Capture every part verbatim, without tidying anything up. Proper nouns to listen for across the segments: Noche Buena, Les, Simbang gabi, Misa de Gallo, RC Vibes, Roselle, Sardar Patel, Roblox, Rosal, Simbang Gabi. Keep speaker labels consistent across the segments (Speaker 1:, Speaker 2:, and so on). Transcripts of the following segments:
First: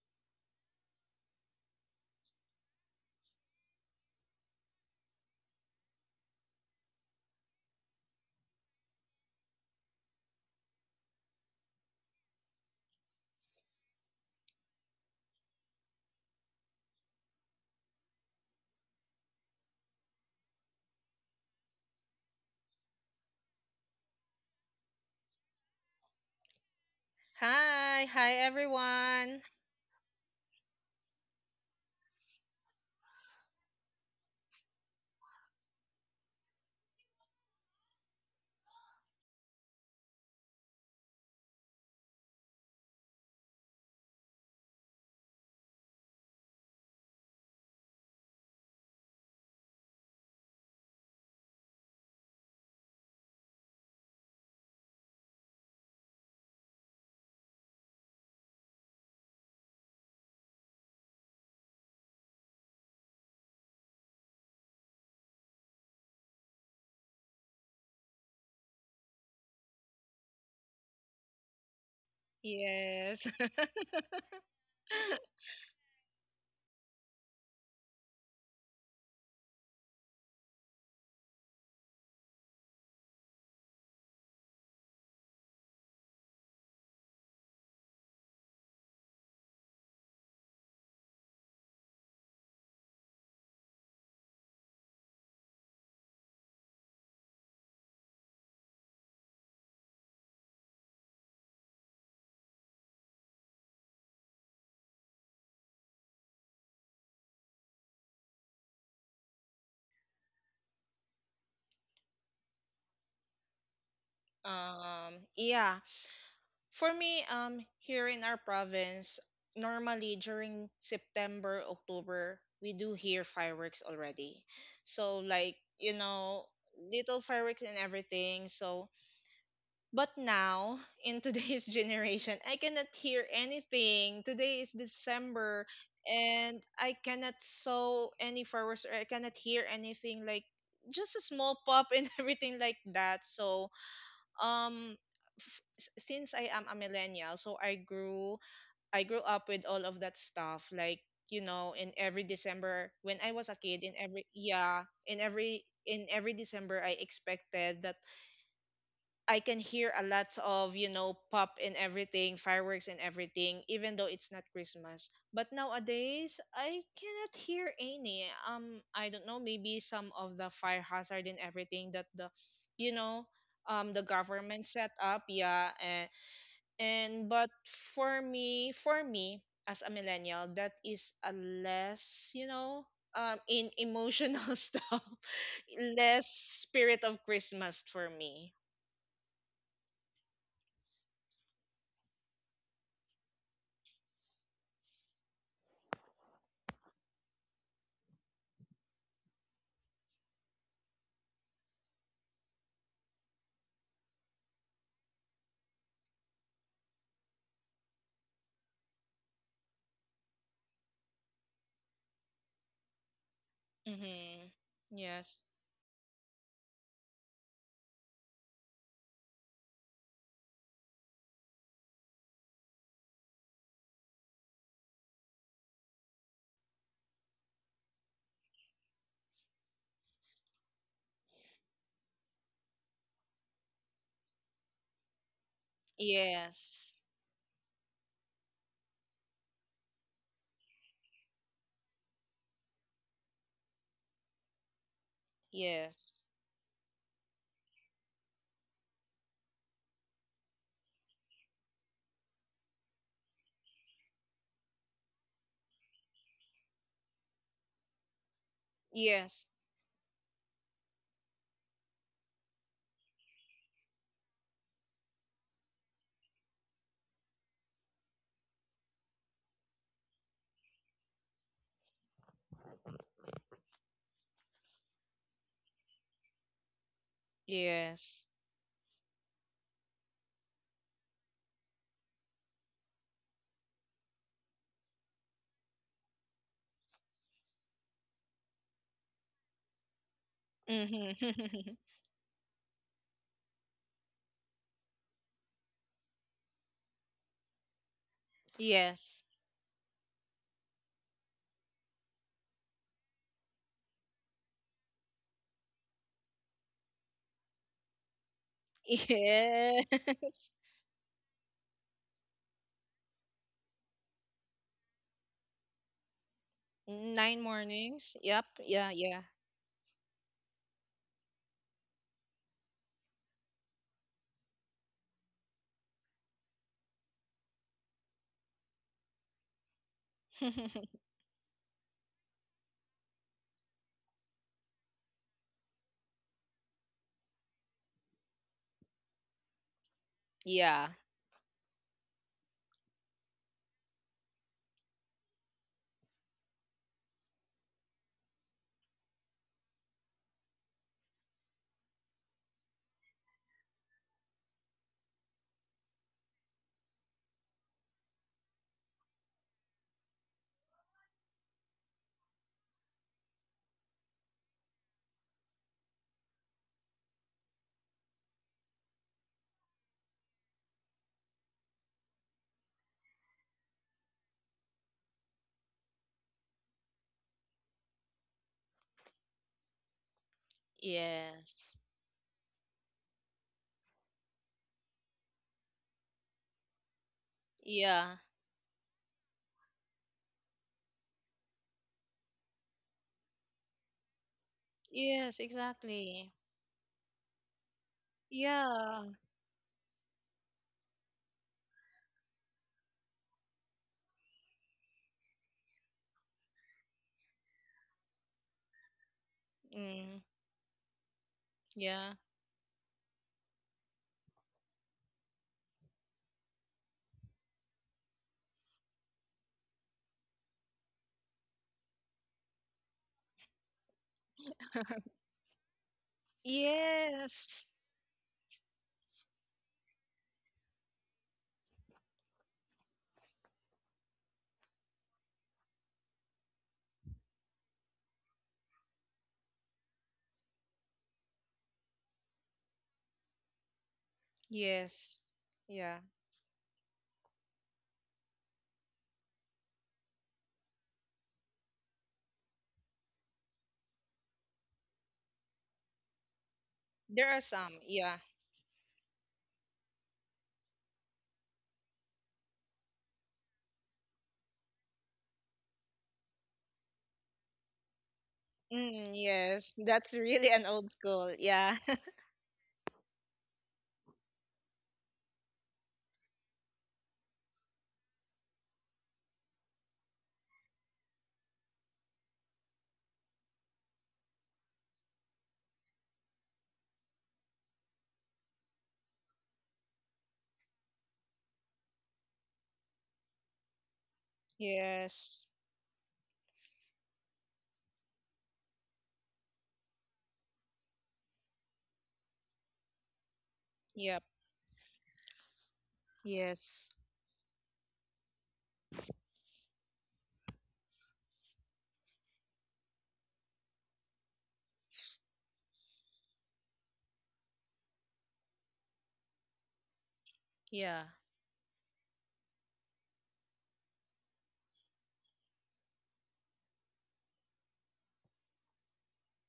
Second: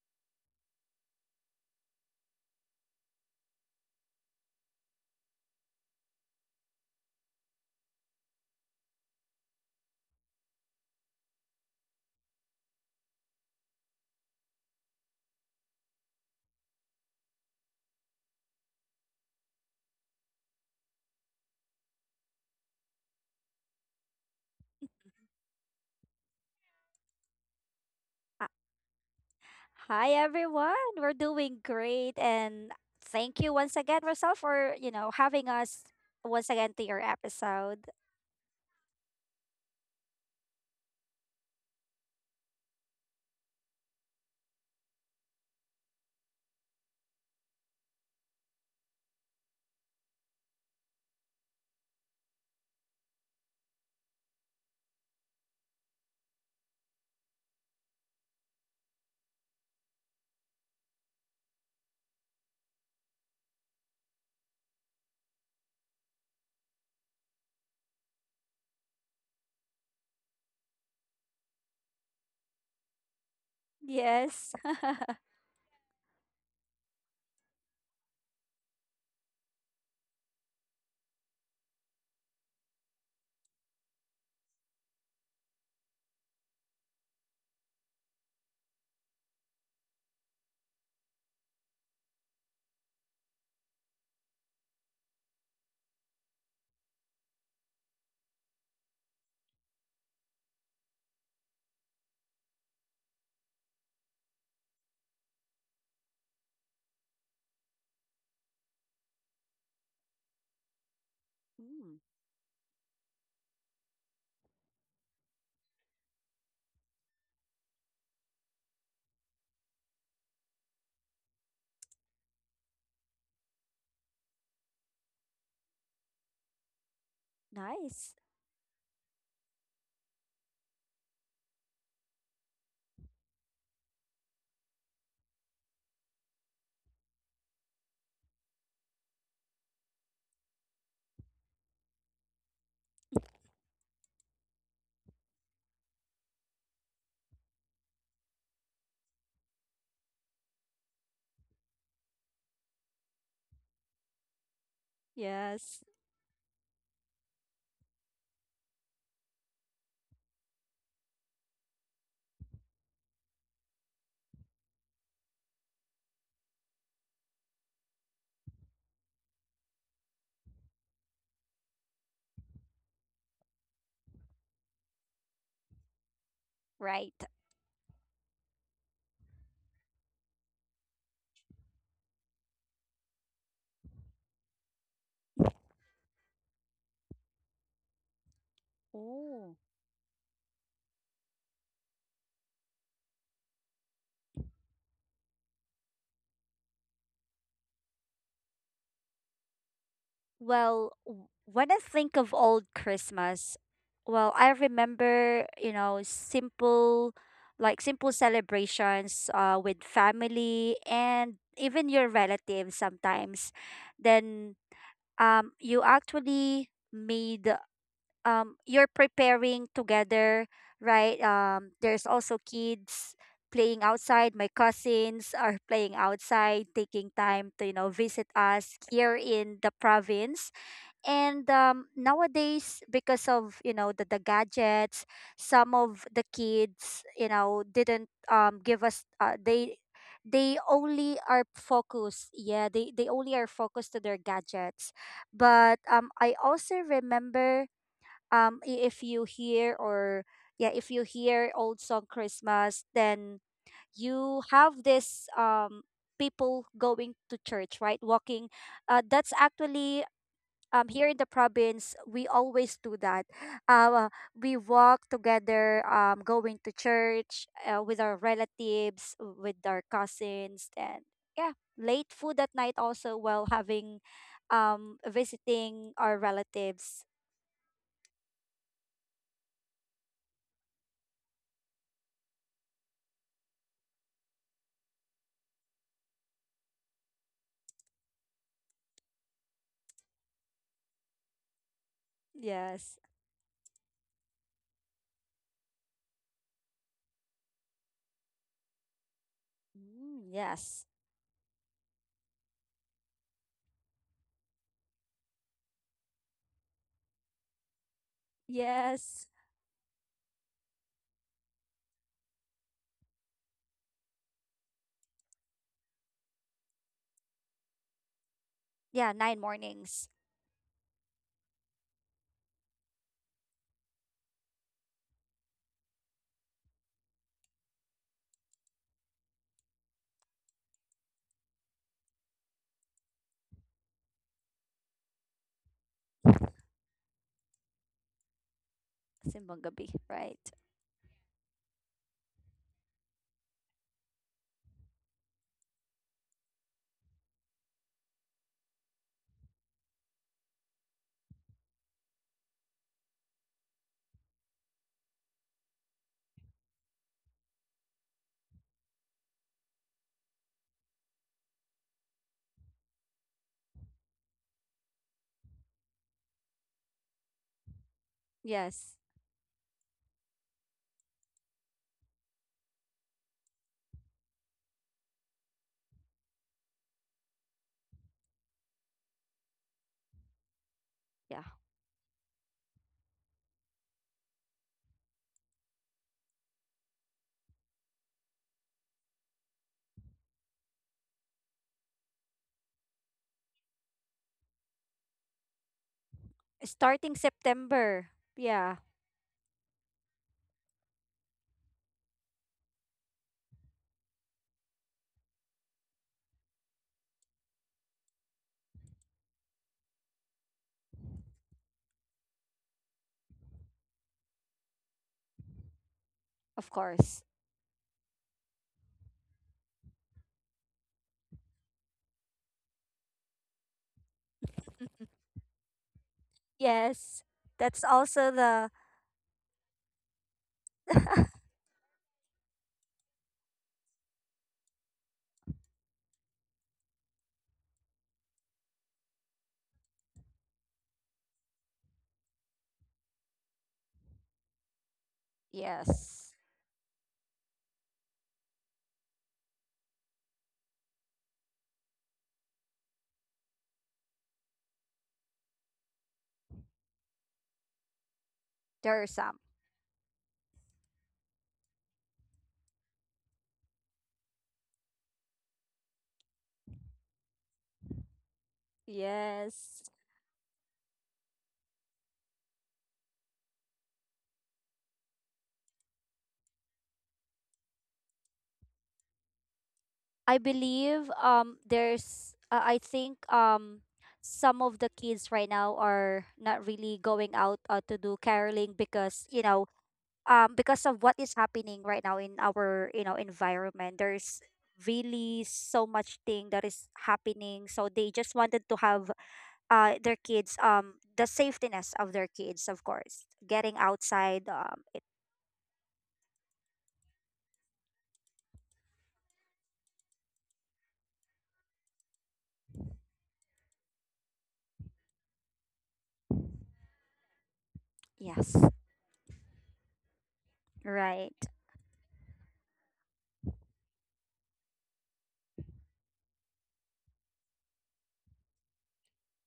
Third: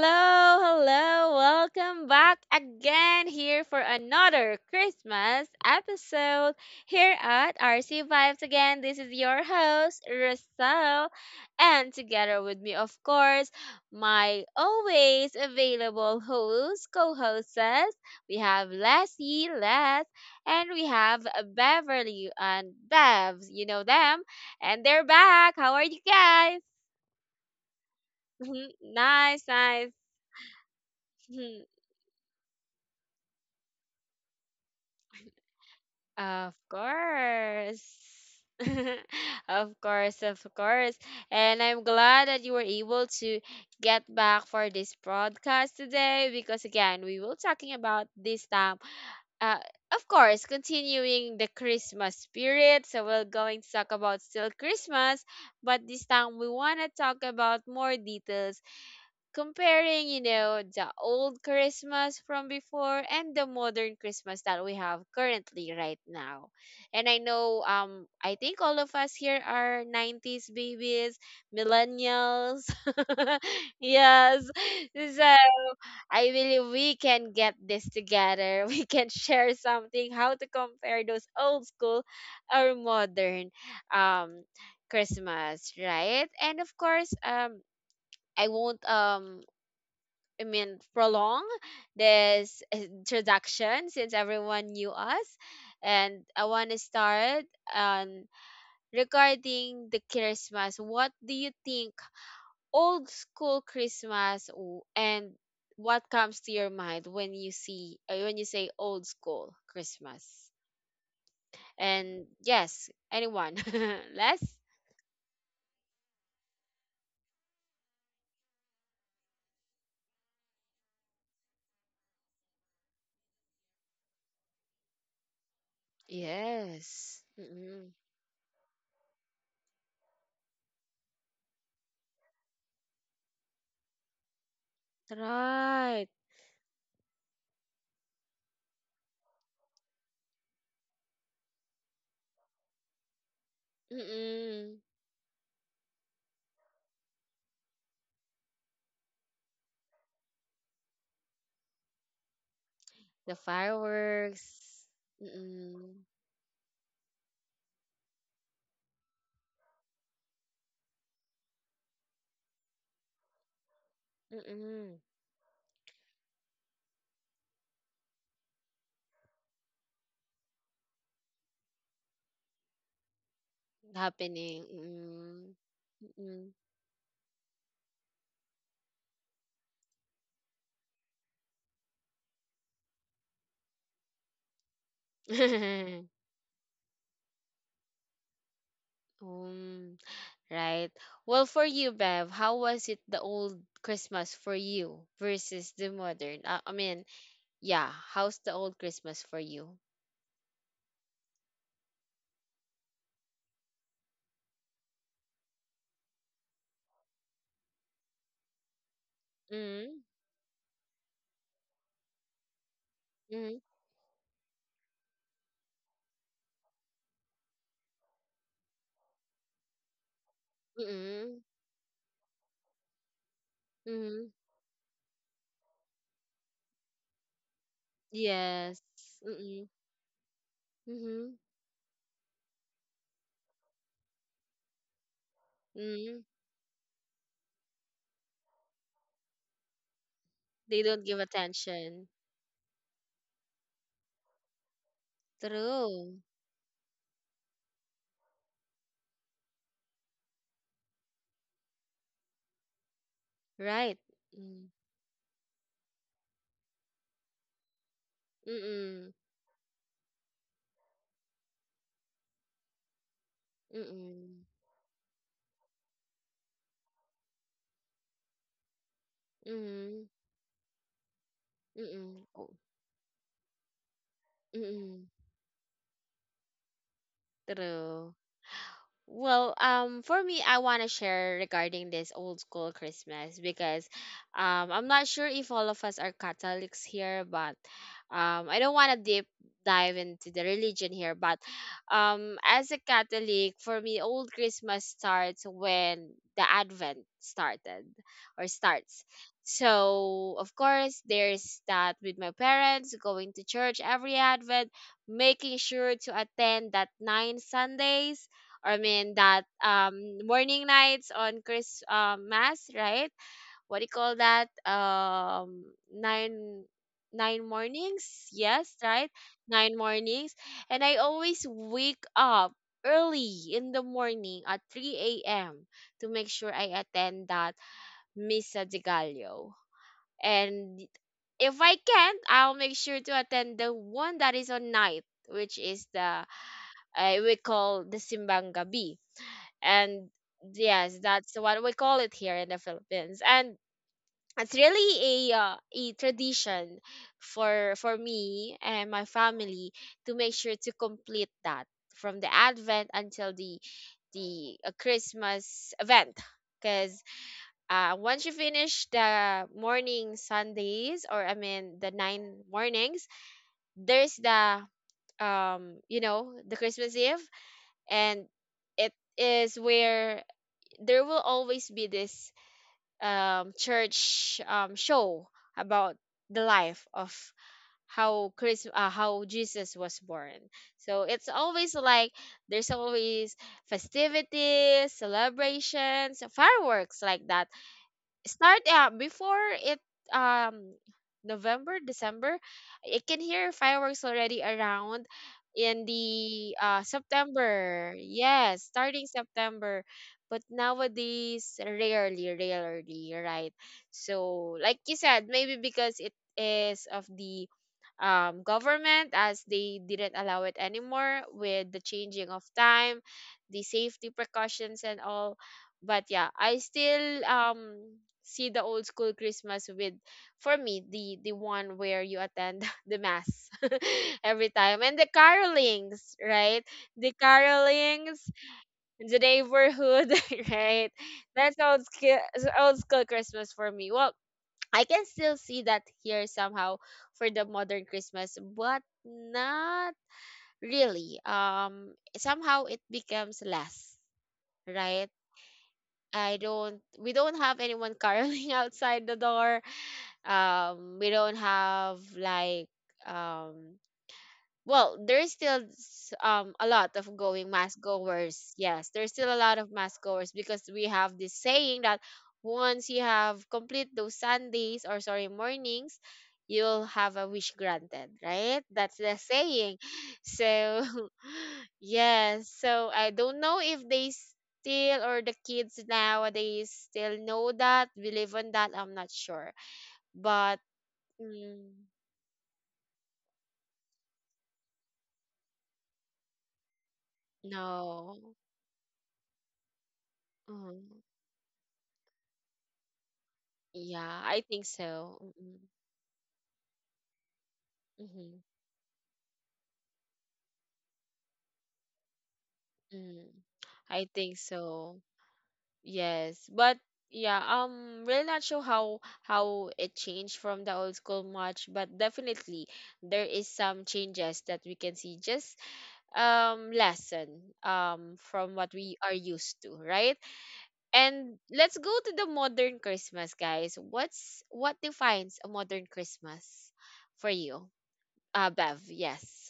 Speaker 1: Hello, hello, welcome back again here for another Christmas episode here at R C Vibes. Again, this is your host, Russell, and together with me, of course, my always available host, co hosts, we have Lassie, Les, and we have Beverly and Bevs. You know them, and they're back. How are you guys?
Speaker 2: Hi, hi
Speaker 3: Uh,
Speaker 2: everyone.
Speaker 1: Nice, nice.
Speaker 3: Hi everyone. We're doing great and thank you once again Rosal for, you know, having us once
Speaker 1: Of
Speaker 3: again to your
Speaker 1: course.
Speaker 3: episode.
Speaker 1: Of course, of course. And I'm glad that you were able to get back for this broadcast today because again, we will talking about this time. Uh, of course, continuing the Christmas spirit. So we're going to talk about still Christmas, but this time we want to talk about more details comparing, you know, the old Christmas from before and the modern Christmas that we have currently right now. And I know um I think all of us here are nineties babies, millennials.
Speaker 2: Yes.
Speaker 1: Yes.
Speaker 3: Yes.
Speaker 1: So I believe we can get this together. We can share something how to compare those old school or modern um Christmas, right? And of course, um I won't um I mean, prolong this introduction since everyone knew us. And I want to start um, regarding the Christmas. What do you think old school Christmas w- and what comes to your mind when you see uh, when you say old school Christmas?
Speaker 3: Mm,
Speaker 1: And yes, anyone? Les?
Speaker 2: um yeah, for me um here in our province, normally during September, October, we do hear fireworks already. So like, you know, little
Speaker 1: Yes.
Speaker 2: fireworks and
Speaker 1: Mm-mm.
Speaker 3: nice.
Speaker 2: everything. So. But now, in today's generation, I cannot hear anything. Today is December
Speaker 1: Right.
Speaker 2: and I cannot sow any flowers or I cannot hear anything like just a small pop and everything like that. So,
Speaker 1: Mm-mm.
Speaker 2: um f- s- since I am a millennial, so I grew I grew up with all of that stuff. Like you know in every December when I
Speaker 1: The
Speaker 2: was a kid, in every
Speaker 1: fireworks.
Speaker 2: yeah, in every
Speaker 3: Yes.
Speaker 1: Mm-mm.
Speaker 2: in every December I expected that I can hear a lot of, you know, pop and everything, fireworks and everything, even though it's not
Speaker 1: Mm,
Speaker 2: Christmas. But nowadays, I cannot hear any. Um, I don't know, maybe some of the fire hazard and everything that the, you know, um, the government
Speaker 1: happening.
Speaker 2: set up.
Speaker 1: Mm,
Speaker 2: Yeah, and
Speaker 1: mm.
Speaker 2: and
Speaker 3: Right.
Speaker 2: but for me, for me as a millennial, that is a less, you know, um, in emotional stuff, less spirit of Christmas for me.
Speaker 3: Oh.
Speaker 1: Mm, right. Well, for you, Bev, how was it the old Christmas for you versus the modern? Uh, I mean, yeah, how's the old Christmas for you?
Speaker 3: Well, w- when I think of old Christmas, well, I remember, you know, simple, like simple celebrations uh, with
Speaker 1: Mm,
Speaker 3: family and even your relatives sometimes.
Speaker 1: mm,
Speaker 2: Mm-hmm.
Speaker 3: Then
Speaker 2: Yes.
Speaker 3: um you actually made um you're preparing together, right.
Speaker 1: mm,
Speaker 3: Um there's also kids playing
Speaker 1: mm.
Speaker 3: outside, my cousins are playing outside, taking time to you know visit us
Speaker 1: Yes.
Speaker 3: here in
Speaker 1: Mm,
Speaker 3: the province.
Speaker 1: mm,
Speaker 3: And um, nowadays, because of you know the, the gadgets, some of
Speaker 1: mm.
Speaker 3: the
Speaker 2: Yes.
Speaker 3: kids, you know didn't um, give us uh, they they
Speaker 1: They don't
Speaker 3: only
Speaker 1: give
Speaker 3: are
Speaker 1: attention.
Speaker 3: focused yeah they, they only are focused to their gadgets. But um,
Speaker 1: True.
Speaker 2: Yes.
Speaker 3: I also remember, um, i- if you hear or, yeah, if you hear old song Christmas, then
Speaker 1: Right.
Speaker 3: you
Speaker 1: Mm,
Speaker 3: have this, um, people going to church, right, walking. Uh,
Speaker 1: mm,
Speaker 3: that's
Speaker 2: Yes.
Speaker 3: actually, um, here in the province, we always do that. Uh,
Speaker 1: mm,
Speaker 3: we walk together, um, going to church uh, with our relatives, with our
Speaker 1: mm,
Speaker 3: cousins, and yeah,
Speaker 1: mm,
Speaker 3: late
Speaker 1: mm.
Speaker 3: food
Speaker 1: Oh,
Speaker 3: at night also while having, um,
Speaker 1: mm.
Speaker 3: visiting our relatives.
Speaker 1: True.
Speaker 2: Yes.
Speaker 1: Well, um, for me, I want to share regarding this old school Christmas because, um, I'm not sure if all of us are Catholics here, but, um, I don't want to deep dive into the religion here, but,
Speaker 2: Mm-hmm.
Speaker 1: um, as a
Speaker 3: Yes.
Speaker 1: Catholic, for me, old Christmas starts when the Advent started or starts.
Speaker 2: Yes.
Speaker 3: Mm,
Speaker 1: So, of
Speaker 3: yes.
Speaker 1: course, there's that with my parents going to church every Advent, making sure to attend that nine Sundays I mean
Speaker 3: Yes.
Speaker 1: that um
Speaker 2: Yes.
Speaker 1: morning nights on Chris um mass, right? What do you call that? Um nine
Speaker 2: Nine
Speaker 1: nine
Speaker 2: mornings.
Speaker 1: mornings,
Speaker 2: Yep.
Speaker 1: yes,
Speaker 2: Yeah.
Speaker 1: right?
Speaker 3: Yeah,
Speaker 2: Yeah.
Speaker 3: nine
Speaker 1: Nine
Speaker 3: mornings.
Speaker 1: mornings. And I always wake up early in the morning at three a m to make sure I attend that Misa de Gallo. And if I can't, I'll make sure to attend the one that is on night, which is the uh, we call the Simbang Gabi
Speaker 3: Simbang Gabi,
Speaker 1: and
Speaker 3: right?
Speaker 2: Yeah.
Speaker 1: yes, that's what we call it here in the Philippines. And it's really a uh, a tradition for for me and my family to make sure to complete that from the Advent until the the uh, Christmas event. Because uh, once you finish the morning Sundays, or I mean the nine mornings, there's the um you know the Christmas Eve, and it
Speaker 3: Yes.
Speaker 1: is where there will always be this um, church um, show about the life of how Chris, uh, how Jesus was born. So it's
Speaker 3: Yeah.
Speaker 2: Yes.
Speaker 1: always like there's always festivities, celebrations, fireworks like that
Speaker 2: Yeah.
Speaker 1: start yeah before it um november december I can hear fireworks already around
Speaker 2: Yes,
Speaker 1: in
Speaker 2: exactly.
Speaker 1: the uh
Speaker 3: Starting
Speaker 1: september
Speaker 3: September.
Speaker 1: yes
Speaker 3: Yeah,
Speaker 2: Yeah.
Speaker 1: starting september, but nowadays rarely, rarely, right? So like you said, maybe because it is of the um, government as they didn't
Speaker 2: Mm,
Speaker 1: allow it anymore with the
Speaker 2: yeah.
Speaker 1: changing of time, the safety precautions and all. But yeah, I
Speaker 3: of
Speaker 1: still
Speaker 3: course.
Speaker 1: um see the old school Christmas with for me the the one where you attend the mass every time and the carolings, right? The
Speaker 3: Yes. That's
Speaker 2: Yes.
Speaker 1: carolings,
Speaker 3: also the—
Speaker 1: the neighborhood, right? That's old school old school Christmas for me. Well, I can still see that here somehow for the modern Christmas, but not really. Um, somehow it becomes less, right?
Speaker 2: Yes. Yeah.
Speaker 3: yes,
Speaker 1: I don't. We don't have anyone caroling outside the door. Um, we don't have like um well, there's still s- um a lot of
Speaker 2: There are
Speaker 1: going mass
Speaker 2: some. Yeah.
Speaker 1: goers. Yes,
Speaker 3: there are
Speaker 1: there's still a
Speaker 3: some.
Speaker 1: lot of mass goers because we have this saying that once you have complete those Sundays or sorry mornings, you'll have a wish granted, right? That's
Speaker 2: Mm,
Speaker 1: the saying.
Speaker 2: yes.
Speaker 3: Yes,
Speaker 2: That's really
Speaker 1: So
Speaker 2: an old school. Yeah.
Speaker 1: yes, so I don't know if they still or the kids nowadays still know that, believe in that. I'm not sure,
Speaker 3: I
Speaker 1: but
Speaker 3: believe um
Speaker 1: mm,
Speaker 3: there's uh, I think um some of the kids right now are not really going out uh, to do
Speaker 1: no.
Speaker 3: caroling because you know um because
Speaker 1: Mm.
Speaker 3: of what is happening right now in our, you know environment.
Speaker 1: Yeah,
Speaker 3: There's
Speaker 1: I think so.
Speaker 3: really
Speaker 2: Yes.
Speaker 3: so much thing that is happening, so they just
Speaker 1: Mm-hmm.
Speaker 3: wanted to have uh their kids, um the safetiness of their kids, of course,
Speaker 1: Mm-hmm.
Speaker 3: getting
Speaker 1: I
Speaker 2: Yep.
Speaker 1: think
Speaker 3: outside. Um,
Speaker 1: so. Yes, but
Speaker 2: Yes.
Speaker 1: yeah, um, really not sure how how it changed from the old school much, but definitely there is some changes that we can see. Just um, lesson um from
Speaker 3: yes,
Speaker 1: what we are used to, right?
Speaker 2: Yeah.
Speaker 1: And
Speaker 3: right.
Speaker 1: let's go to the modern Christmas, guys. What's what defines a modern Christmas for you? Uh, Bev, yes.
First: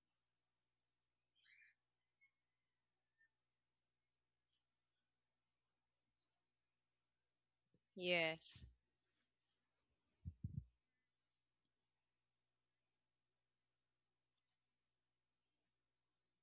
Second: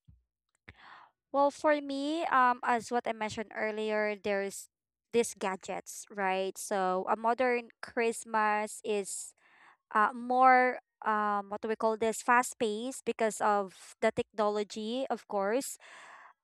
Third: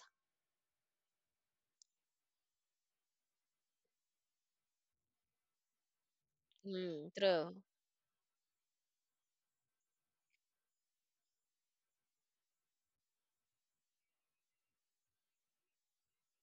Speaker 3: Well, for me, um, as what I mentioned earlier, there's these gadgets, right? So
Speaker 1: Mm,
Speaker 3: a
Speaker 1: true.
Speaker 3: modern
Speaker 2: Yes.
Speaker 3: Christmas is uh, more, um, what do we call this? Fast paced because of the technology, of course.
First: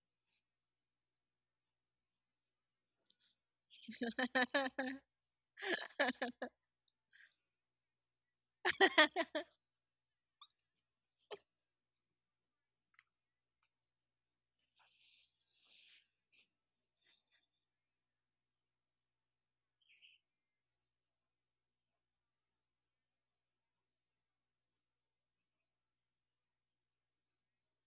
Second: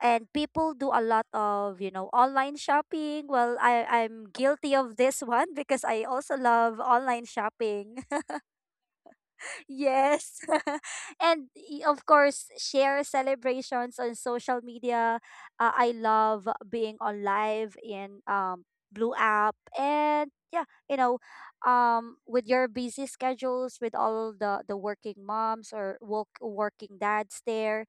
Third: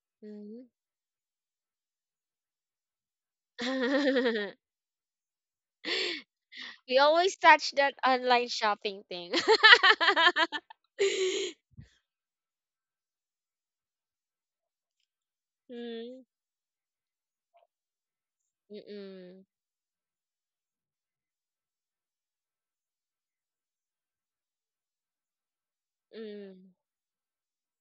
Speaker 3: And
Speaker 1: Mm-hmm.
Speaker 3: people do a lot of, you know, online shopping. Well, I, I'm guilty of this one because I also love
Speaker 1: We
Speaker 3: online
Speaker 1: always touch that
Speaker 3: shopping.
Speaker 1: online shopping thing.
Speaker 3: Yes. And y- of course, share celebrations on social media. Uh, I
Speaker 1: Mm,
Speaker 3: love being on live in um Blue
Speaker 1: mm-mm,
Speaker 3: app and yeah, you know, um with your busy schedules, with all the the working moms or work,
Speaker 1: mm,
Speaker 3: working dads there,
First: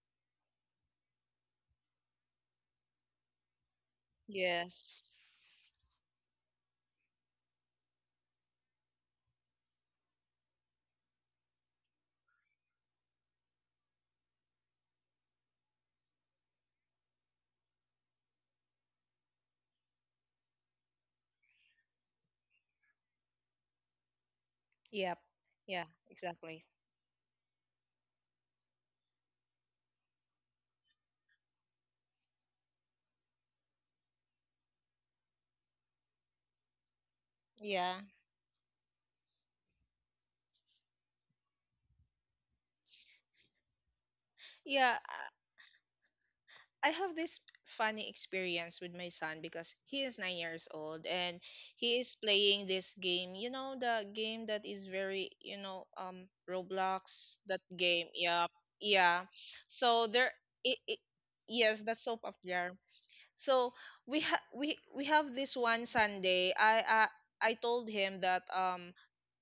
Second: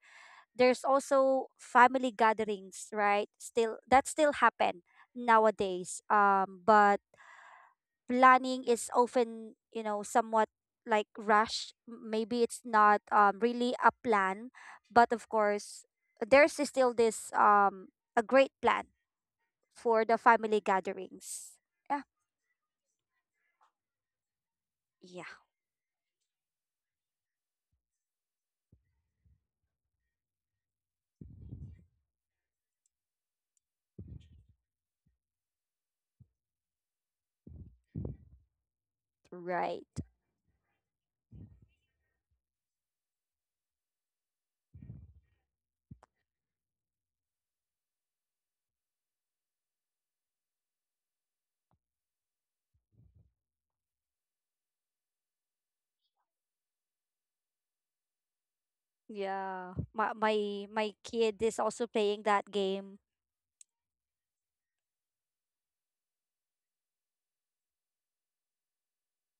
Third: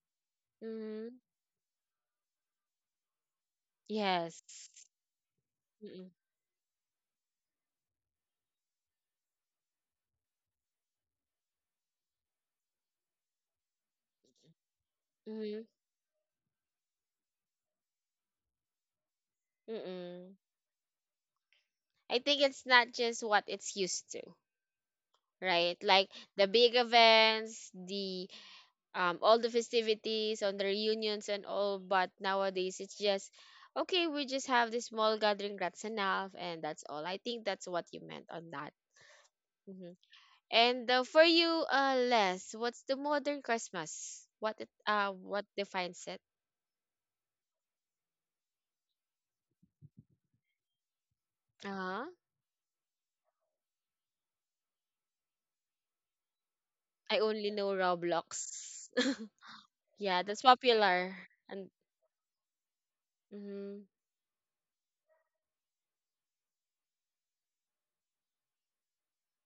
Speaker 3: there's
Speaker 1: mm,
Speaker 3: also family gatherings, right? Still that still
Speaker 1: yes.
Speaker 3: happen
Speaker 2: Yes.
Speaker 3: nowadays.
Speaker 1: Mm-mm,
Speaker 3: Um but planning is often, you know, somewhat like rush. M- maybe it's not um, really a plan, but of
Speaker 1: mm,
Speaker 3: course there's still this um a great plan for the
Speaker 1: mm-mm.
Speaker 3: family gatherings, yeah,
Speaker 1: I think it's not just what it's used to,
Speaker 2: Yep.
Speaker 3: yeah,
Speaker 1: right?
Speaker 2: Yeah,
Speaker 1: Like the
Speaker 2: exactly.
Speaker 1: big events, the um, all the festivities, on the reunions and all. But nowadays, it's just okay. We just have this small gathering. That's enough, and that's all. I think that's what you
Speaker 2: Yeah.
Speaker 1: meant on that.
Speaker 3: right,
Speaker 1: Mm-hmm. And uh, for you, uh, Les, what's the modern Christmas? What it,
Speaker 2: Yeah,
Speaker 1: uh, what defines it?
Speaker 2: I I have this funny experience with my son because he is nine years old and he
Speaker 1: Uh,
Speaker 2: is playing this game. You know, the game that is very, you know, um,
Speaker 1: I
Speaker 2: Roblox,
Speaker 1: only
Speaker 2: that
Speaker 1: know
Speaker 2: game. Yep.
Speaker 1: Roblox.
Speaker 2: Yeah.
Speaker 3: yeah.
Speaker 2: So
Speaker 3: my
Speaker 1: Yeah,
Speaker 2: there,
Speaker 1: that's
Speaker 3: my
Speaker 2: it,
Speaker 3: my
Speaker 2: it,
Speaker 1: popular.
Speaker 3: kid is
Speaker 1: And
Speaker 2: yes,
Speaker 3: also
Speaker 2: that's so
Speaker 3: playing that
Speaker 2: popular.
Speaker 3: game.
Speaker 2: So
Speaker 1: mm-hmm,
Speaker 2: we ha we we have this one Sunday. I I I told him that um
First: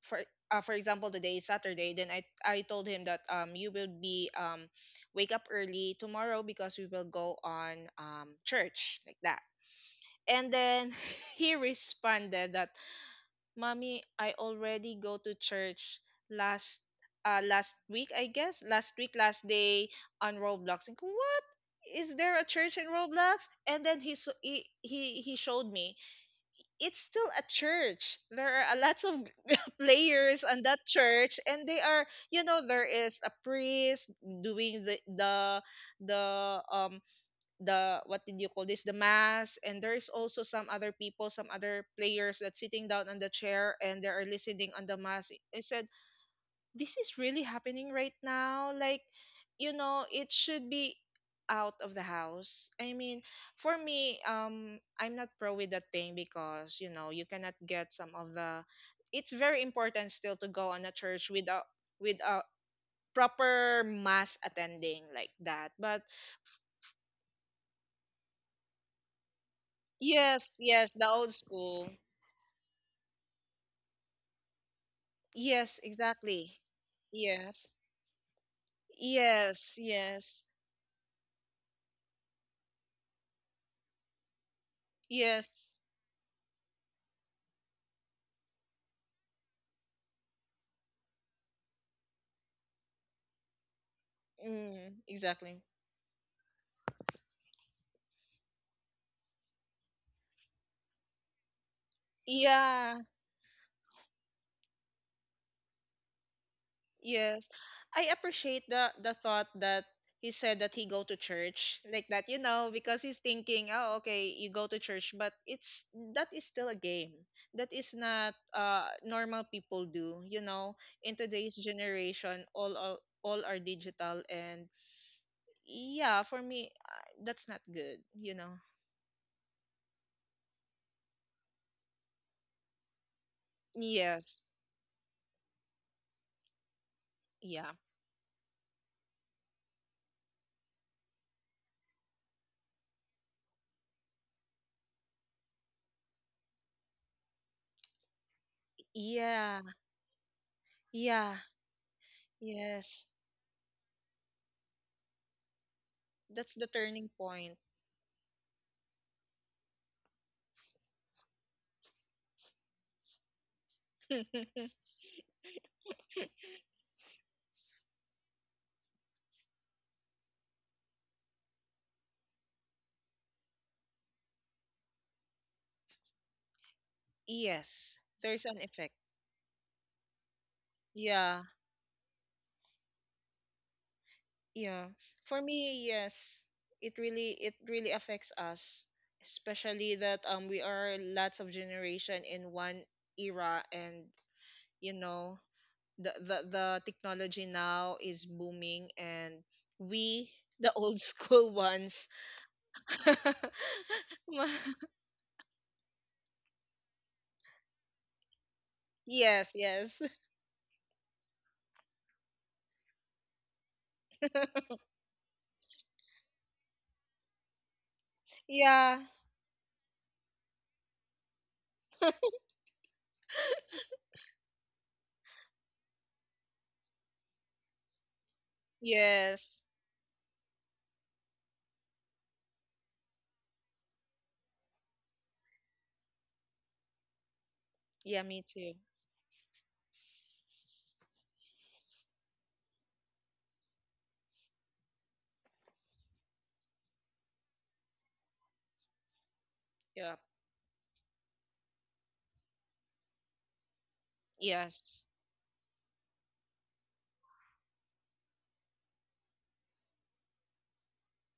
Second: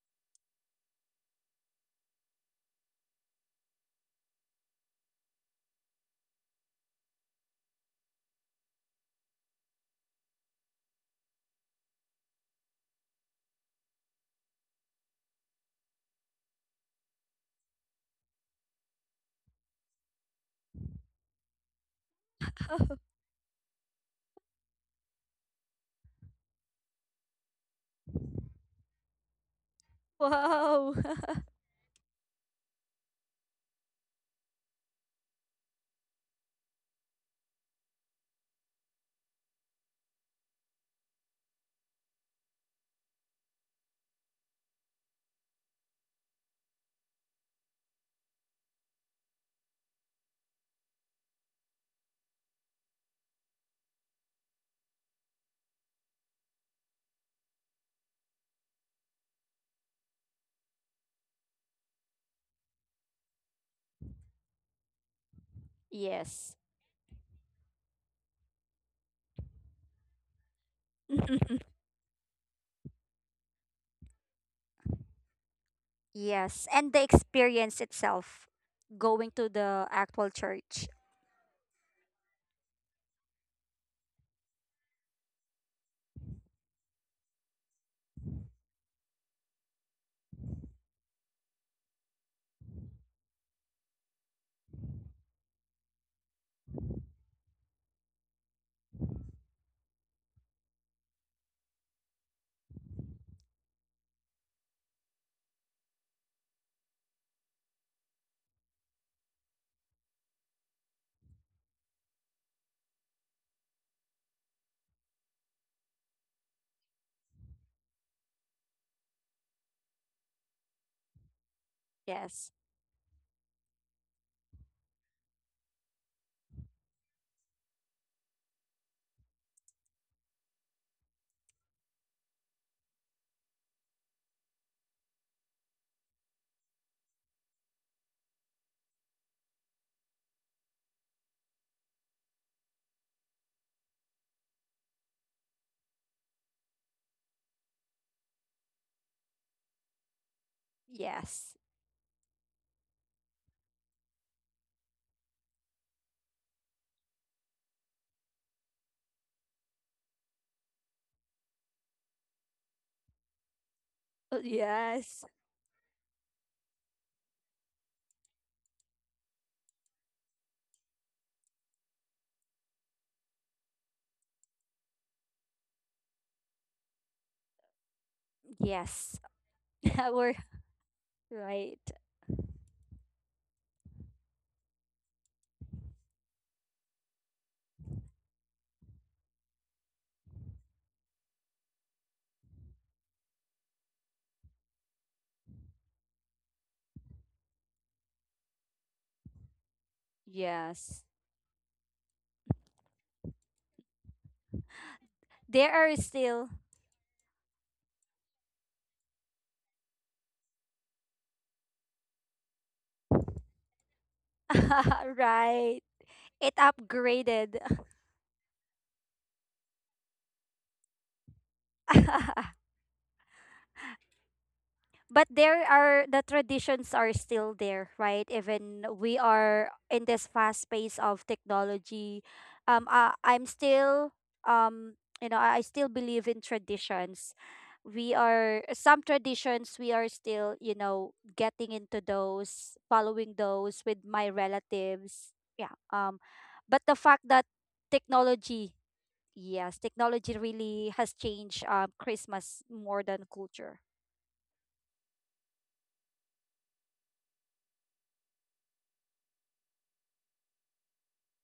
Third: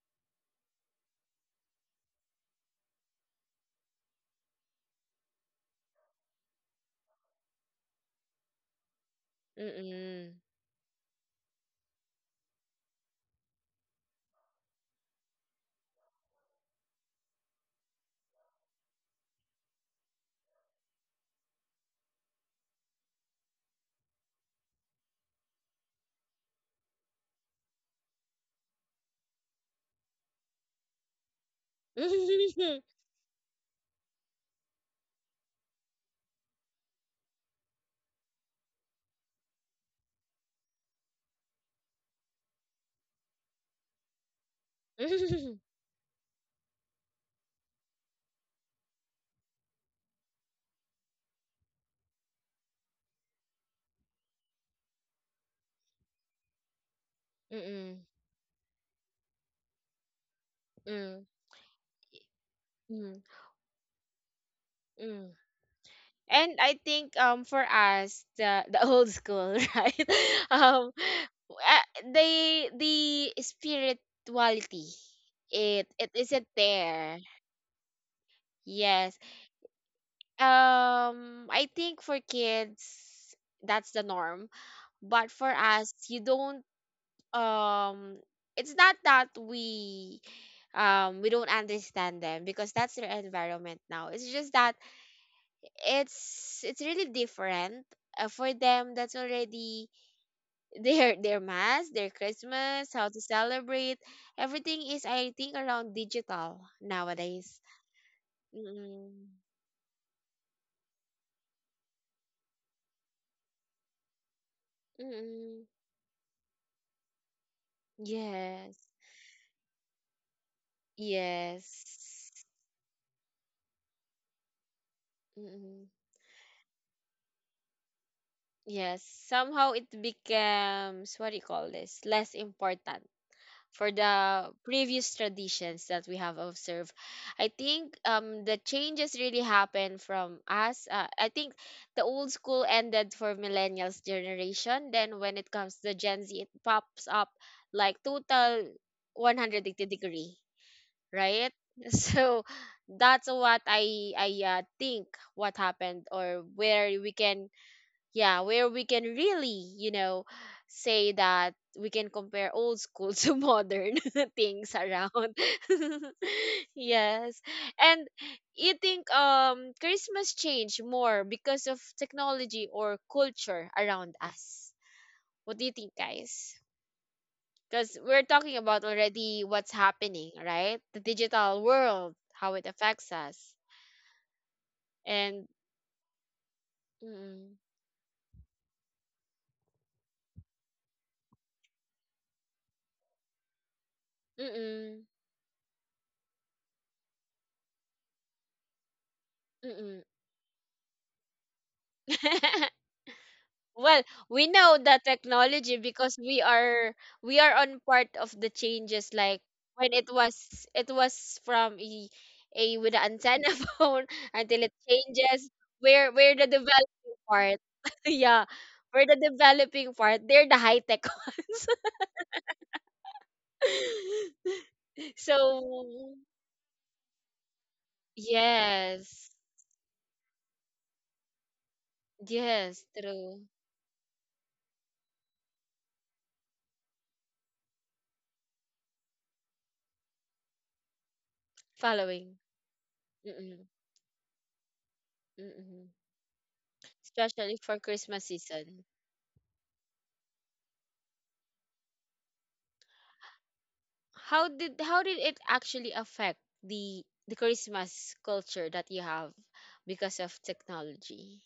Speaker 2: for uh, for example today is Saturday. Then I I told him that um you will be um wake up early tomorrow because we will go on um church like that.
Speaker 1: mm-mm.
Speaker 2: And then he responded that, "Mommy, I already go to church last uh last week, I guess last week, last day on Roblox." And is there a church in Roblox? And then he s- he he, he showed me it's still a church. There are a lots of players on that
Speaker 3: Wow.
Speaker 2: church, and they are, you know
Speaker 1: mm-mm,
Speaker 2: there is a priest doing the the the um the what did you call this, the mass, and there is also some other people, some other players that sitting down on the chair and they are listening on the mass. I said this is really happening right now, like you know it should be out of the house. I mean, for me, um I'm not pro with that thing because, you know you cannot get
Speaker 1: mm-mm,
Speaker 2: some of the, it's very important still to go on a
Speaker 1: mm-mm.
Speaker 2: church with a with a
Speaker 1: Mm.
Speaker 2: proper mass attending
Speaker 1: Mm.
Speaker 2: like that but.
Speaker 3: Yes.
Speaker 1: And I think um for us the the old school right
Speaker 2: Yes,
Speaker 1: um
Speaker 2: yes, the old
Speaker 1: uh,
Speaker 2: school.
Speaker 1: the the spirituality
Speaker 2: Yes,
Speaker 1: it it isn't
Speaker 2: exactly.
Speaker 3: Yes, and the
Speaker 1: there.
Speaker 2: Yes,
Speaker 3: experience itself,
Speaker 1: Yes,
Speaker 3: going to
Speaker 2: yes,
Speaker 3: the actual
Speaker 2: yes,
Speaker 3: church.
Speaker 1: Um, I think for kids that's the norm, but for
Speaker 2: yes.
Speaker 1: us, you don't. Um, it's not that we, um, we don't understand them because that's their environment now. It's just that
Speaker 2: Mm, exactly.
Speaker 1: it's it's really different. Uh, for them, that's already their their mass, their Christmas,
Speaker 2: Yeah.
Speaker 1: how to celebrate. Everything is, I think, around digital
Speaker 2: Yes.
Speaker 1: nowadays.
Speaker 2: I appreciate the the
Speaker 1: Mm-mm.
Speaker 2: thought that he said that he go to church like that, you know, because he's thinking, oh, okay, you go to church, but
Speaker 1: Mm-mm.
Speaker 2: it's that is still a game. That is not
Speaker 1: Yes.
Speaker 2: uh normal people do, you know. In today's
Speaker 1: Yes.
Speaker 2: generation,
Speaker 3: Yes,
Speaker 2: all all, all are digital and
Speaker 1: Mm-mm.
Speaker 2: yeah, for me uh, that's not good, you know.
Speaker 1: Yes. Somehow it becomes, what do you call this? Less important for the
Speaker 2: Yes.
Speaker 1: previous traditions that we have observed. I
Speaker 2: Yeah.
Speaker 1: think um the changes really happen from us. Uh, I think the old school ended for millennials generation. Then when it comes to Gen Z, it pops up like total
Speaker 2: Yeah.
Speaker 1: one eighty degree
Speaker 2: Yeah.
Speaker 1: right?
Speaker 3: yes.
Speaker 1: So
Speaker 2: Yes.
Speaker 1: that's what I I uh, think what happened or
Speaker 2: That's the
Speaker 1: where we
Speaker 2: turning
Speaker 1: can
Speaker 2: point.
Speaker 1: yeah where we can really you know say that we can compare old school to modern
Speaker 3: Oh,
Speaker 1: things
Speaker 3: yes.
Speaker 1: around yes. And you think um christmas changed more because of technology or culture around us, what do you think guys, because
Speaker 2: Yes.
Speaker 1: we're
Speaker 2: There's
Speaker 1: talking
Speaker 2: an
Speaker 1: about
Speaker 2: effect.
Speaker 3: Yes.
Speaker 1: already what's happening,
Speaker 3: We're—
Speaker 1: right? The
Speaker 2: Yeah,
Speaker 1: digital
Speaker 3: right.
Speaker 1: world, how it affects us,
Speaker 2: yeah. For
Speaker 1: and
Speaker 2: me, yes, it really
Speaker 1: mm-mm,
Speaker 2: it really affects us, especially that um we are lots of generation in one era, and, you
Speaker 1: mm-mm,
Speaker 2: know the the the technology now is booming, and
Speaker 1: mm-mm.
Speaker 2: we, the old
Speaker 3: Yes.
Speaker 2: school ones.
Speaker 1: Well, we
Speaker 2: Ma-
Speaker 1: know the
Speaker 3: There
Speaker 1: technology
Speaker 3: are
Speaker 1: because we
Speaker 3: still—
Speaker 1: are we are on part of the changes. Like
Speaker 2: yes,
Speaker 1: when
Speaker 2: yes.
Speaker 1: it was it was from a, a with the antenna phone until it changes.
Speaker 3: right.
Speaker 1: We're we're the
Speaker 3: It
Speaker 1: developing part.
Speaker 3: upgraded.
Speaker 1: Yeah, we're
Speaker 2: Yeah,
Speaker 1: the developing part. They're the high tech ones.
Speaker 3: But there are—
Speaker 1: So
Speaker 3: the traditions are still there, right, even we
Speaker 1: yes,
Speaker 3: are
Speaker 2: yes.
Speaker 3: in this fast pace of technology.
Speaker 1: yes,
Speaker 3: um I,
Speaker 1: true.
Speaker 3: I'm still, um you know i I still believe in traditions. We
Speaker 2: Yeah, me
Speaker 3: are—
Speaker 2: too.
Speaker 3: some traditions we are still, you know, getting into
Speaker 1: Following,
Speaker 3: those, following
Speaker 1: mm-mm,
Speaker 3: those with my relatives, yeah.
Speaker 1: mm-mm,
Speaker 3: Um but the fact that
Speaker 1: especially for Christmas
Speaker 3: technology—
Speaker 1: season.
Speaker 3: yes,
Speaker 2: Yeah.
Speaker 3: technology really has changed um Christmas more than culture.
Speaker 1: How did how
Speaker 2: Yes.
Speaker 1: did it actually affect the the Christmas culture that you have because of technology?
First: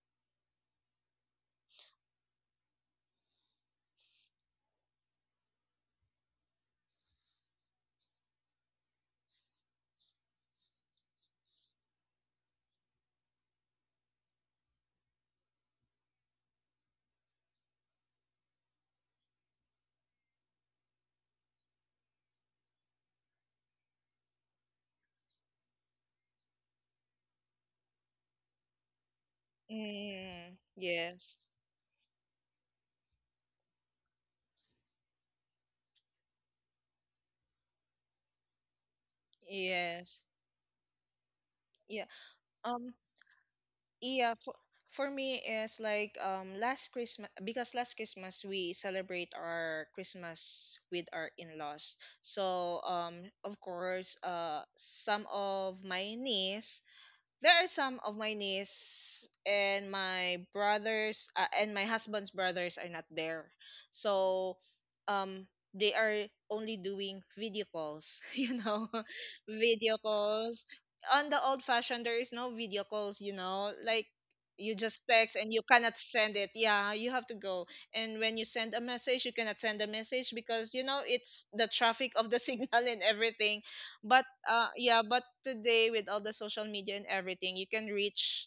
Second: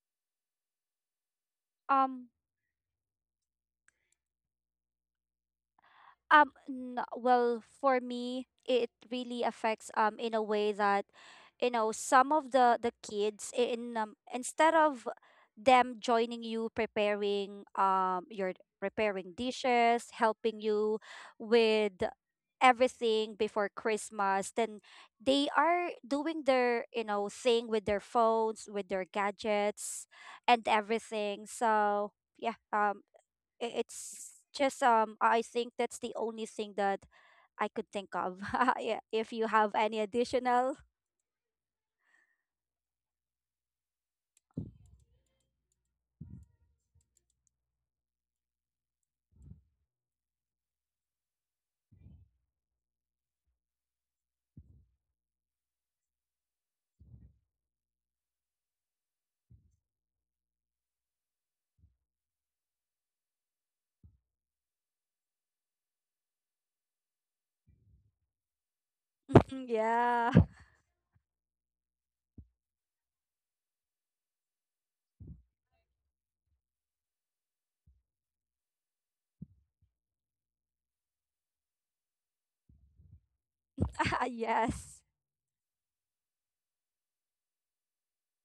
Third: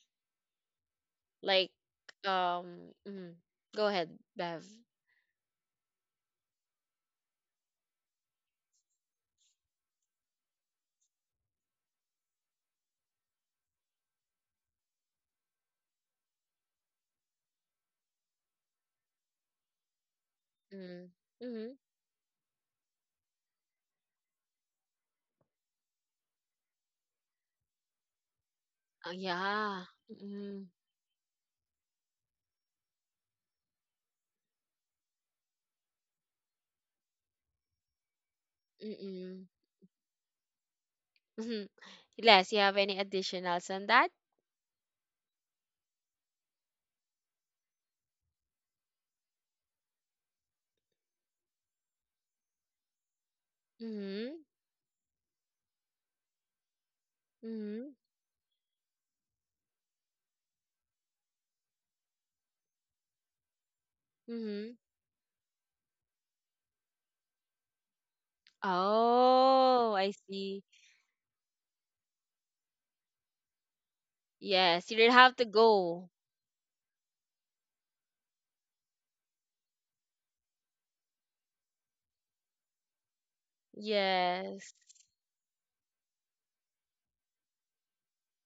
Speaker 1: Like,
Speaker 3: um
Speaker 1: um, mm, go ahead, Bev.
Speaker 3: Um, n- well, for me, it really affects um in a way that, you know, some of the the kids in um, instead of them joining you, preparing um your— preparing dishes, helping you
Speaker 1: Mm, mm-hmm.
Speaker 3: with everything before Christmas, then they are doing their, you know, thing with their phones, with their
Speaker 1: Oh, yeah.
Speaker 3: gadgets
Speaker 2: Mm,
Speaker 1: Mm-mm,
Speaker 3: and
Speaker 2: yes.
Speaker 3: everything. So, yeah, um i- it's just um I think that's the only thing that I could think of. Yeah, if
Speaker 1: mm-mm.
Speaker 3: you have any
Speaker 2: Yes.
Speaker 3: additional—
Speaker 1: mm.
Speaker 2: Yeah.
Speaker 1: Les, you have
Speaker 2: Um
Speaker 1: any additionals on that?
Speaker 2: Yeah, for, for me is like um last Christmas because last Christmas we celebrate our Christmas with our in-laws. So um of course
Speaker 1: Mm-hmm.
Speaker 2: uh some of my niece there are
Speaker 1: Mm-hmm.
Speaker 2: some of my niece and my brothers, uh, and my husband's brothers are not there, so
Speaker 1: Mm-hmm.
Speaker 2: um they are only doing video calls you know
Speaker 3: mm,
Speaker 1: Oh,
Speaker 2: video
Speaker 1: I
Speaker 3: yeah,
Speaker 1: see.
Speaker 2: calls. On the old fashioned there is no video calls, you know like you
Speaker 1: Yes,
Speaker 2: just
Speaker 1: you'll
Speaker 2: text
Speaker 1: have to
Speaker 2: and you cannot
Speaker 1: go.
Speaker 2: send it, yeah, you have to go. And when you send a message you cannot send a message because, you know it's the traffic of the signal and everything. But uh
Speaker 1: Yes,
Speaker 2: yeah,
Speaker 3: yes,
Speaker 2: but today with all the social media and everything you can reach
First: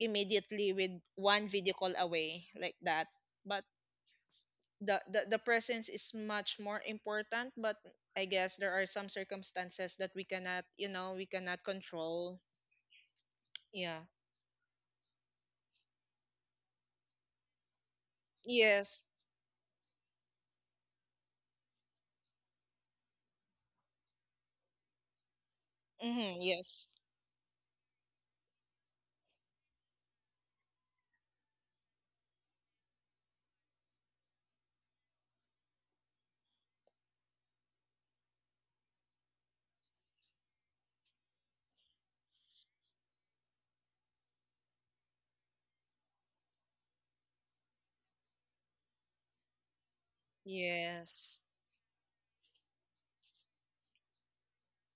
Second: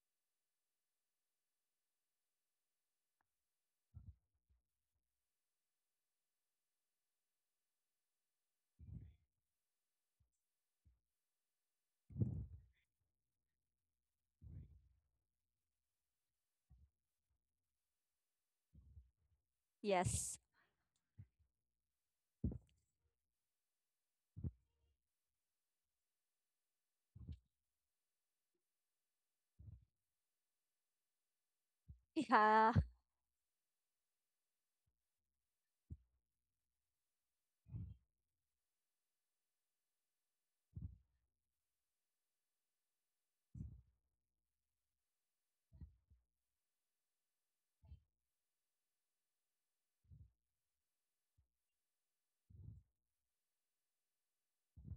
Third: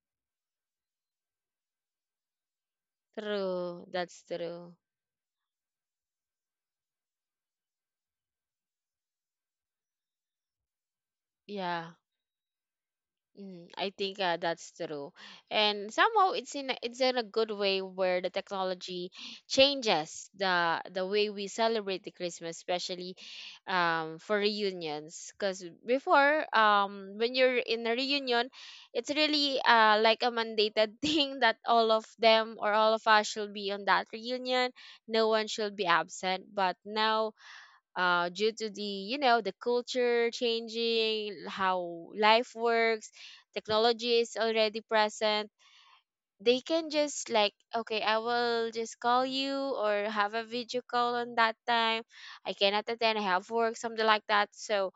Speaker 2: immediately with one video call away like that. But
Speaker 1: true. That's true.
Speaker 2: the, the the presence is much more important. But I guess there are some circumstances that we cannot you know we cannot
Speaker 1: Yeah.
Speaker 2: control.
Speaker 1: Mm, I
Speaker 2: Yeah.
Speaker 1: think uh, that's true, and somehow it's in a, it's in a good way where the
Speaker 2: Yes.
Speaker 1: technology changes
Speaker 3: yes,
Speaker 1: the the way we celebrate the Christmas, especially um, for reunions. Because
Speaker 2: Mm-hmm.
Speaker 1: before,
Speaker 2: Yes,
Speaker 1: um, when you're in a reunion, it's really uh, like a mandated thing that all of them
Speaker 3: yeah,
Speaker 1: or all of us should be on that reunion. No one should be absent. But now uh, due to the you know the culture changing how life works, technology is already present. They can just like okay I will just call you or have a video call on
Speaker 2: yes,
Speaker 1: that time. I cannot attend, I have work, something like that. So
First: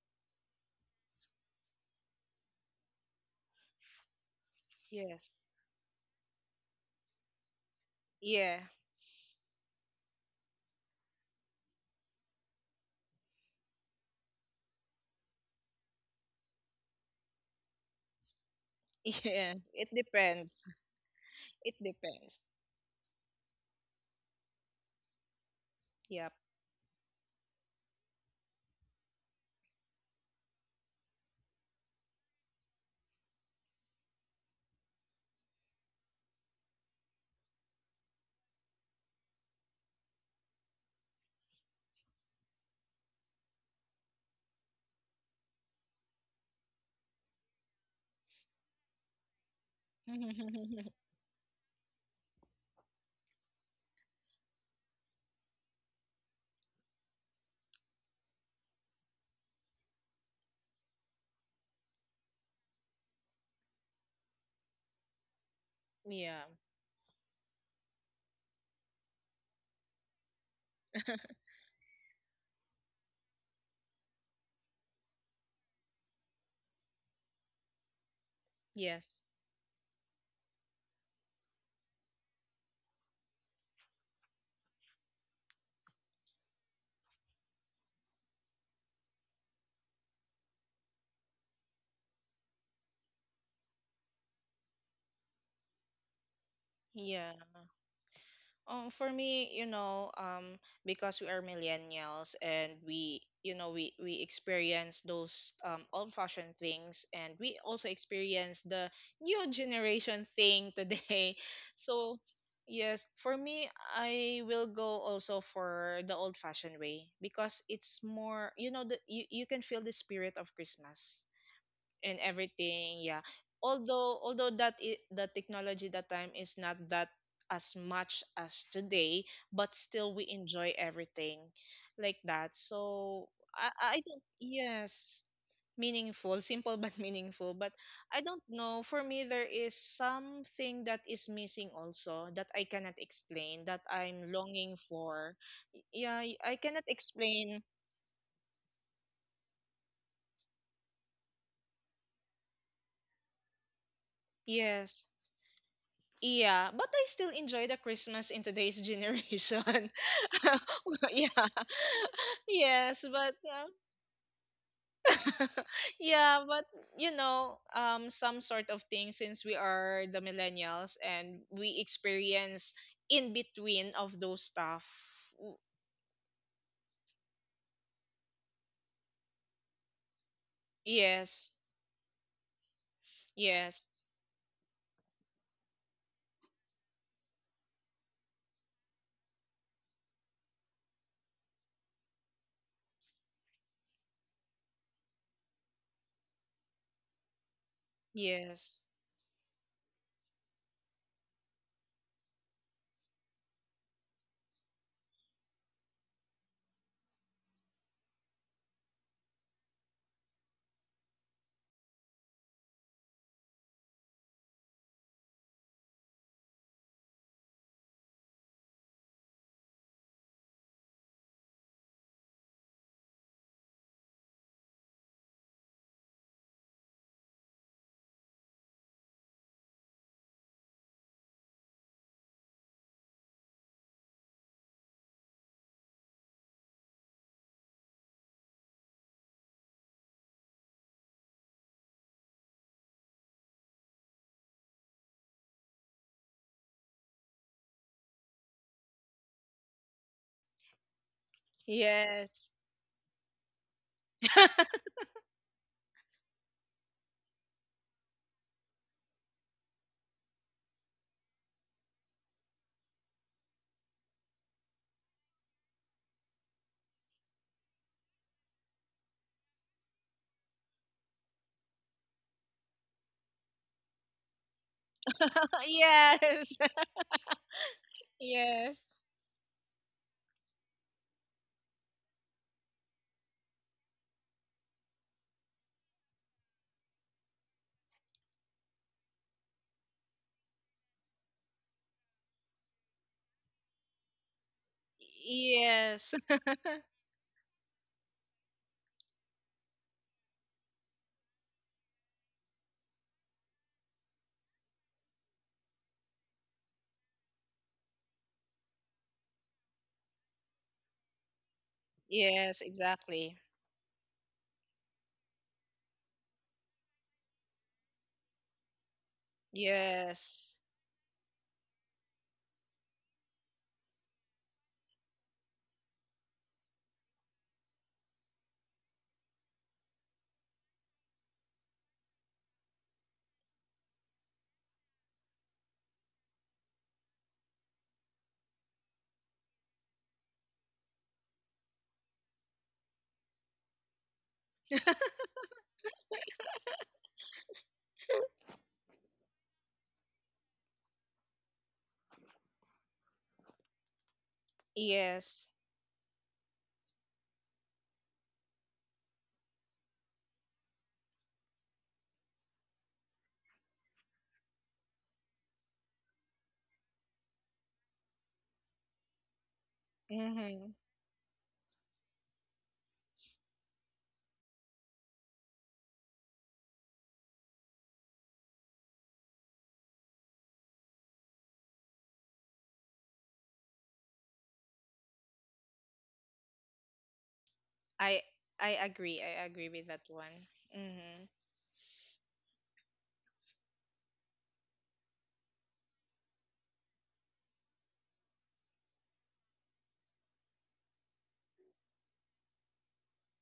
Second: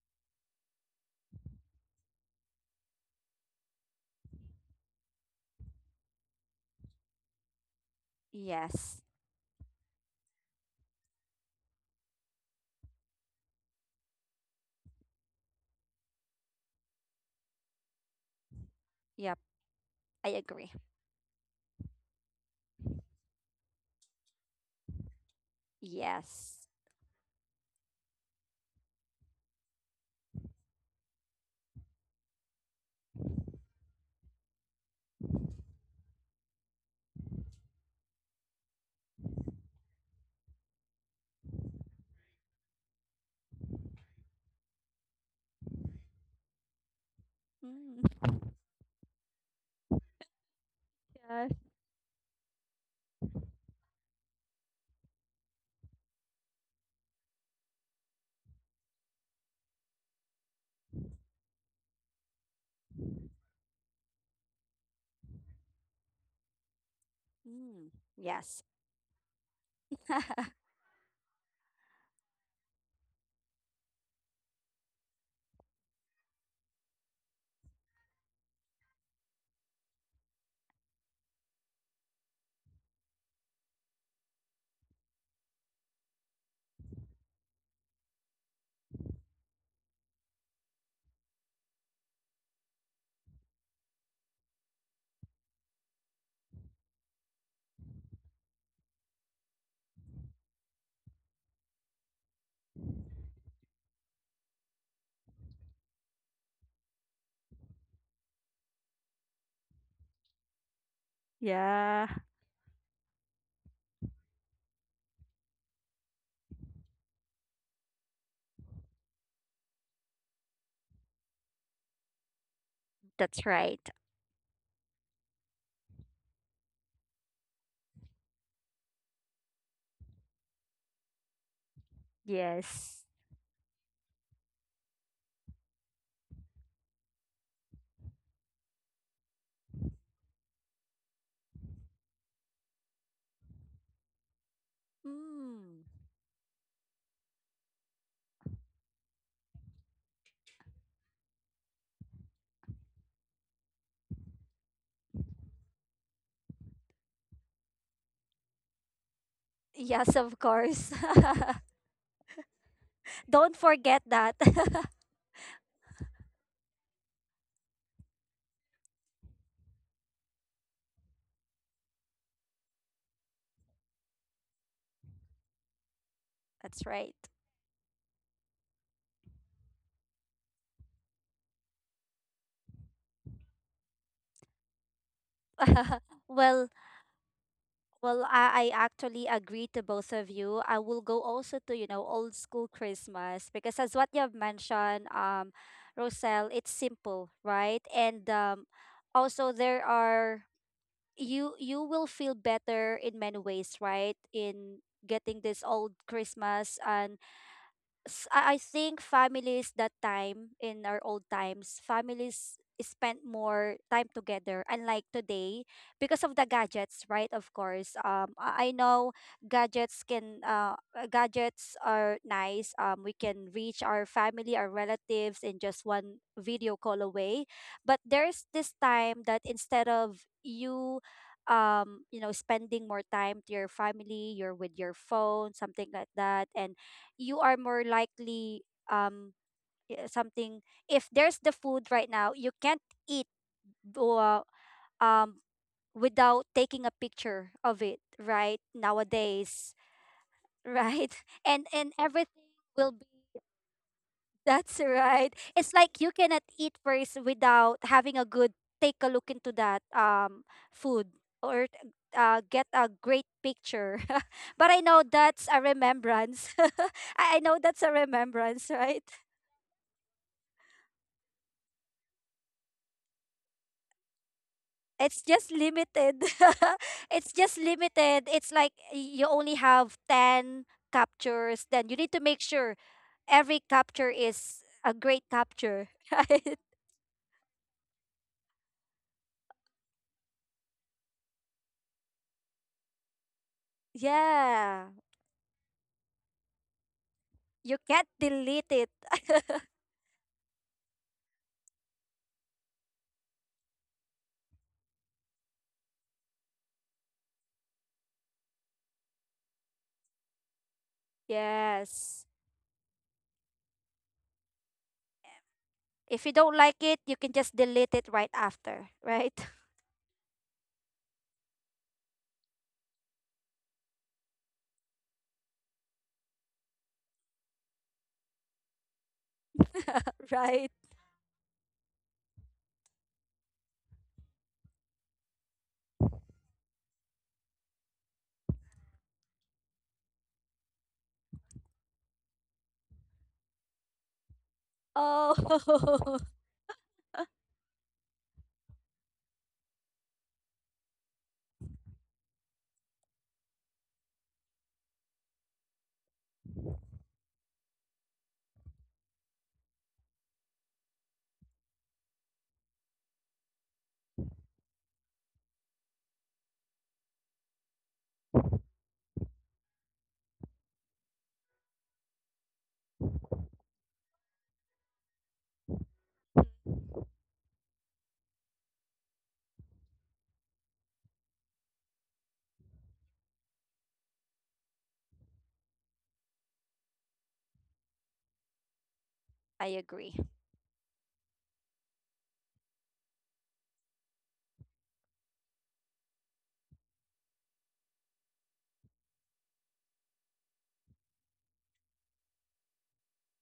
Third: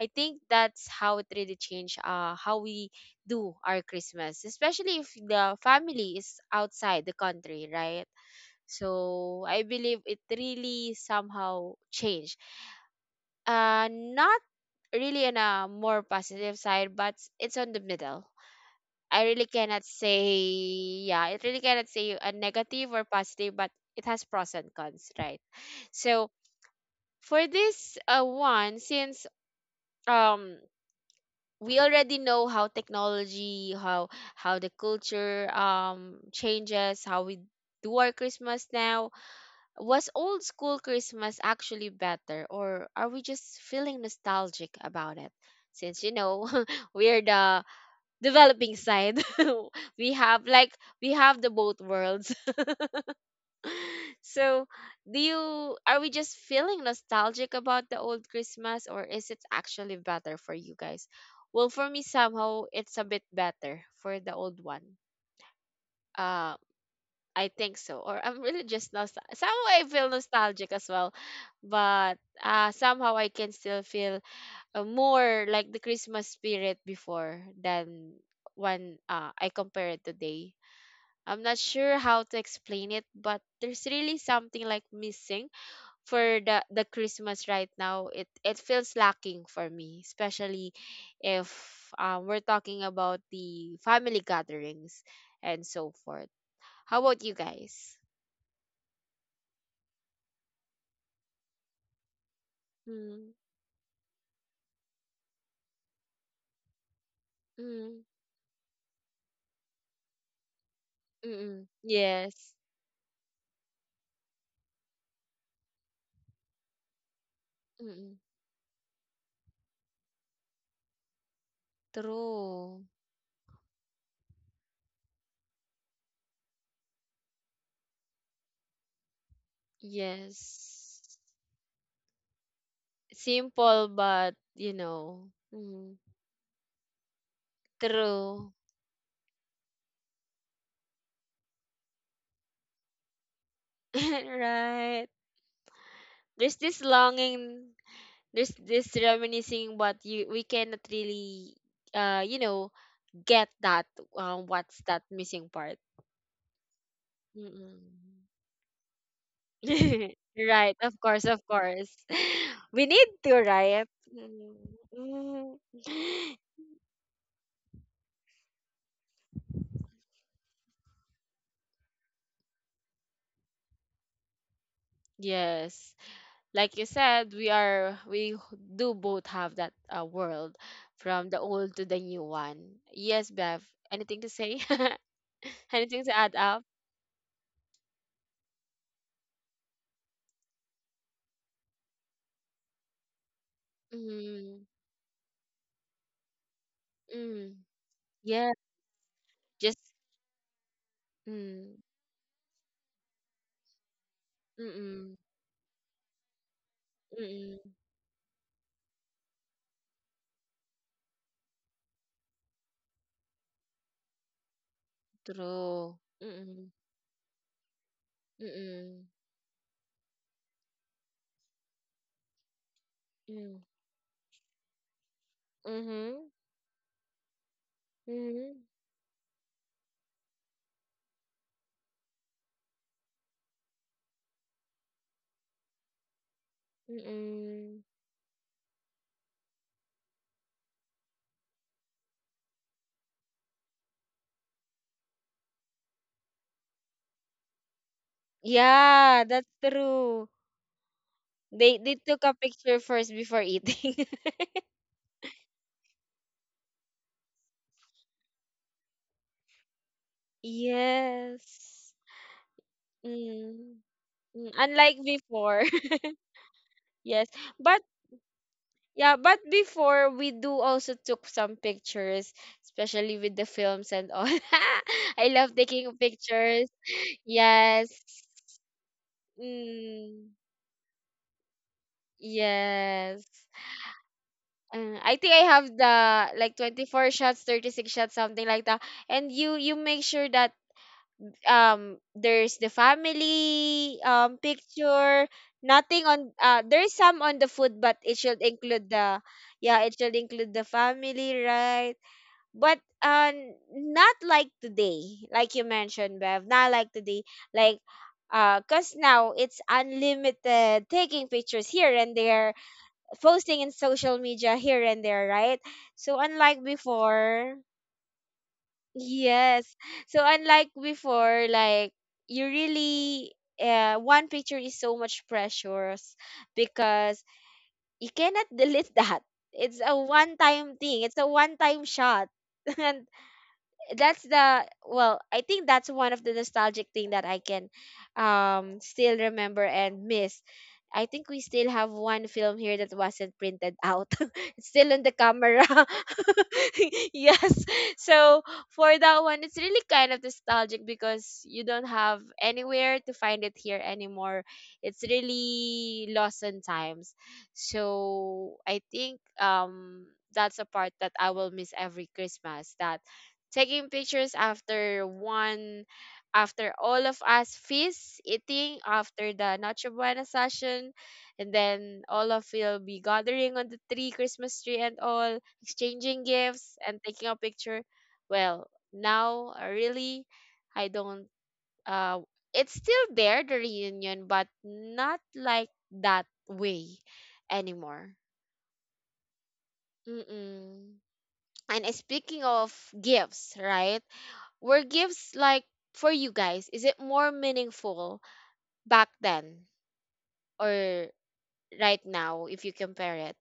Speaker 1: I think that's how it really changed uh, how we do our christmas, especially if
Speaker 2: yes.
Speaker 1: the family is outside the country, right?
Speaker 2: Yeah.
Speaker 3: yes,
Speaker 1: So I believe it really somehow changed uh, not really in a more positive side, but it's on the middle. I
Speaker 3: yep,
Speaker 1: really
Speaker 2: Yes,
Speaker 1: cannot
Speaker 2: it
Speaker 3: I
Speaker 1: say,
Speaker 2: depends.
Speaker 3: agree.
Speaker 1: yeah, it really
Speaker 2: It
Speaker 1: cannot say a
Speaker 2: depends.
Speaker 1: negative or positive, but it has pros and cons, right? So
Speaker 2: Yep.
Speaker 3: Yes,
Speaker 1: for this uh, one, since um we already know how technology, how how the culture um changes, how we do our Christmas now, was old school Christmas actually better, or are we just feeling nostalgic about it? Since you know we're the
Speaker 3: mm,
Speaker 1: developing side, we have like we have the
Speaker 3: yes,
Speaker 1: both worlds. So, do you are we just feeling nostalgic about the old Christmas, or is it actually better for you guys? Well, for me, somehow it's a bit better for the old one.
Speaker 2: Yeah,
Speaker 1: Uh, I think
Speaker 3: mm,
Speaker 1: so. Or I'm
Speaker 3: yes,
Speaker 1: really just nostal somehow I feel nostalgic as well. But uh somehow I can still feel uh, more like the Christmas spirit before than when
Speaker 2: yes.
Speaker 1: uh, I compare it today. I'm not sure how to explain it, but there's really something like missing for the, the Christmas right now. It it feels lacking for me, especially if um, we're talking about the family gatherings and so forth. How about
Speaker 2: Yeah.
Speaker 1: you guys?
Speaker 2: Um, for me, you know, um, because we are millennials and we,
Speaker 1: Mm,
Speaker 2: you know, we we experience those um, old-fashioned things, and we also
Speaker 1: mm,
Speaker 2: experience the new generation thing today.
Speaker 1: mm,
Speaker 3: yeah,
Speaker 2: So,
Speaker 1: yes.
Speaker 2: yes, for me, I will go also for the old-fashioned way because it's
Speaker 1: Mm,
Speaker 2: more, you know, the you, you can feel the spirit of Christmas and
Speaker 1: true.
Speaker 2: everything, yeah.
Speaker 3: that's right.
Speaker 2: Although although that i- the technology that time is not that as much as today, but still we enjoy
Speaker 1: Yes.
Speaker 2: everything like that.
Speaker 3: Yes.
Speaker 2: So i
Speaker 1: Simple,
Speaker 2: i don't,
Speaker 1: but you
Speaker 2: yes,
Speaker 1: know, mm,
Speaker 2: meaningful. Simple but meaningful. But I don't
Speaker 1: true.
Speaker 2: know, for me there is something that is missing also that I cannot explain, that I'm longing
Speaker 1: Right.
Speaker 2: for,
Speaker 3: Mm.
Speaker 2: yeah. I
Speaker 1: There's this
Speaker 2: cannot explain.
Speaker 1: longing, there's this reminiscing, but you we cannot really, uh, you know, get that. Uh, what's that
Speaker 2: Yes.
Speaker 1: missing part?
Speaker 2: Yeah, but I still enjoy the
Speaker 1: Mm-mm.
Speaker 2: Christmas in today's generation.
Speaker 3: Yes, of
Speaker 1: Right.
Speaker 3: course.
Speaker 1: Of course.
Speaker 2: Yeah.
Speaker 1: Of course. We
Speaker 2: Yes,
Speaker 1: need
Speaker 2: but,
Speaker 1: to,
Speaker 3: Don't
Speaker 1: right?
Speaker 3: forget that.
Speaker 1: Mm,
Speaker 2: uh,
Speaker 1: mm.
Speaker 2: yeah, but, you know, um some sort of thing since we are the millennials and we experience in between of those stuff. W-
Speaker 1: Yes. Like
Speaker 3: That's
Speaker 1: you
Speaker 3: right.
Speaker 1: said, we are we do both have that uh, world from the
Speaker 2: Yes.
Speaker 1: old to the new one. Yes, Bev.
Speaker 2: Yes.
Speaker 1: Anything to say? Anything to add up?
Speaker 3: Well, Well, I, I actually agree to both of you. I will go also to, you know, old school Christmas because, as what you have
Speaker 1: Mm.
Speaker 3: mentioned, um, Roselle, it's simple,
Speaker 1: Mm.
Speaker 3: right? And
Speaker 1: Yeah.
Speaker 3: um,
Speaker 2: Yes.
Speaker 3: also
Speaker 1: Just
Speaker 3: there are— you you
Speaker 1: mm.
Speaker 3: will feel better in many ways, right? In
Speaker 1: Mm.
Speaker 3: getting this old Christmas. And
Speaker 1: Mm.
Speaker 3: s- I I think families that time, in our old times, families spent more time together unlike today
Speaker 1: True.
Speaker 3: because of the
Speaker 1: Mm.
Speaker 3: gadgets, right, of course. um i I
Speaker 1: Mm.
Speaker 3: know gadgets can uh uh, gadgets are nice. Um we can
Speaker 1: Mm.
Speaker 3: reach our family, our relatives, in just one
Speaker 1: Mm-hmm.
Speaker 3: video call away. But there's
Speaker 1: Mm.
Speaker 3: this time that instead of you, um you know spending more time to your family, you're with your phone, something like that. And you are
Speaker 1: Mm.
Speaker 3: more likely— um y- something if there's the food right now, you can't eat uh, um without taking a picture of it, right,
Speaker 1: Yeah, that's
Speaker 3: nowadays,
Speaker 1: true.
Speaker 3: right? and
Speaker 1: They
Speaker 3: and
Speaker 1: they took a
Speaker 2: Yes.
Speaker 3: everything
Speaker 1: picture
Speaker 3: will be—
Speaker 1: first before eating.
Speaker 3: that's right, it's like you cannot eat first without having a good— take a look into that, um food, or
Speaker 1: Yes.
Speaker 3: uh, get a great
Speaker 1: Mm,
Speaker 3: picture.
Speaker 1: mm,
Speaker 3: But I
Speaker 1: Unlike
Speaker 3: know that's a
Speaker 1: before.
Speaker 3: remembrance.
Speaker 1: Yes.
Speaker 3: I I know
Speaker 1: But
Speaker 3: that's a remembrance, right?
Speaker 1: yeah, but before we do also took some pictures, especially with the films and all.
Speaker 3: It's
Speaker 1: I
Speaker 3: just
Speaker 1: love taking
Speaker 3: limited.
Speaker 2: Yes.
Speaker 1: pictures.
Speaker 3: It's just
Speaker 1: Yes.
Speaker 3: limited. It's like,
Speaker 2: Yes.
Speaker 3: y- you only have
Speaker 1: Mm,
Speaker 3: ten captures, then you need to make sure
Speaker 1: yes.
Speaker 3: every capture is a
Speaker 1: Uh, I
Speaker 3: great
Speaker 1: think I have
Speaker 3: capture,
Speaker 1: the like
Speaker 3: right?
Speaker 1: twenty-four shots, thirty-six shots, something like that. And you you make sure that um there's the family um
Speaker 3: Yeah.
Speaker 1: picture, nothing
Speaker 2: Yes.
Speaker 1: on, uh there's some on the
Speaker 3: You
Speaker 1: food, but
Speaker 3: can't
Speaker 1: it should
Speaker 3: delete it.
Speaker 1: include the, yeah, it should include the family, right? But uh not like today, like you mentioned, Bev, not like today, like, uh because now it's unlimited, taking pictures here and
Speaker 3: Yes.
Speaker 1: there,
Speaker 2: Yes, exactly.
Speaker 1: posting in social media here and there, right? So
Speaker 3: If you don't
Speaker 1: unlike
Speaker 3: like it, you can just
Speaker 1: before.
Speaker 3: delete it right after, right?
Speaker 1: Yes. So
Speaker 2: Yes.
Speaker 1: unlike before, like, you really, uh, one picture is so much precious because you cannot delete that. It's a one
Speaker 3: Right.
Speaker 1: time thing. It's a one time shot. And that's the well, I think that's one of the nostalgic thing that I can um still remember and miss. I think we still have one film here that wasn't printed out. It's still in the
Speaker 3: Oh.
Speaker 1: camera. Yes. So for that one, it's really kind of nostalgic because you don't have anywhere to find it here anymore. It's
Speaker 2: Yes.
Speaker 1: really lost in times. So I think, um that's a part that I will miss every Christmas, that taking pictures after one after all of us feast eating, after the Noche Buena
Speaker 2: Mm-hmm.
Speaker 1: session, and then all of will be gathering on the tree Christmas tree and all, exchanging gifts and taking a picture. Well now, uh, really, I don't uh it's still there, the reunion, but not like that way anymore.
Speaker 2: I I agree. I
Speaker 3: I
Speaker 2: agree with that
Speaker 3: agree.
Speaker 2: one.
Speaker 1: Mm-mm.
Speaker 2: Mm-hmm.
Speaker 1: And speaking of gifts, right? Were gifts like, for you guys, is it more meaningful back then or right now if you compare it?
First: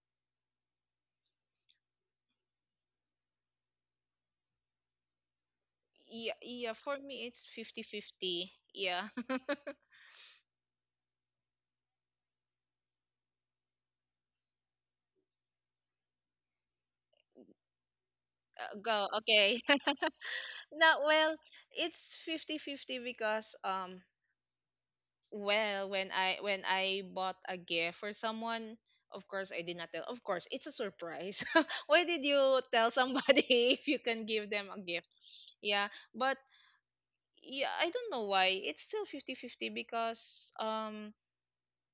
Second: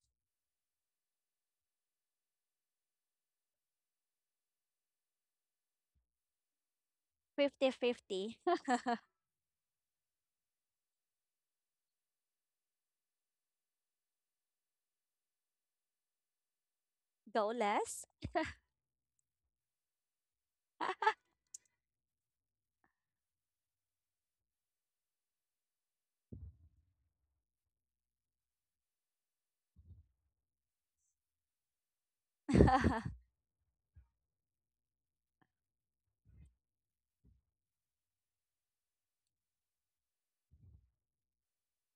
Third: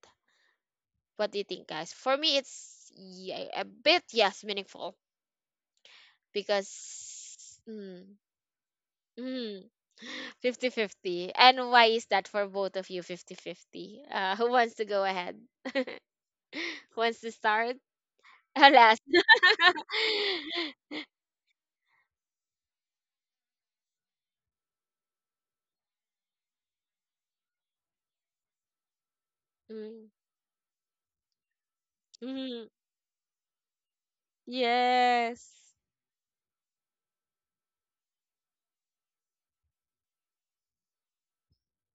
Speaker 1: What do you think, guys? For me, it's, yeah, a bit, yes, meaningful
Speaker 2: Yeah, yeah, for me it's
Speaker 1: because mm,
Speaker 3: Fifty-fifty.
Speaker 2: fifty-fifty. Yeah.
Speaker 1: mm, 50 fifty. And why is that for both of you fifty-fifty? Uh, who wants to go ahead? Who wants to
Speaker 3: Go
Speaker 1: start?
Speaker 3: less.
Speaker 2: Uh,
Speaker 1: Alas.
Speaker 2: Go. Okay. No, well, it's fifty-fifty because, um well, when I when I bought a gift for someone, of course I did not tell.
Speaker 1: Mm,
Speaker 2: Of course, it's a surprise. Why did you
Speaker 1: mm.
Speaker 2: tell somebody if you can give them a gift?
Speaker 1: Yes.
Speaker 2: Yeah, but yeah, I don't know why. It's still fifty-fifty because, um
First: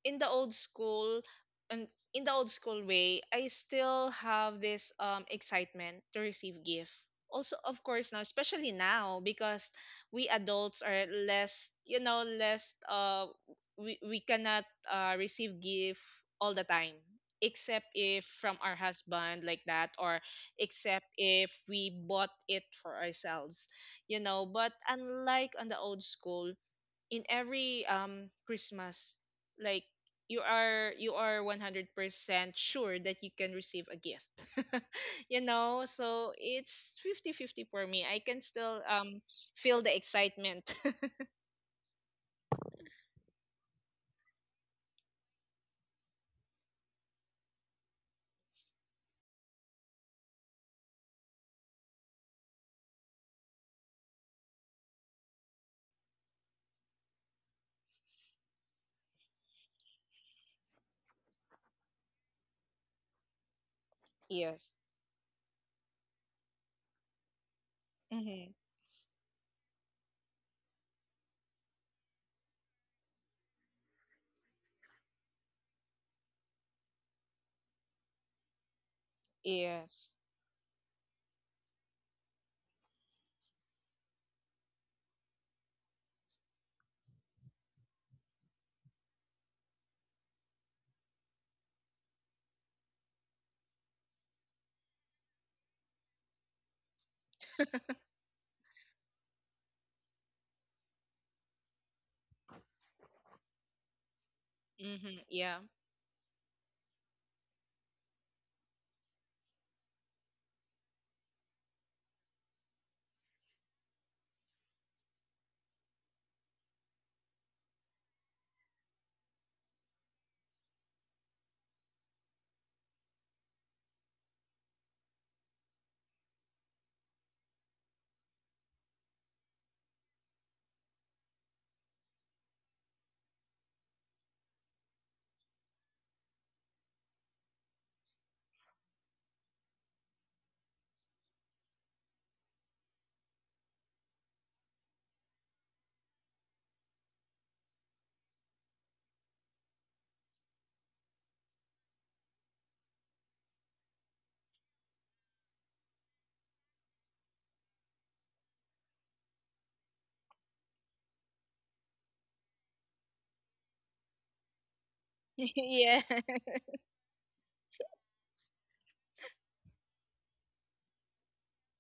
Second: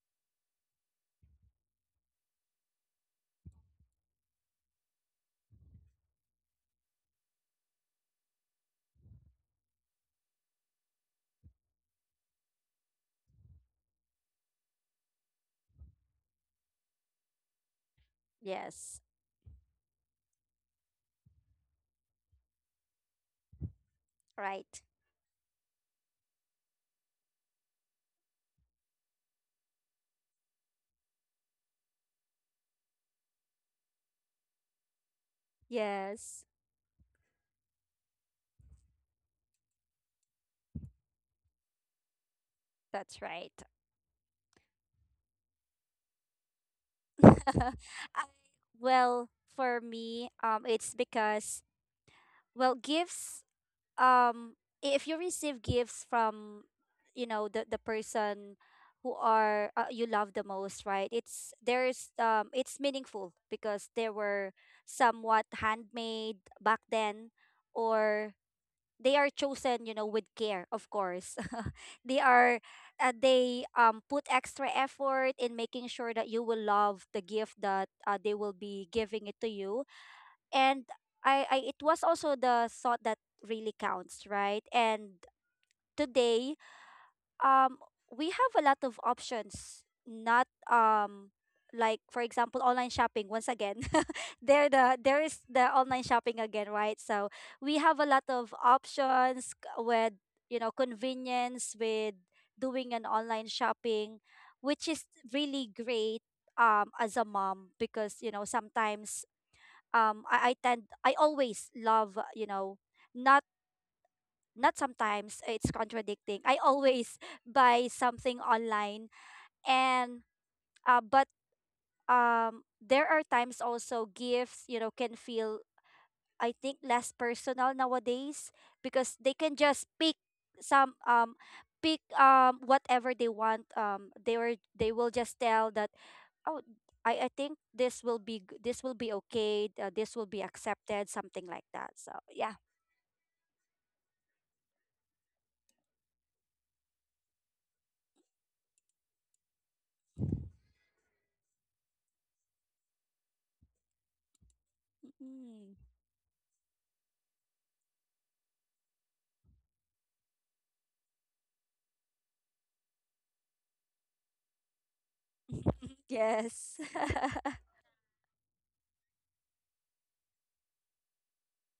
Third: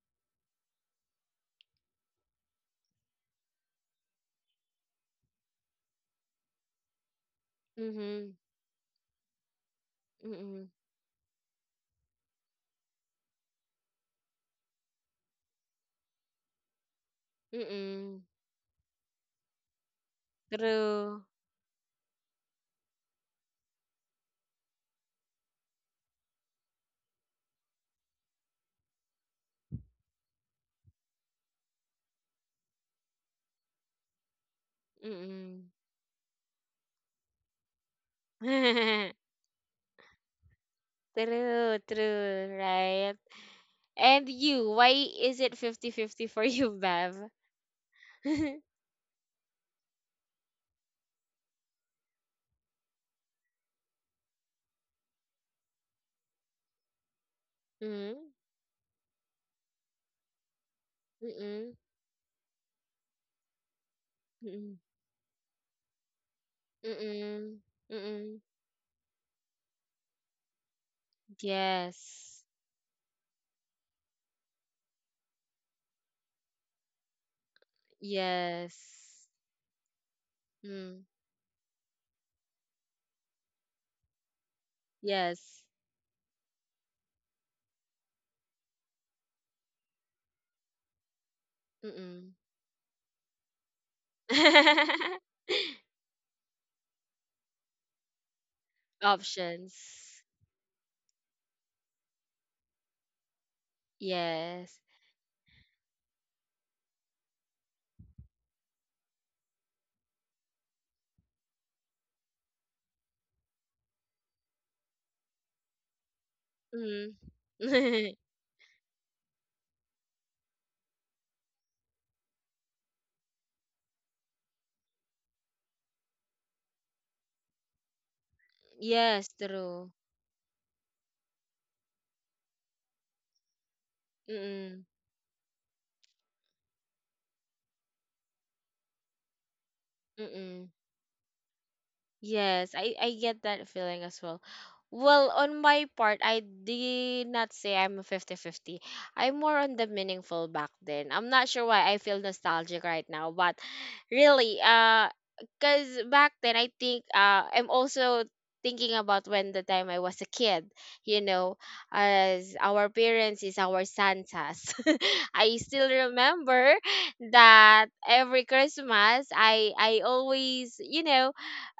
Speaker 2: in the old school, and in the old school way I still have this um excitement to receive gift, also of course now,
Speaker 1: Mhm.
Speaker 2: especially now because we
Speaker 1: Mm.
Speaker 2: adults are less, you know less, uh we, we cannot, uh, receive gift all the time, except
Speaker 1: Mm.
Speaker 2: if from our
Speaker 3: Yes.
Speaker 2: husband like that, or except
Speaker 1: True.
Speaker 2: if we bought it for ourselves, you know but
Speaker 3: Right.
Speaker 2: unlike on the old school. In every um Christmas, like you are you are one hundred percent sure that you can receive a gift. you
Speaker 1: Mm.
Speaker 2: know, so
Speaker 3: Yes.
Speaker 2: it's fifty fifty for me. I can still um feel the excitement.
Speaker 1: True, true, right?
Speaker 3: That's right.
Speaker 1: And you, why is it fifty-fifty for you, Bev?
Speaker 3: I— well, for me, um, it's because, well, gifts. Um, if you receive gifts from, you know, the the
Speaker 1: Mm.
Speaker 3: person who are, uh, you love the most, right? It's—
Speaker 1: Mm.
Speaker 3: there's um, it's meaningful because they were
Speaker 2: Yes.
Speaker 1: Mm.
Speaker 3: somewhat handmade back then,
Speaker 1: Mm.
Speaker 3: or
Speaker 1: Mm.
Speaker 2: Mhm.
Speaker 3: they are chosen, you know, with care, of course. They
Speaker 1: Yes.
Speaker 3: are— uh, they um put extra effort in making sure that you will love the gift that, uh, they will be giving
Speaker 1: Yes.
Speaker 3: it to you.
Speaker 2: Yes.
Speaker 3: And
Speaker 1: Mm.
Speaker 3: I, I it was also the thought that really counts, right? And
Speaker 1: Yes.
Speaker 3: today, um we have a lot of options, not um like, for
Speaker 1: Mm.
Speaker 3: example, online shopping once again. There— the— there is the online shopping again, right? So we have a lot of options, c-
Speaker 1: Options.
Speaker 3: with, you know, convenience with doing an online shopping,
Speaker 1: Yes.
Speaker 3: which is
Speaker 2: Mhm. Yeah.
Speaker 3: really great, um as a mom, because you know, sometimes, um I, I tend— I always love, uh, you know, not— not sometimes, uh, it's contradicting, I
Speaker 1: Mm.
Speaker 3: always buy something online. And uh, but, um there are times also, gifts, you know, can feel— I think less personal nowadays, because
Speaker 1: Yes,
Speaker 3: they can just
Speaker 1: true.
Speaker 3: pick some um pick um whatever they want. Um they were—
Speaker 1: Mm,
Speaker 3: they will just tell that, oh, I I think this will be g- this will be okay, uh, this will be
Speaker 1: mm.
Speaker 3: accepted, something like that, so yeah.
Speaker 1: Yes, I, I get that feeling as well. Well, on my part, I did not say I'm a fifty fifty. I'm more on the meaningful back then. I'm not sure why I feel nostalgic right now, but really, uh,
Speaker 3: Mm.
Speaker 1: because back then, I think, uh, I'm also thinking about when the time I was a kid, you know, as our parents is our Santas. I still
Speaker 2: Yeah.
Speaker 1: remember
Speaker 3: Yes.
Speaker 1: that every Christmas, I I always, you know,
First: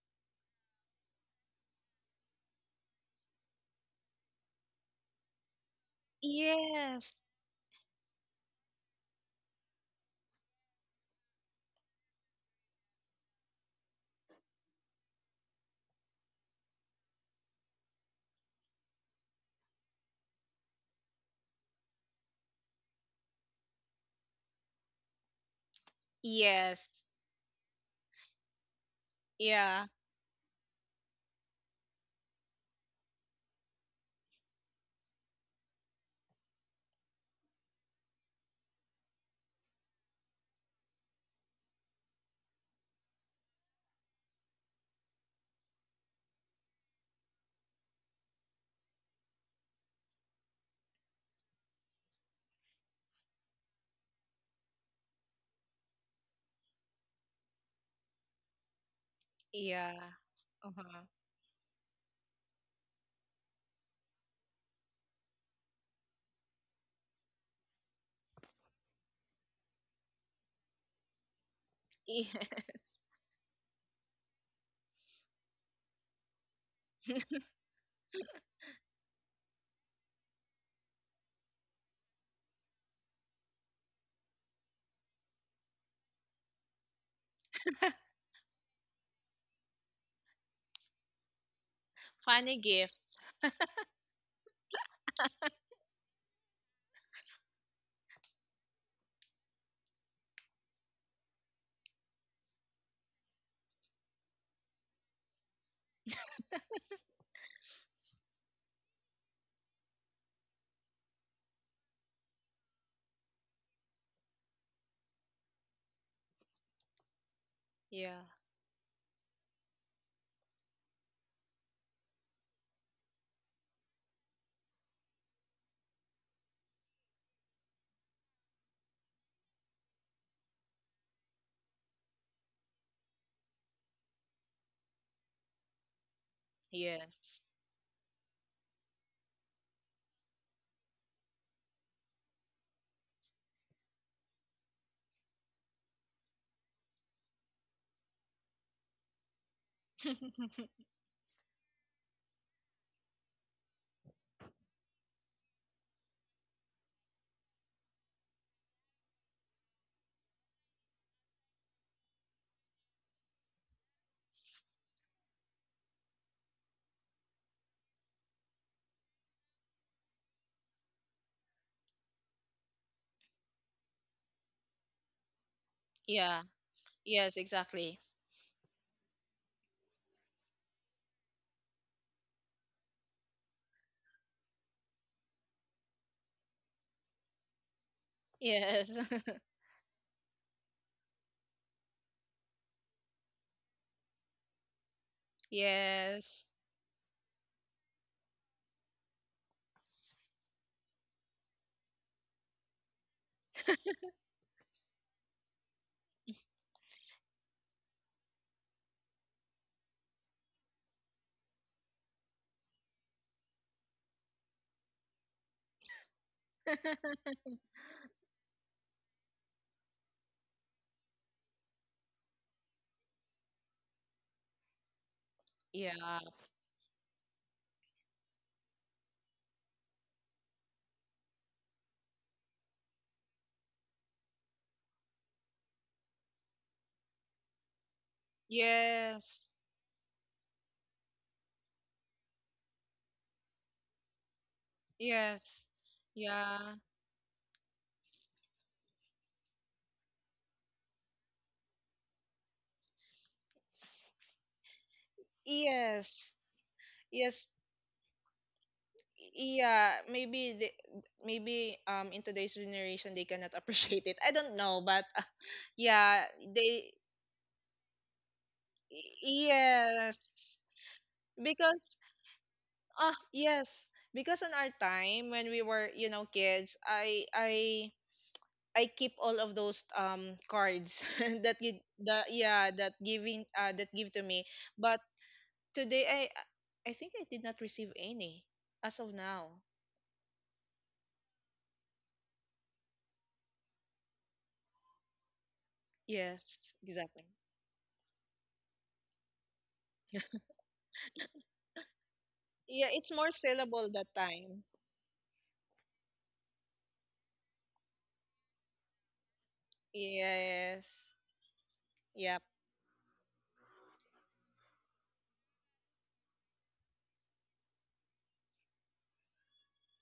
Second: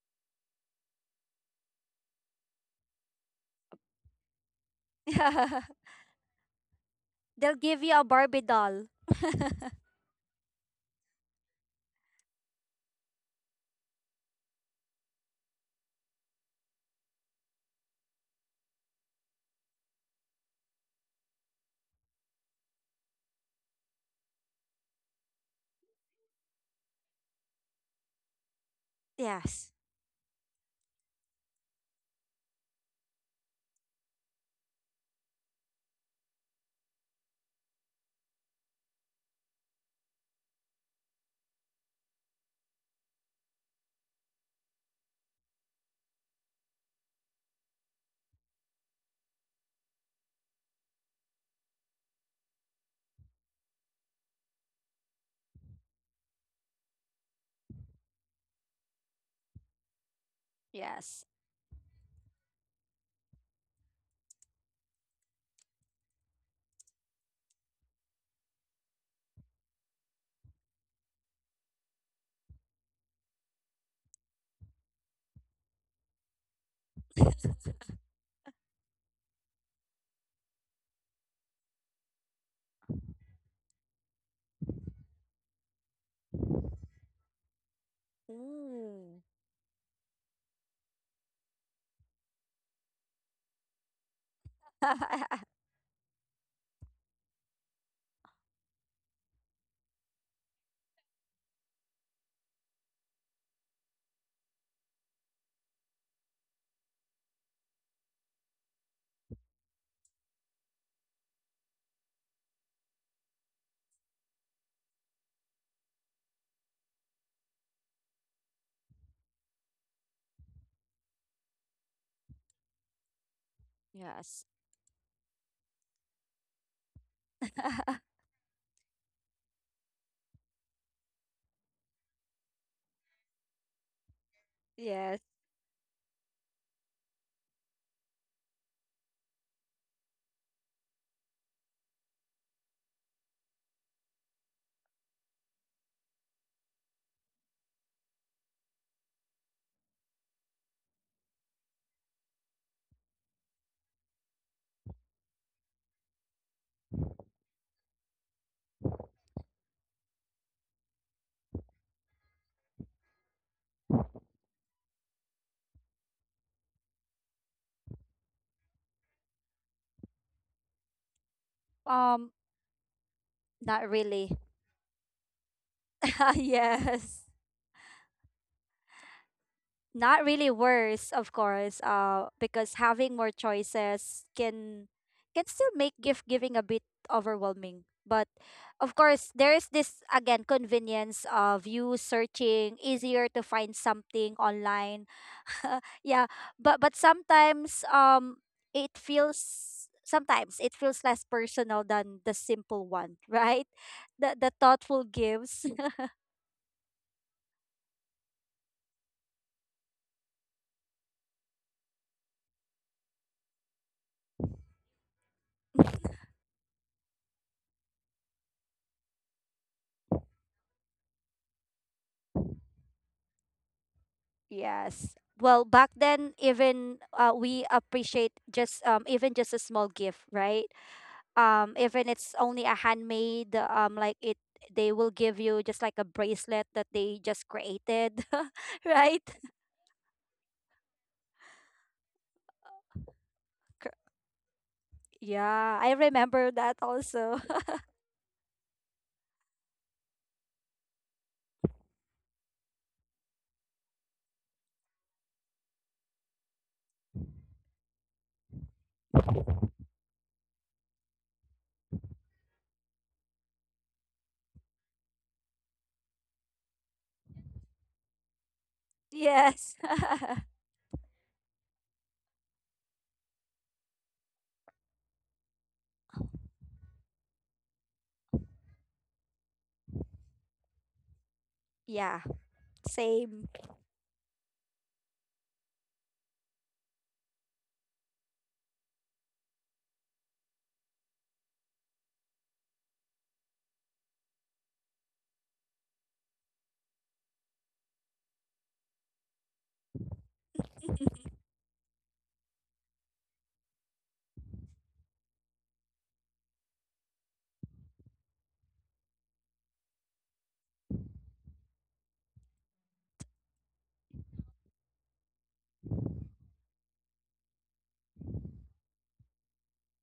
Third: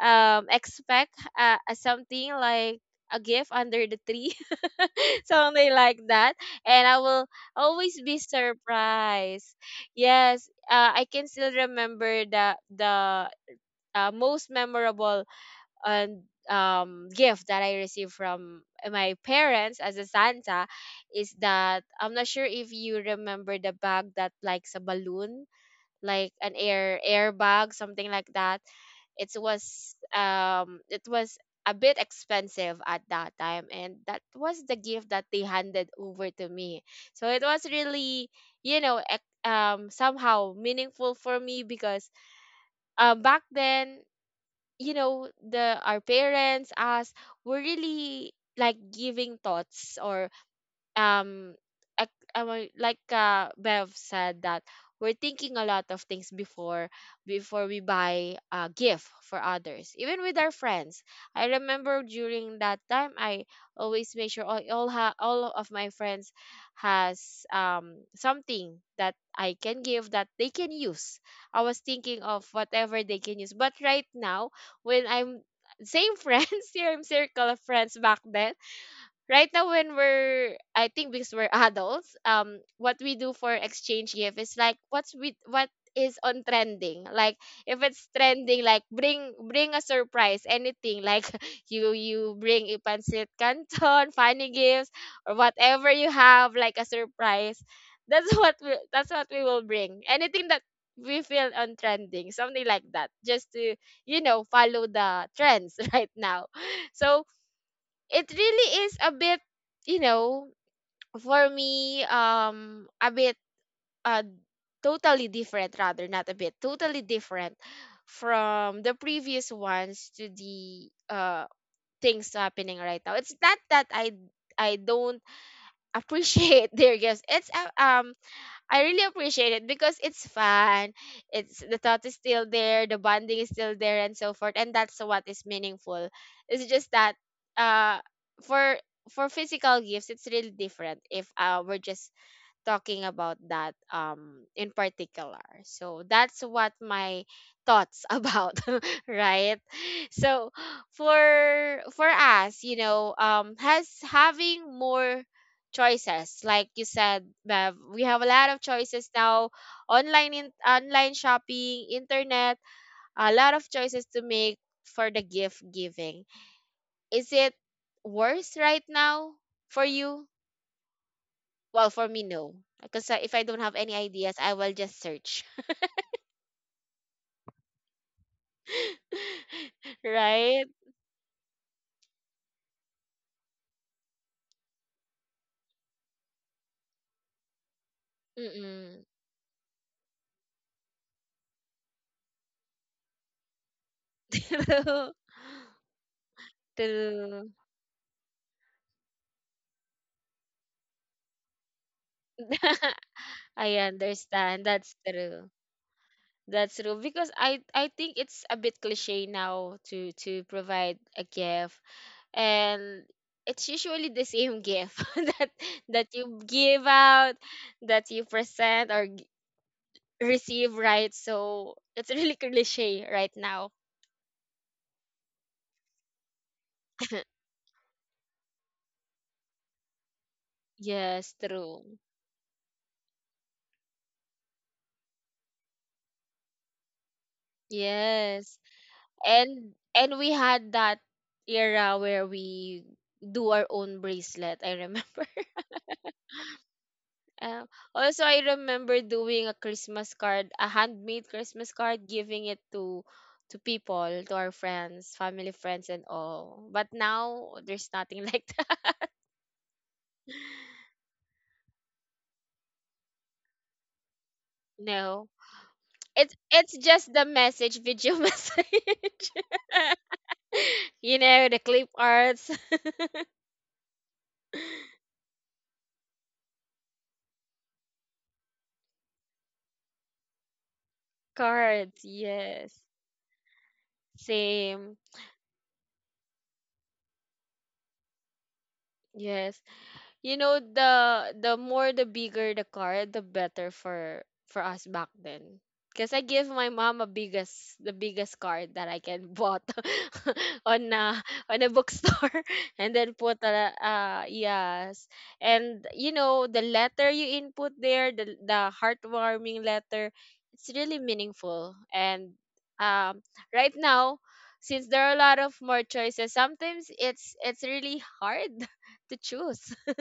Speaker 1: um expect uh, uh, something like a gift under the tree something like that, and I will
Speaker 2: Yes.
Speaker 3: They'll give
Speaker 1: always
Speaker 3: you a
Speaker 1: be
Speaker 3: Barbie doll.
Speaker 1: surprised. Yes. uh, I can still remember the the uh, most memorable and um gift that I received from my parents as a Santa, is that, I'm not sure if you remember, the bag that likes a balloon, like an air
Speaker 2: Yes.
Speaker 1: airbag, something like that. It
Speaker 3: Yes.
Speaker 2: Yeah.
Speaker 1: was um it was a bit expensive at that time, and that was the gift that they handed over to me. So it was really, you know, ex- um somehow meaningful for me because um back then, you know, the our parents us were really like giving thoughts, or um ac- our- like, uh, Bev said that we're thinking a lot of things before before we buy a gift for others,
Speaker 2: Yeah.
Speaker 1: even with our
Speaker 2: Uh-huh.
Speaker 1: friends.
Speaker 3: Yes.
Speaker 1: I remember during that time, I always make sure all all, ha- all of my friends has um something that I can give that they can use. I was thinking
Speaker 2: Yeah.
Speaker 1: of whatever they can use, but right now when I'm same friends, same circle of friends back then, right now when we're, I think because we're adults, um what we do for exchange gift is like, what's with what is on trending, like if it's trending, like,
Speaker 3: Ooh.
Speaker 1: bring bring a surprise, anything, like you you
Speaker 2: Funny
Speaker 1: bring a
Speaker 2: gifts.
Speaker 1: pancit canton, funny gifts, or whatever you have, like a surprise. That's what we, that's what we will bring, anything that we feel on trending, something like that, just to, you know, follow the trends right now. So it really is a bit, you know, for me, um a bit, uh totally different, rather, not a bit, totally different
Speaker 2: Yeah.
Speaker 1: from the previous ones to the uh things happening right now. It's not that i
Speaker 3: Yes.
Speaker 1: i don't appreciate their guests. It's uh, um I really appreciate it because it's fun. It's the thought is still there, the bonding is still there, and so forth. And that's
Speaker 3: Yes.
Speaker 1: what is meaningful. It's just that,
Speaker 2: Yes.
Speaker 1: uh for for physical gifts, it's really different. If, uh we're just talking about that, um in particular, so that's what my thoughts about, right? So, for for us, you know, um has having more choices, like you said, Bev, we have a lot of choices now, online in, online shopping, internet, a lot of choices to make for the gift giving. Is it worse right now for you? Well, for me,
Speaker 3: Um,
Speaker 1: no. Because if I don't have
Speaker 3: not
Speaker 1: any ideas,
Speaker 3: really.
Speaker 1: I will just search.
Speaker 2: Yeah.
Speaker 3: Yes.
Speaker 2: Yes, exactly.
Speaker 3: Not really
Speaker 1: Right?
Speaker 3: worse, of course, uh, because having more choices can— can still make gift giving a bit overwhelming. But
Speaker 2: Yes.
Speaker 3: of
Speaker 1: Mm-mm.
Speaker 3: course, there is this again convenience of you searching, easier to find something online.
Speaker 1: True.
Speaker 3: Yeah,
Speaker 2: Yes.
Speaker 3: but but
Speaker 1: True.
Speaker 3: sometimes um it feels— sometimes it feels less personal than the simple one, right?
Speaker 1: I
Speaker 3: The the
Speaker 1: understand. That's
Speaker 3: thoughtful
Speaker 1: true.
Speaker 3: gifts.
Speaker 1: That's true. Because I I think it's a bit cliche now to to provide a gift, and it's usually the same gift that that you give out, that you present or g- receive, right? So it's really cliche right now.
Speaker 3: Yes. Well, back
Speaker 2: Yeah.
Speaker 3: then, even, uh, we appreciate just, um, even just a small gift, right?
Speaker 1: Yes,
Speaker 3: Um,
Speaker 1: true.
Speaker 3: even it's only a handmade, um, like it, they will give you just like a bracelet that they just created,
Speaker 1: Yes.
Speaker 3: right?
Speaker 2: Yes.
Speaker 1: And and we had that era where we do our
Speaker 3: Cr-
Speaker 1: own bracelet, I remember.
Speaker 2: Yes.
Speaker 3: Yeah, I remember that
Speaker 2: Yeah.
Speaker 3: also.
Speaker 1: Um, Also I remember doing a Christmas card, a handmade Christmas card, giving it to to people, to our friends, family friends and
Speaker 2: Yes.
Speaker 1: all. But now
Speaker 2: Yes.
Speaker 1: there's nothing like that.
Speaker 2: Yeah, maybe the, maybe um in today's generation they cannot appreciate it. I don't know, but, uh,
Speaker 1: No.
Speaker 2: yeah,
Speaker 1: It's it's
Speaker 2: they.
Speaker 1: just the message, video message.
Speaker 3: Yes.
Speaker 2: Yes.
Speaker 1: You know, the clip
Speaker 2: Because,
Speaker 1: arts
Speaker 2: ah yes, because in our time when we were, you know, kids, I I I keep all of those um cards that you,
Speaker 1: cards,
Speaker 3: Yeah,
Speaker 2: the yeah,
Speaker 1: yes.
Speaker 2: that giving
Speaker 3: same.
Speaker 2: uh that give to me.
Speaker 1: Same.
Speaker 2: But today I I think I did not receive any as of
Speaker 1: Yes.
Speaker 2: now.
Speaker 1: You know, the the more, the bigger the car, the better for for us back then, because I give my
Speaker 2: Yes,
Speaker 1: mom a
Speaker 2: exactly.
Speaker 1: biggest the biggest car that I can bought on a on a bookstore,
Speaker 2: Yeah,
Speaker 1: and
Speaker 2: it's
Speaker 1: then
Speaker 2: more
Speaker 1: put a,
Speaker 2: sellable that
Speaker 1: uh
Speaker 2: time.
Speaker 1: yes, and you know, the letter you input there, the the heartwarming letter, it's really
Speaker 2: Yes.
Speaker 1: meaningful. And
Speaker 2: Yeah,
Speaker 1: um right now, since there are a lot of more choices, sometimes it's it's really hard to choose.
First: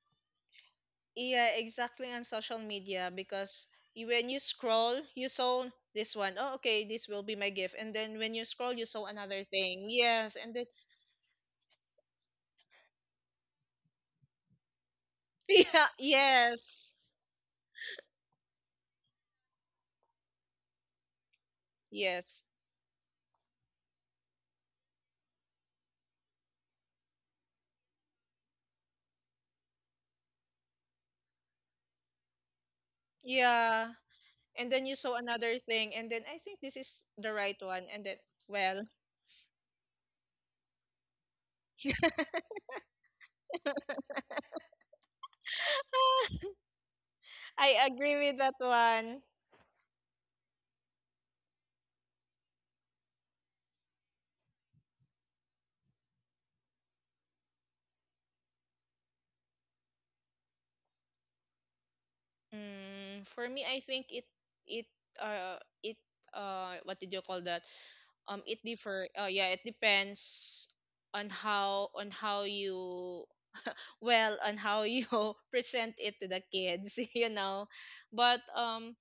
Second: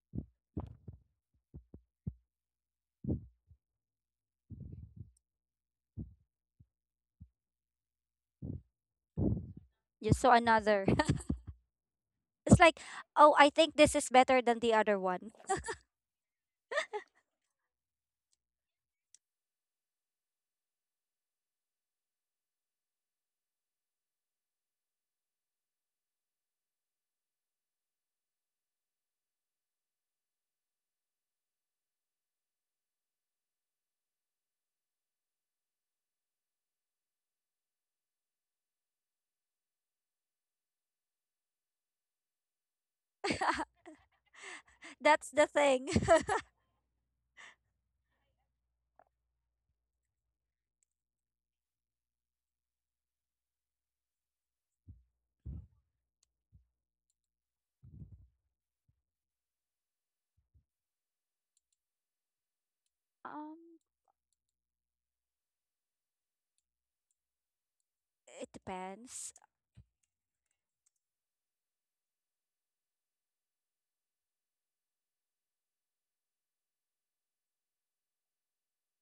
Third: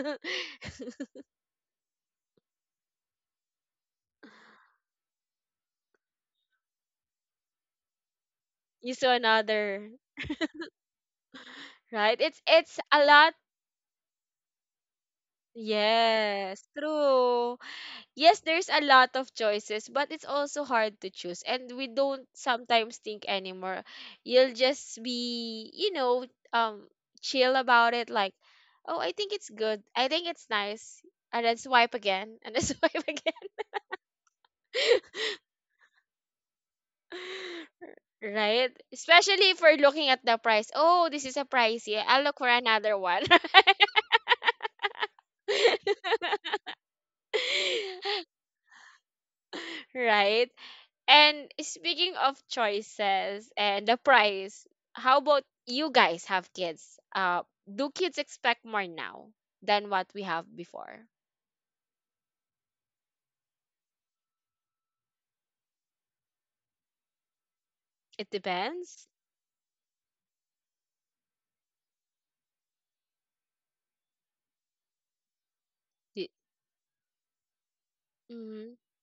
Speaker 2: yeah, exactly, on social media because you, when you scroll, you saw this one. Oh, okay, this will be my gift. And then when you scroll, you
Speaker 1: You
Speaker 2: saw
Speaker 1: saw
Speaker 2: another thing.
Speaker 1: another,
Speaker 3: You saw
Speaker 2: Yes, and then
Speaker 3: another.
Speaker 1: right? It's
Speaker 3: It's
Speaker 1: it's
Speaker 3: like,
Speaker 1: a lot.
Speaker 3: oh, I think this is better than the other one.
Speaker 2: yeah,
Speaker 1: Yes,
Speaker 2: yes.
Speaker 1: true. Yes, there's a lot of choices, but it's also hard to choose. And we don't
Speaker 2: Yes.
Speaker 1: sometimes think anymore. You'll just be, you know, um chill about it like, "Oh, I think it's good. I think it's nice." And then swipe again, and then swipe again.
Speaker 2: Yeah. And then you saw another thing, and then I think this is the right one. And then,
Speaker 1: Right?
Speaker 2: well,
Speaker 1: Especially if we're looking at the price. Oh, this is a pricey. I'll look for another one.
Speaker 3: That's the thing.
Speaker 1: Right?
Speaker 2: I agree with that one.
Speaker 1: Right? And speaking of choices and the price, how about you guys have kids? Uh, do kids expect more now than what we have before?
Speaker 2: Mm, for
Speaker 3: Um,
Speaker 2: me, I think it it uh it uh what did you call that?
Speaker 1: It
Speaker 2: Um,
Speaker 3: it
Speaker 2: it
Speaker 1: depends.
Speaker 2: differ. Uh,
Speaker 3: depends.
Speaker 2: yeah, it depends on how on how you well, on how you present it to
Speaker 1: Y-
Speaker 2: the kids, you know. But,
Speaker 1: mhm.
Speaker 2: um,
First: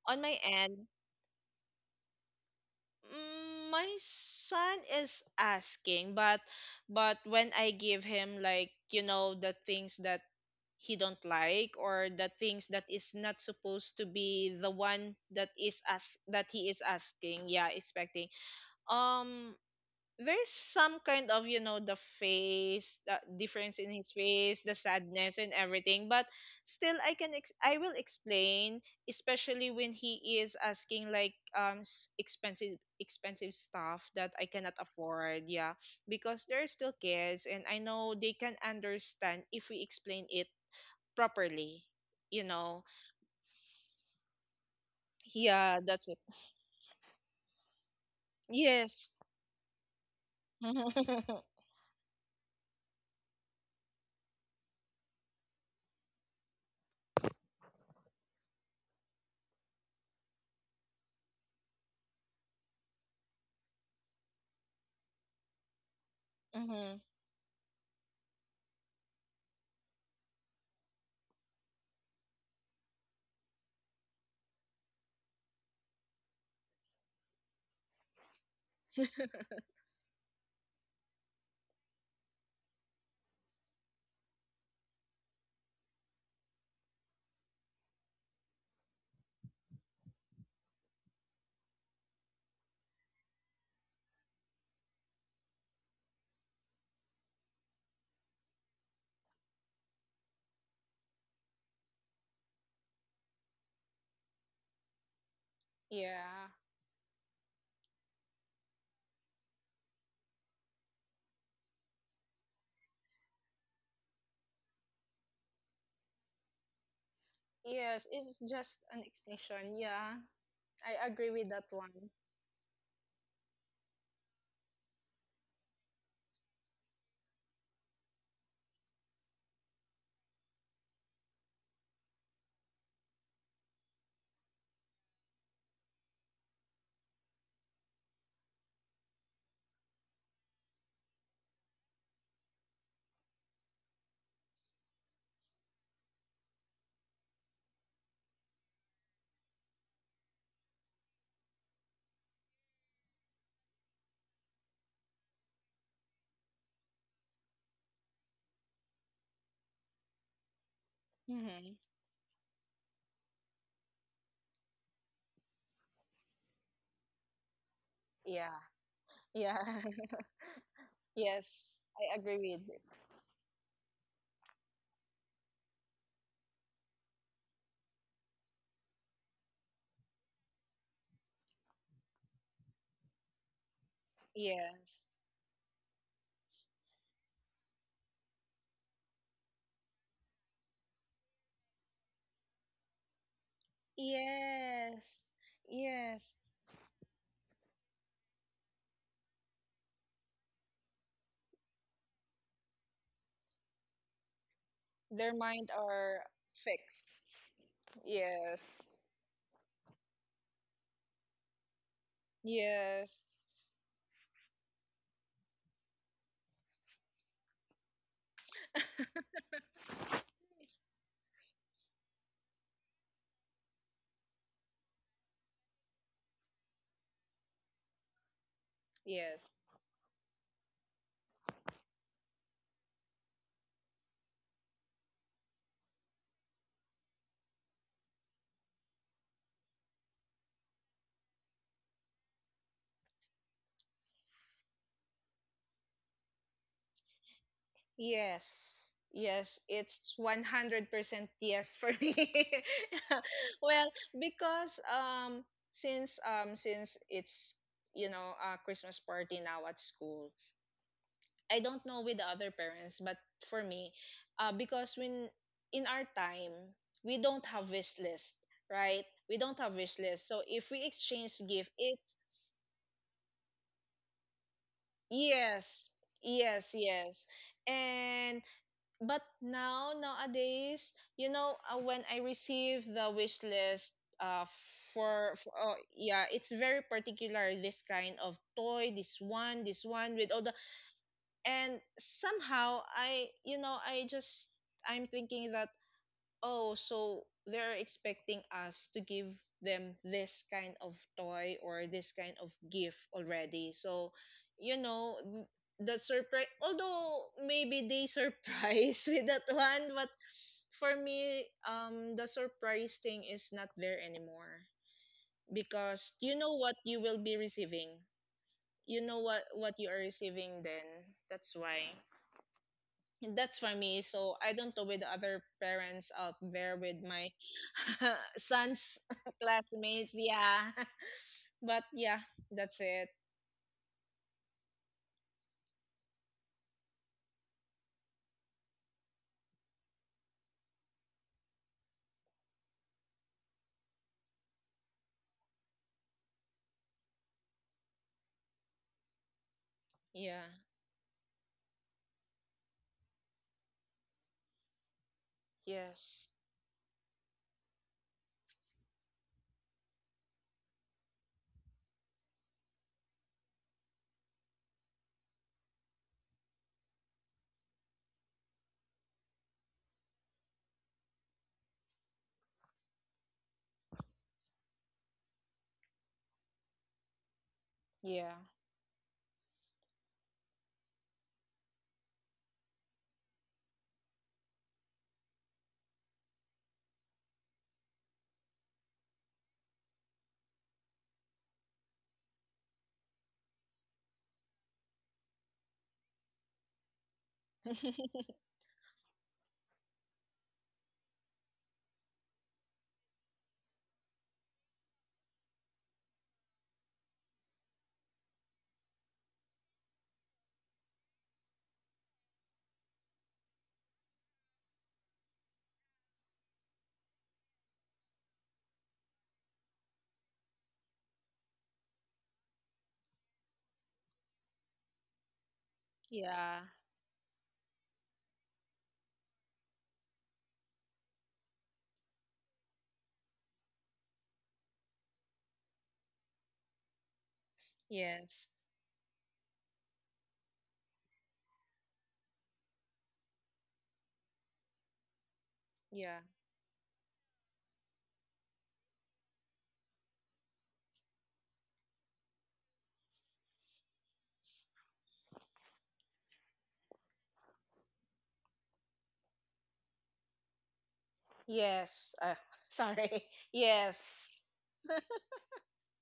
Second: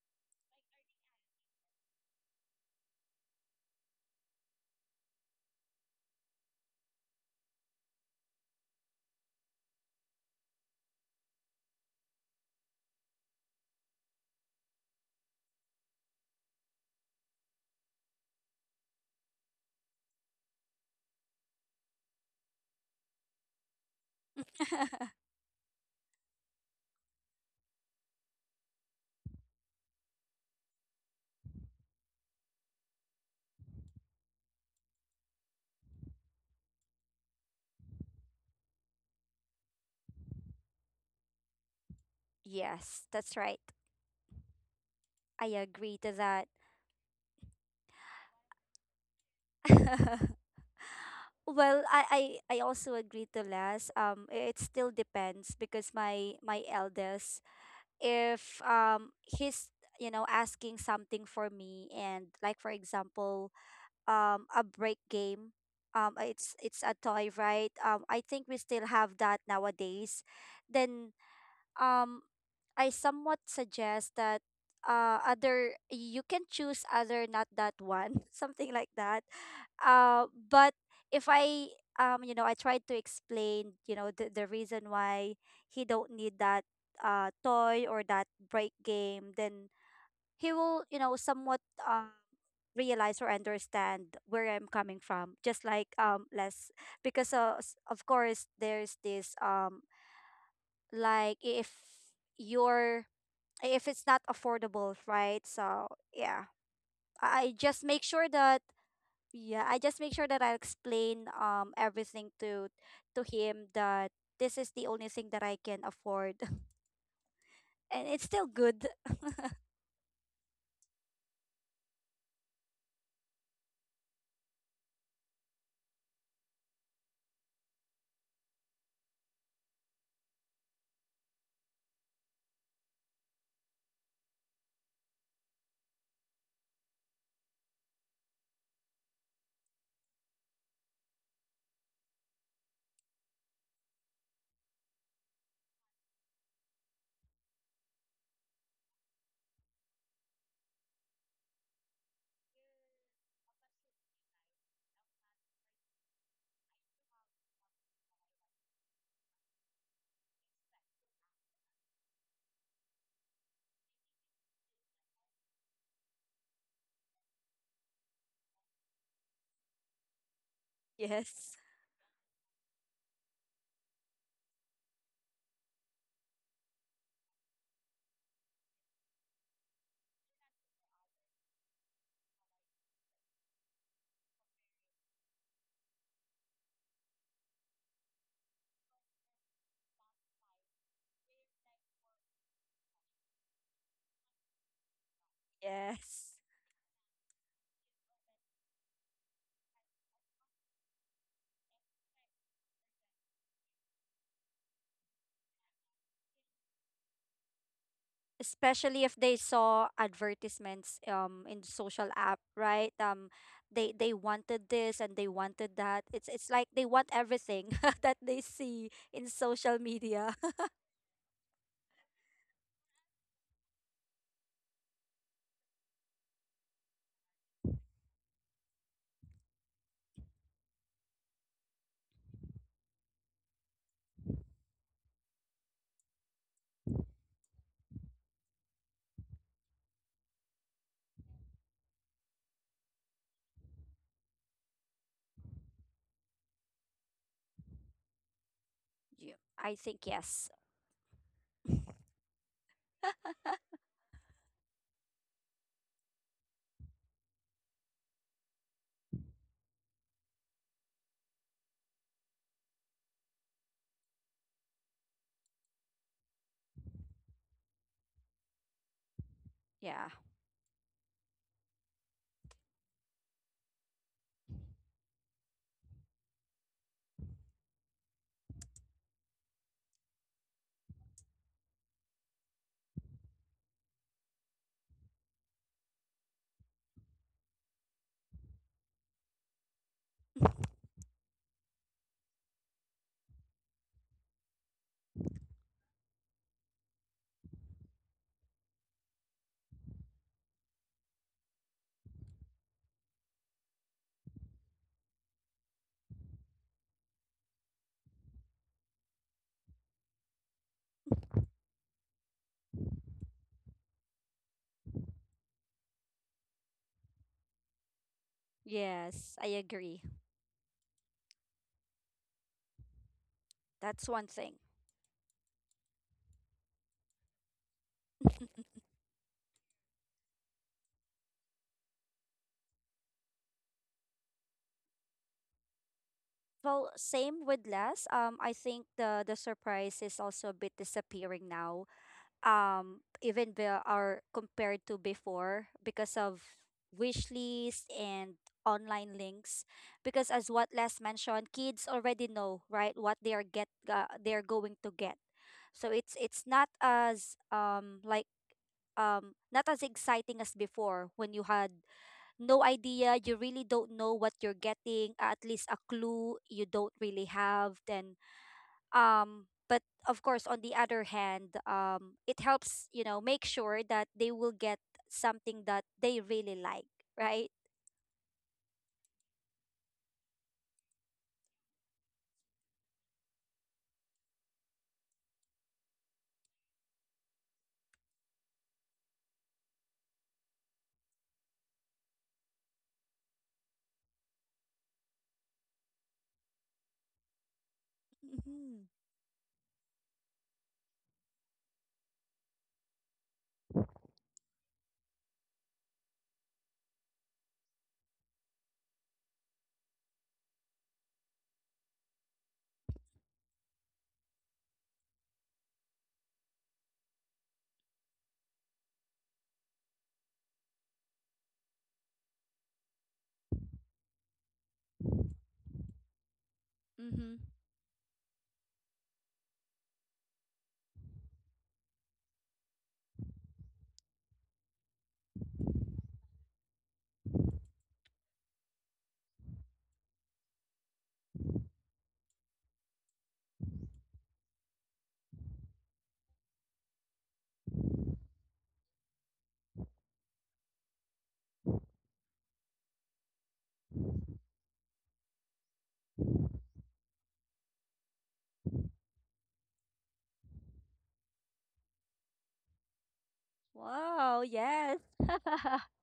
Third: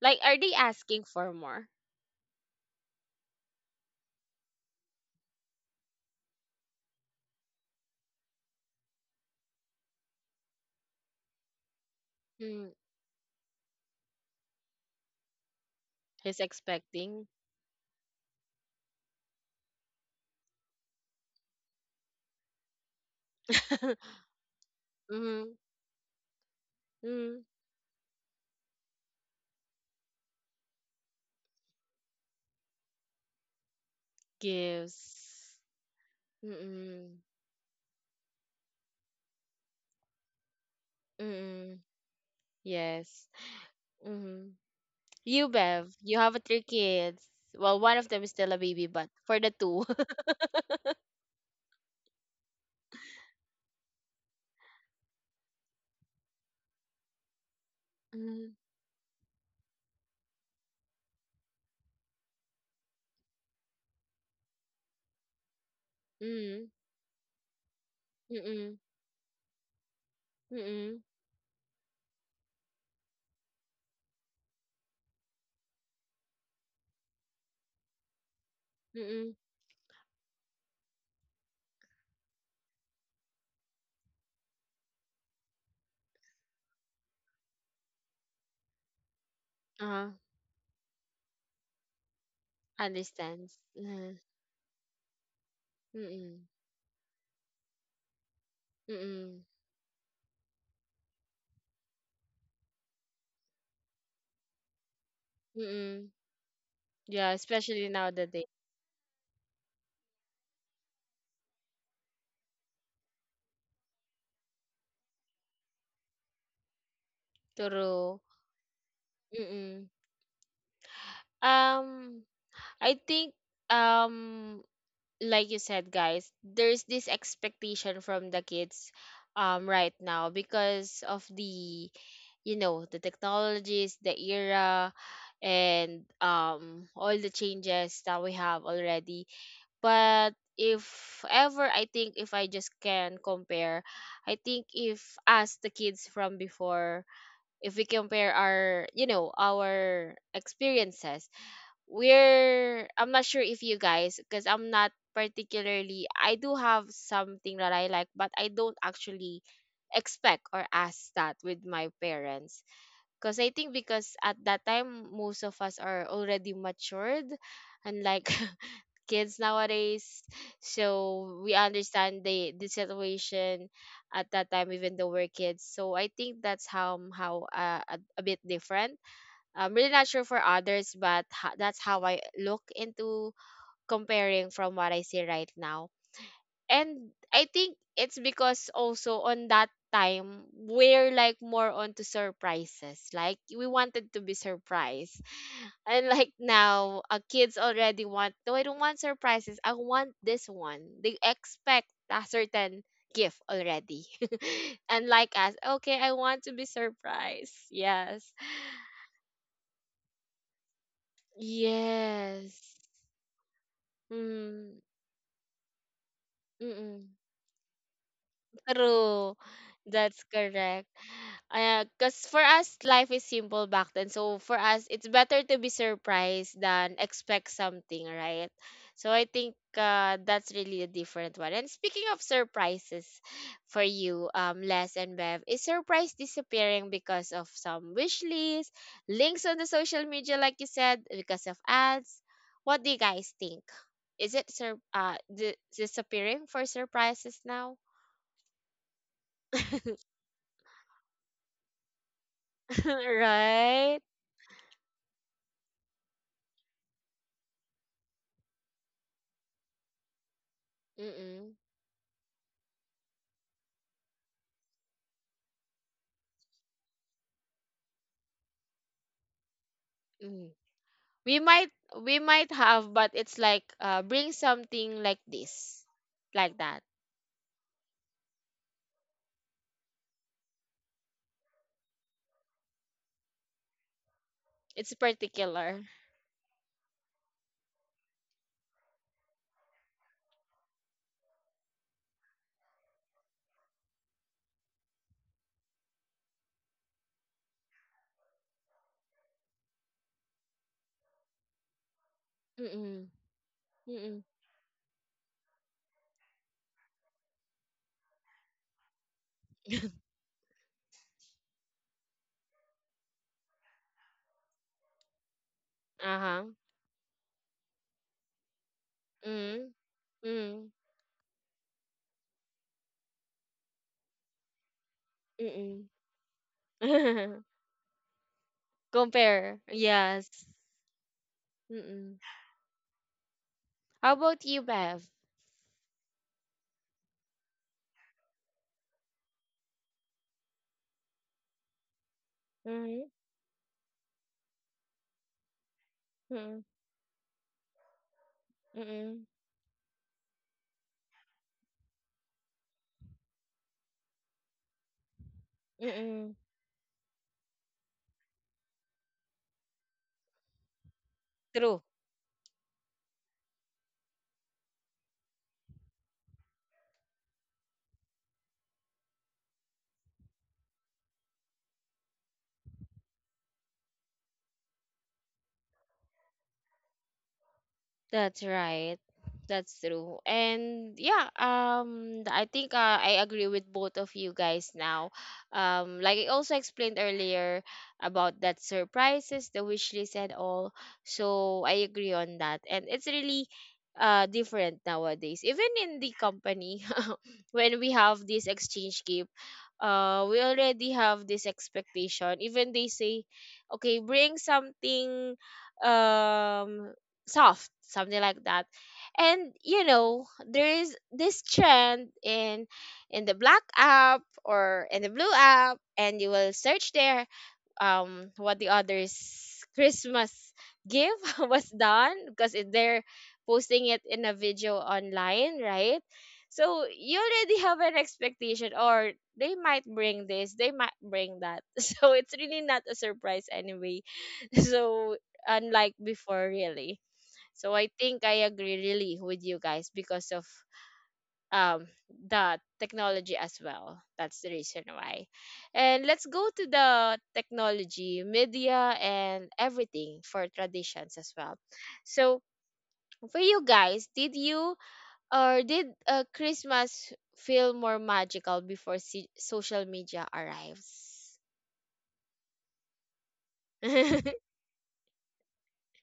Speaker 1: Like,
Speaker 2: on my
Speaker 1: are they
Speaker 2: end.
Speaker 1: asking for more?
Speaker 2: Mm, my son is asking, but but when I give him, like you know the things that he don't like, or the things
Speaker 1: Mm,
Speaker 2: that is not supposed to be the one that is as
Speaker 1: he's
Speaker 2: that he is
Speaker 1: expecting.
Speaker 2: asking, yeah, expecting, um there's some kind of, you know the face, the difference in his face, the sadness and
Speaker 1: Mm,
Speaker 2: everything, but still i can
Speaker 1: mm,
Speaker 2: ex- I will explain, especially when he is asking like, um s- expensive expensive stuff that I cannot afford,
Speaker 1: gives.
Speaker 2: yeah, because they're still
Speaker 1: Mm-mm,
Speaker 2: kids and I know they can understand if we explain it
Speaker 1: mm-mm,
Speaker 2: properly, you know
Speaker 3: Yes,
Speaker 1: yes.
Speaker 3: that's right.
Speaker 1: Mm-hmm.
Speaker 3: I
Speaker 1: You,
Speaker 2: yeah,
Speaker 1: Bev,
Speaker 3: agree
Speaker 2: that's
Speaker 3: to
Speaker 1: you
Speaker 2: it.
Speaker 1: have
Speaker 3: that.
Speaker 1: three kids. Well, one of them is still a baby, but
Speaker 2: Yes.
Speaker 1: for the two,
Speaker 2: Mm-hmm.
Speaker 3: Well, I, I I also agree to less. Um, it still depends because my my eldest,
Speaker 1: mhm,
Speaker 3: if um he's, you know, asking something for me, and like, for example, um a break game. Um, uh, it's—
Speaker 1: mm,
Speaker 3: it's a toy, right? Um, I think we
Speaker 1: mm,
Speaker 3: still have that nowadays.
Speaker 1: mm,
Speaker 3: Then um I somewhat suggest that, uh other, you can choose other, not that one, something like that.
Speaker 1: mm,
Speaker 3: Uh but if I, um you know, I tried to explain, you know, the, the reason why he don't need that, uh toy, or that break game, then
Speaker 1: uh-huh,
Speaker 3: he will, you know, somewhat, um realize or
Speaker 1: understands. Uh-huh,
Speaker 3: understand where I'm coming from, just like um
Speaker 1: mm,
Speaker 3: less because uh, s- of course there's this
Speaker 1: mm,
Speaker 3: um like, if you're— if it's not affordable, right? So
Speaker 1: mm.
Speaker 2: Yeah.
Speaker 3: yeah,
Speaker 1: Yeah,
Speaker 3: I I just
Speaker 1: especially
Speaker 3: make sure
Speaker 1: nowadays.
Speaker 3: that— yeah, I just make sure that I explain um everything to— to him, that this is the only thing that I can afford,
Speaker 2: Yes,
Speaker 3: and
Speaker 1: True.
Speaker 3: it's
Speaker 2: it's
Speaker 3: still
Speaker 2: just
Speaker 3: good.
Speaker 2: an explanation.
Speaker 1: Mm.
Speaker 2: Yeah. I agree with that one.
Speaker 1: Um, I think um like you said guys, there's this expectation from the kids um right now because of the you know, the technologies, the era and um all the changes that we have already, but if ever, I think if I just can compare, I think if us the kids from before, if we compare our you know our experiences, we're I'm not sure if you guys, because I'm not particularly, I do have something that I like, but I don't actually expect or ask that with
Speaker 2: Mm-hmm.
Speaker 1: my parents because I think because at that time most of us are already matured and like
Speaker 2: Yeah.
Speaker 1: kids
Speaker 2: Yeah.
Speaker 1: nowadays, so we
Speaker 3: Yes,
Speaker 2: Yes. I
Speaker 1: understand
Speaker 2: agree
Speaker 1: the
Speaker 2: with
Speaker 1: the
Speaker 2: it.
Speaker 1: situation at that time even though we're kids. So I think that's how how uh, a, a bit different. I'm really not sure for others, but ha- that's how I look into, comparing from what I
Speaker 2: Yes.
Speaker 1: see right now. And I think it's because also on that time we're like more onto surprises. Like we wanted to be surprised.
Speaker 2: Yes.
Speaker 1: And like
Speaker 3: yes.
Speaker 2: Yes.
Speaker 1: now, uh, kids already want, no, I don't want surprises. I want this one. They expect a certain gift already. And like
Speaker 2: Their
Speaker 1: us,
Speaker 2: mind
Speaker 1: okay, I
Speaker 2: are
Speaker 1: want to be
Speaker 2: fixed.
Speaker 1: surprised. Yes.
Speaker 2: Yes.
Speaker 3: Especially if they saw advertisements um in social app,
Speaker 1: Yes.
Speaker 3: right? Um,
Speaker 2: Yes.
Speaker 3: they they wanted
Speaker 1: Mm,
Speaker 3: this, and they wanted that. It's it's like they
Speaker 1: mm-mm.
Speaker 3: want everything that they see in
Speaker 1: True.
Speaker 3: social
Speaker 1: That's
Speaker 3: media.
Speaker 1: correct. Uh, cause for us, life is simple back then. So for us, it's better to be surprised than expect something, right? So I think
Speaker 2: Yes.
Speaker 1: uh, that's really a different one. And speaking of surprises, for you, um, Les and Bev, is surprise disappearing because of some wish list, links on the social media, like you said, because of ads? What do you guys think? Is it sur- uh di- disappearing for surprises now?
Speaker 2: Yes.
Speaker 3: Yeah,
Speaker 2: Yes,
Speaker 3: I think
Speaker 2: it's
Speaker 3: yes.
Speaker 2: one hundred percent yes for me. well,
Speaker 1: Right?
Speaker 2: because um since um since it's you know a Christmas party now at school,
Speaker 1: Mm-mm.
Speaker 2: I don't know with the other parents, but for me, uh, because when in our time, we don't have wish list, right? We don't have wish
Speaker 3: Yeah.
Speaker 2: list. So
Speaker 1: Mm.
Speaker 2: if we
Speaker 1: We
Speaker 2: exchange gift,
Speaker 1: might,
Speaker 2: it's
Speaker 1: we might have, but it's like uh bring something like this,
Speaker 2: yes,
Speaker 1: like
Speaker 2: yes,
Speaker 1: that.
Speaker 2: yes. And but now nowadays, you know, uh, when I receive the wish list, uh,
Speaker 1: It's
Speaker 2: for, for oh
Speaker 1: particular.
Speaker 2: yeah, it's very particular. This kind of toy, this one, this one with all the and somehow I you know I just I'm thinking that oh, so they're expecting us to give them this kind of toy or this kind of gift
Speaker 1: Mm-mm.
Speaker 2: already. So
Speaker 1: Mm-mm.
Speaker 2: you know n- the surprise, although maybe they surprise with that one, but for me um the surprise thing is not there anymore because you
Speaker 1: Uh-huh.
Speaker 2: know what you will be receiving, you know
Speaker 3: Yes,
Speaker 2: what
Speaker 3: I
Speaker 1: Mm.
Speaker 2: what you are
Speaker 3: agree.
Speaker 2: receiving.
Speaker 1: Mm.
Speaker 2: Then that's why. That's for me.
Speaker 3: That's one
Speaker 2: So
Speaker 3: thing.
Speaker 2: I don't know with other
Speaker 1: Mm.
Speaker 2: parents out there with my
Speaker 1: Mm.
Speaker 2: son's
Speaker 1: Compare.
Speaker 2: classmates,
Speaker 1: Yes.
Speaker 2: yeah. But
Speaker 1: Mm-mm.
Speaker 2: yeah, that's it.
Speaker 1: How about you, Bev?
Speaker 3: Well, same with Les. Um, I think the the surprise is also a bit disappearing now. Um
Speaker 1: Mm-hmm.
Speaker 3: even be are compared to before because of
Speaker 1: Mm-mm.
Speaker 3: wish lists and online
Speaker 1: Mm-mm.
Speaker 3: links, because
Speaker 2: Yeah.
Speaker 3: as what Les mentioned, kids already know, right, what they are get uh, they're going to get. So it's
Speaker 2: Yes.
Speaker 1: Mm-mm.
Speaker 3: it's not as um like um not as exciting as before, when you had
Speaker 1: True.
Speaker 3: no idea. You really don't know what you're getting, at least a clue, you don't really have then. Um but of course, on the other hand, um it helps, you know, make sure that they will get something that they really like, right?
Speaker 2: Yeah.
Speaker 1: That's right. That's true. And yeah, um th- I think uh, I agree with both of you guys now. Um like I also explained earlier about that surprises, the wish list and all. So I agree on that. And it's really uh different nowadays. Even in the company when we have this
Speaker 3: Mm-hmm.
Speaker 1: exchange gift, uh we already have this expectation. Even they say, okay, bring something um soft, something like that. And you know there is this trend in in the black app or in the blue app, and you will search there um what the others Christmas gift was done, because it- they're posting it in a video online, right?
Speaker 2: Yeah.
Speaker 1: So you
Speaker 3: Mm-hmm.
Speaker 1: already have an expectation, or they might bring this, they might bring that. So it's really not a surprise anyway. So unlike before, really. So I think I
Speaker 2: Yes.
Speaker 1: agree really with you guys because of um the technology as well. That's the reason why. And
Speaker 2: Yeah.
Speaker 1: let's go to the technology, media and everything for traditions as well. So for you guys, did you, or did uh, Christmas feel more magical before se- social media arrives?
Speaker 2: Yes. uh, sorry.
Speaker 1: That
Speaker 3: Wow,
Speaker 2: Yes.
Speaker 3: yes,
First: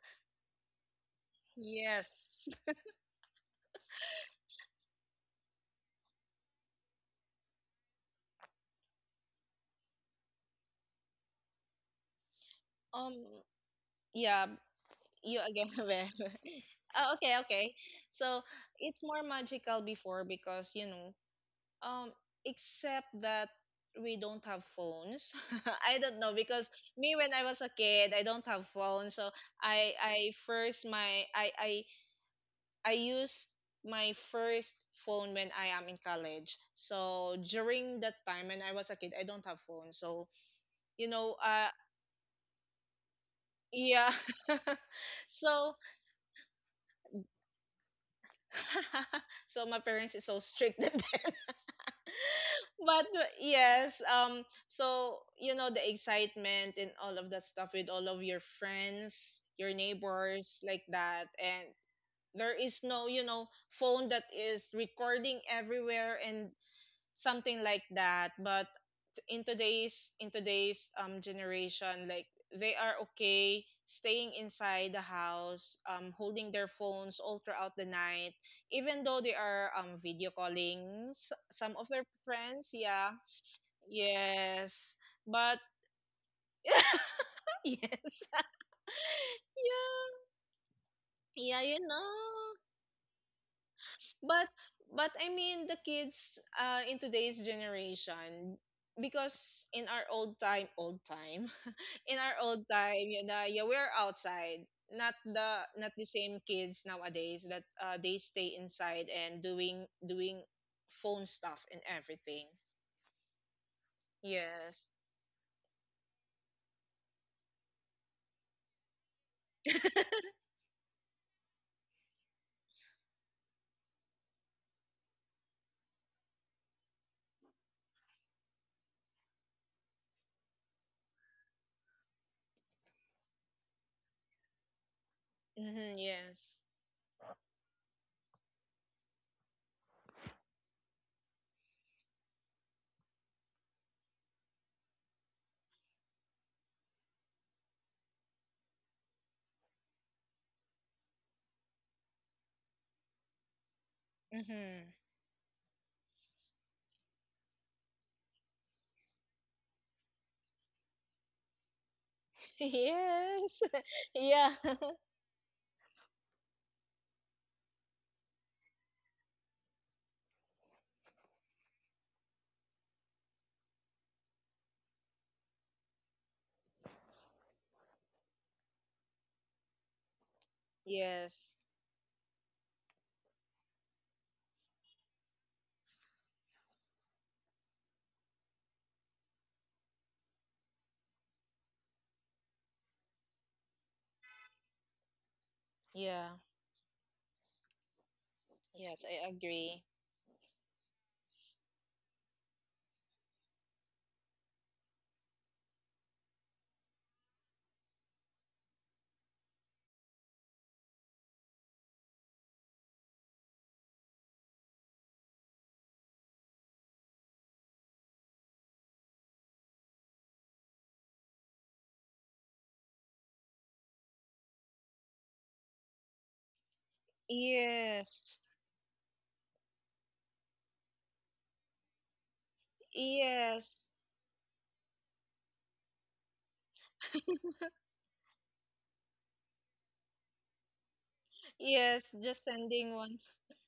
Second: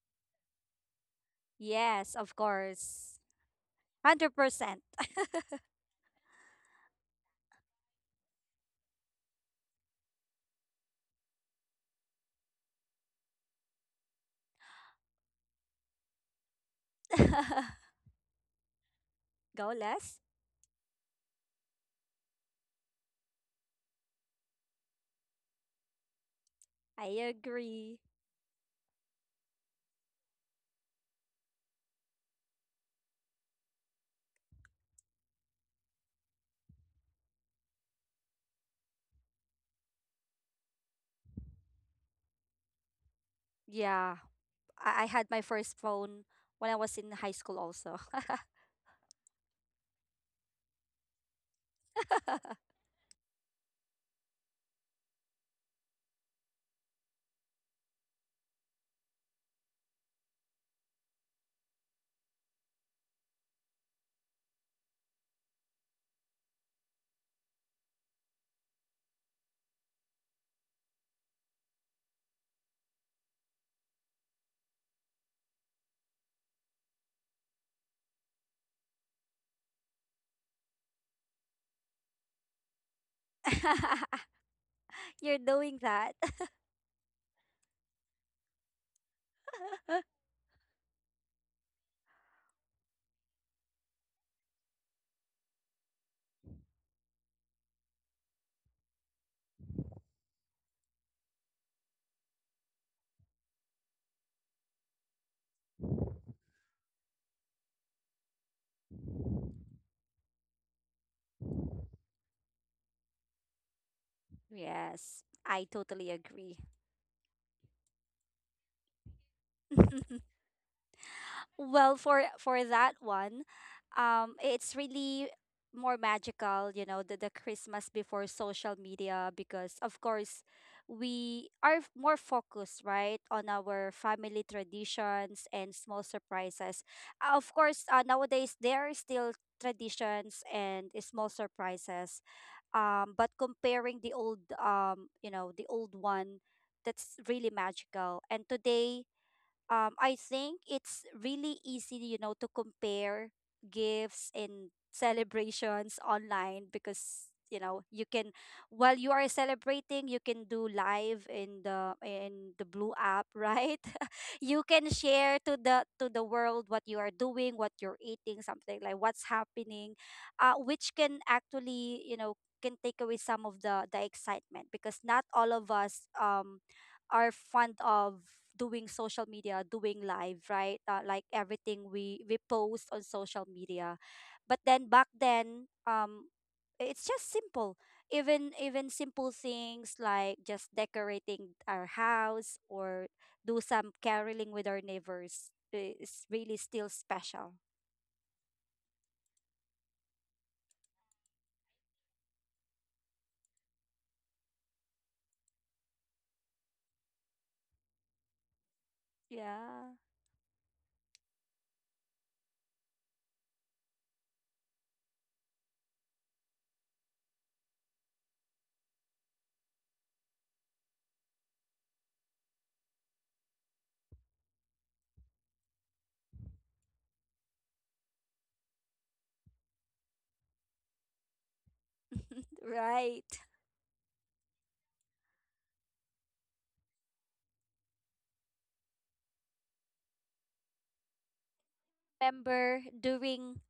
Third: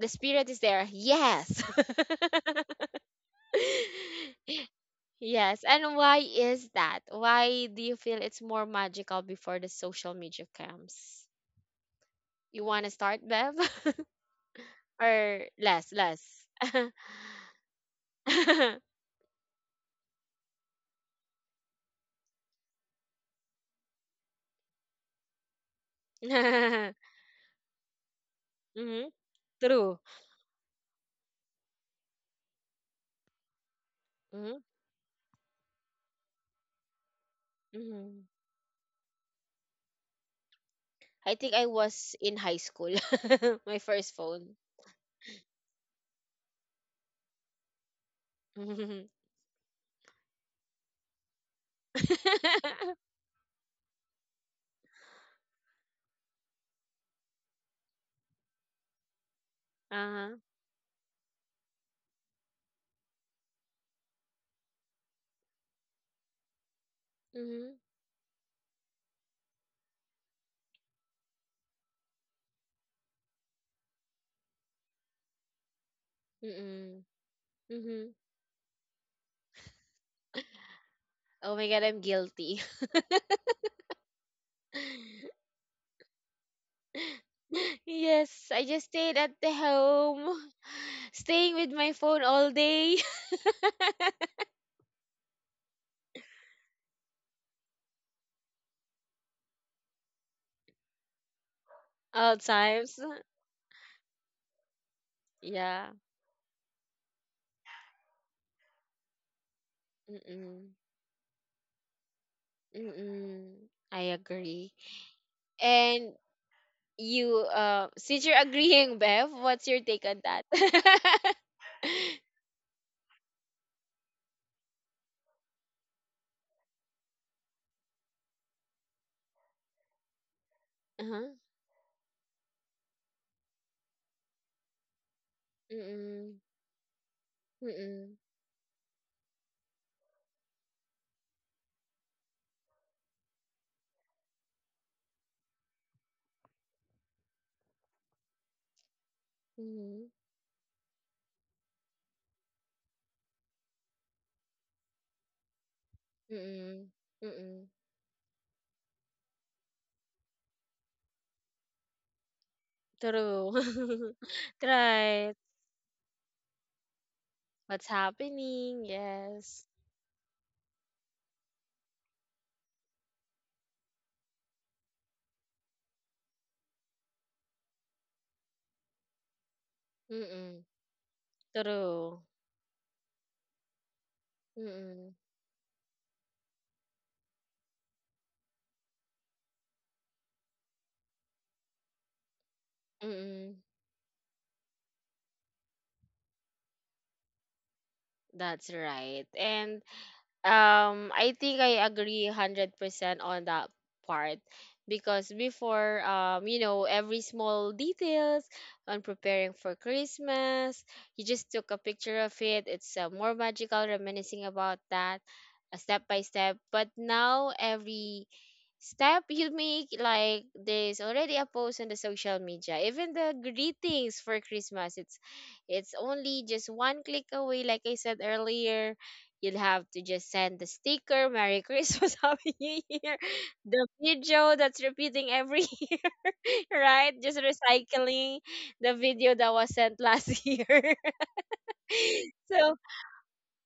Speaker 1: the spirit is there. Yes.
Speaker 3: yes, of
Speaker 2: Yes.
Speaker 3: course, one hundred percent.
Speaker 1: Yes, and why is that? Why do you feel it's more magical before the social media comes? You want to start,
Speaker 2: Um,
Speaker 1: Bev?
Speaker 2: yeah, you
Speaker 1: Or
Speaker 2: again.
Speaker 1: less,
Speaker 2: Bev.
Speaker 1: less?
Speaker 2: Oh, okay, okay. So
Speaker 1: Mm-hmm.
Speaker 2: it's more
Speaker 3: Go
Speaker 2: magical
Speaker 3: less
Speaker 2: before because you know. Um, except that we don't have phones. I don't know. Because
Speaker 3: I
Speaker 2: me when I was a
Speaker 3: agree.
Speaker 2: kid, I don't have phone. So I
Speaker 1: True.
Speaker 2: I first my I I I used my
Speaker 1: Mm-hmm.
Speaker 2: first phone when I am in college. So during that
Speaker 1: Mm-hmm.
Speaker 2: time when I was a kid, I don't have phone. So you know,
Speaker 1: I think I
Speaker 2: uh,
Speaker 1: was in high school. My
Speaker 2: yeah.
Speaker 1: first
Speaker 3: Yeah,
Speaker 1: phone.
Speaker 3: I-, I had my
Speaker 2: So
Speaker 3: first phone when I was in high school also.
Speaker 1: Mhm.
Speaker 2: so my parents is so strict that. But uh, yes, um, so you know the excitement and all of that stuff with all of your friends, your
Speaker 1: Uh-huh.
Speaker 2: neighbors, like that, and there is no, you know, phone that is recording everywhere and something
Speaker 1: Mm-hmm.
Speaker 2: like that. But in today's in today's um generation, like they are okay staying inside the house, um, holding their
Speaker 1: Mm-hmm.
Speaker 2: phones all throughout the
Speaker 1: Mm-hmm.
Speaker 2: night, even though they are um video calling s-
Speaker 1: Oh my
Speaker 2: some
Speaker 1: God,
Speaker 2: of
Speaker 1: I'm
Speaker 2: their
Speaker 1: guilty.
Speaker 2: friends, yeah. Yes.
Speaker 3: You're
Speaker 2: But
Speaker 3: doing that.
Speaker 2: yes.
Speaker 1: Yes, I just stayed at the
Speaker 2: Yeah.
Speaker 1: home, staying
Speaker 2: Yeah,
Speaker 1: with
Speaker 2: you
Speaker 1: my
Speaker 2: know.
Speaker 1: phone all day,
Speaker 2: But but I mean the kids uh in today's generation, because in our old time, old time. In our
Speaker 1: all
Speaker 2: old
Speaker 1: times.
Speaker 2: time, you know, yeah, we're outside. Not the not
Speaker 1: Yeah.
Speaker 2: the same kids nowadays that uh, they stay inside and doing doing
Speaker 1: Mm-mm.
Speaker 2: phone stuff and everything.
Speaker 1: Mm-mm. I agree.
Speaker 2: Yes.
Speaker 3: Yes, I
Speaker 1: And
Speaker 3: totally agree.
Speaker 1: you, uh, since you're agreeing, Bev, what's your take on that?
Speaker 3: Well, for for that one, um, it's really more magical, you know, the, the Christmas before social media, because of course
Speaker 1: Uh-huh.
Speaker 3: we are f- more focused, right, on our family traditions and
Speaker 2: Mhm,
Speaker 3: small
Speaker 1: Mm-mm.
Speaker 2: yes.
Speaker 3: surprises. Uh, Of course, uh,
Speaker 1: Mm-mm.
Speaker 3: nowadays there are still traditions and small surprises. Um, but comparing the old, um, you know, the old one, that's really magical. And today um,
Speaker 1: Mm-mm.
Speaker 3: I think it's really easy, you know, to compare gifts and
Speaker 2: Mhm.
Speaker 3: celebrations online,
Speaker 1: Mm-mm.
Speaker 3: because you
Speaker 1: Mm-mm.
Speaker 3: know you can, while you are celebrating, you can do live in the in the blue app,
Speaker 1: True.
Speaker 2: Yes.
Speaker 3: right?
Speaker 2: Yeah.
Speaker 3: You can
Speaker 1: Right.
Speaker 3: share to the to the world what you are doing, what
Speaker 1: What's
Speaker 3: you're eating, something
Speaker 1: happening?
Speaker 3: like what's
Speaker 1: Yes.
Speaker 3: happening. Uh which can actually, you know, can take away some of the the excitement, because not all of us um are fond of doing social media, doing live,
Speaker 1: Mm-mm.
Speaker 3: right? Uh, like
Speaker 2: Yes.
Speaker 3: everything we
Speaker 1: True.
Speaker 3: we post on social media. But then back
Speaker 1: Mm-mm.
Speaker 3: then, um, it's just simple. Even even simple things like just decorating our house or
Speaker 1: Mm-mm,
Speaker 3: do some caroling with our neighbors is
Speaker 2: Yeah.
Speaker 3: really still special.
Speaker 1: that's
Speaker 2: Yes, I
Speaker 1: right.
Speaker 2: agree.
Speaker 1: And um I think I agree one hundred percent on that part, because before um you know every small details on preparing for
Speaker 3: Yeah,
Speaker 1: Christmas, you just took a picture of it. It's uh, more magical reminiscing about that uh, step by step. But now every step you make, like, there's already a post on the social media. Even the greetings for Christmas, it's it's only just one click away, like I said
Speaker 2: Yes.
Speaker 1: earlier. You'll have to just send the sticker, Merry Christmas, Happy New Year,
Speaker 3: right.
Speaker 1: the
Speaker 2: Yes.
Speaker 1: video that's repeating every year, right? Just recycling the video that was sent last year.
Speaker 2: Yes, just
Speaker 1: So
Speaker 3: Remember
Speaker 2: sending one.
Speaker 3: during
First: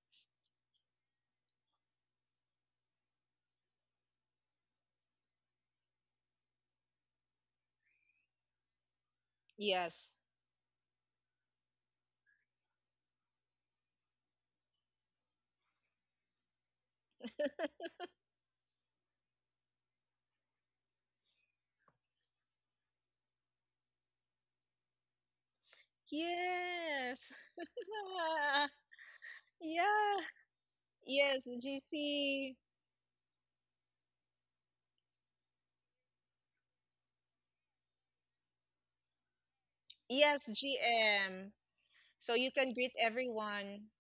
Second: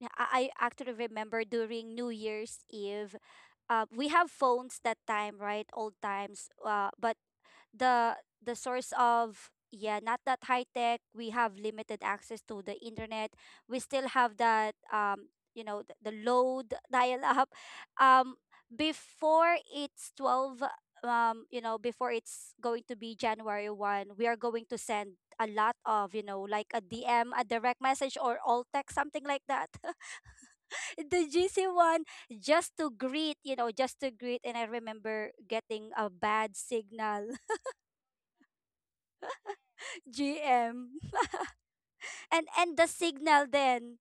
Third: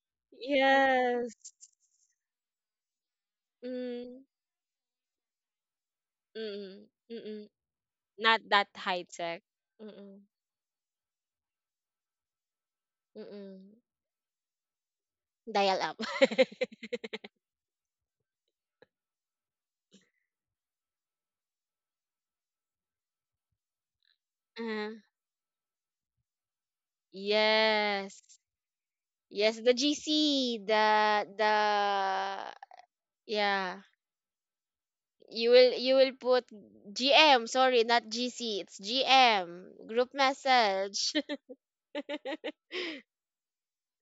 Speaker 3: Yeah, I I actually
Speaker 1: yes.
Speaker 3: remember during New Year's Eve, uh, we
Speaker 1: Mm,
Speaker 3: have phones that time, right? Old times.
Speaker 1: mm,
Speaker 3: Uh, but
Speaker 1: mm, mm.
Speaker 3: the
Speaker 1: Not
Speaker 3: the
Speaker 1: that
Speaker 3: source
Speaker 1: high tech.
Speaker 3: of yeah,
Speaker 2: Yes.
Speaker 1: Mm-mm.
Speaker 3: not that high tech. We have limited access to the internet.
Speaker 1: Mm.
Speaker 3: We still have that um, you
Speaker 1: Dial
Speaker 3: know, the,
Speaker 1: up.
Speaker 3: the load dial up. Um, Before it's twelve. Um, you know, before it's going to be January one, we are going to
Speaker 1: Uh,
Speaker 3: send a lot of, you know, like a D M,
Speaker 2: Yes.
Speaker 3: a direct message,
Speaker 1: yes.
Speaker 3: or all text, something like
Speaker 1: Yes,
Speaker 3: that,
Speaker 1: the
Speaker 2: Yeah.
Speaker 1: G C,
Speaker 3: the
Speaker 1: the
Speaker 2: Yes,
Speaker 1: the
Speaker 3: G C one,
Speaker 2: G C.
Speaker 3: just to greet, you know,
Speaker 1: yeah.
Speaker 3: just to greet. And I remember
Speaker 1: You will,
Speaker 3: getting
Speaker 1: you
Speaker 3: a
Speaker 1: will put
Speaker 3: bad signal.
Speaker 1: G M, sorry, not G C. It's G M, group
Speaker 2: Yes,
Speaker 3: G M.
Speaker 1: message.
Speaker 2: G M. So
Speaker 3: And
Speaker 2: you can
Speaker 3: and the
Speaker 2: greet
Speaker 3: signal
Speaker 2: everyone.
Speaker 3: then,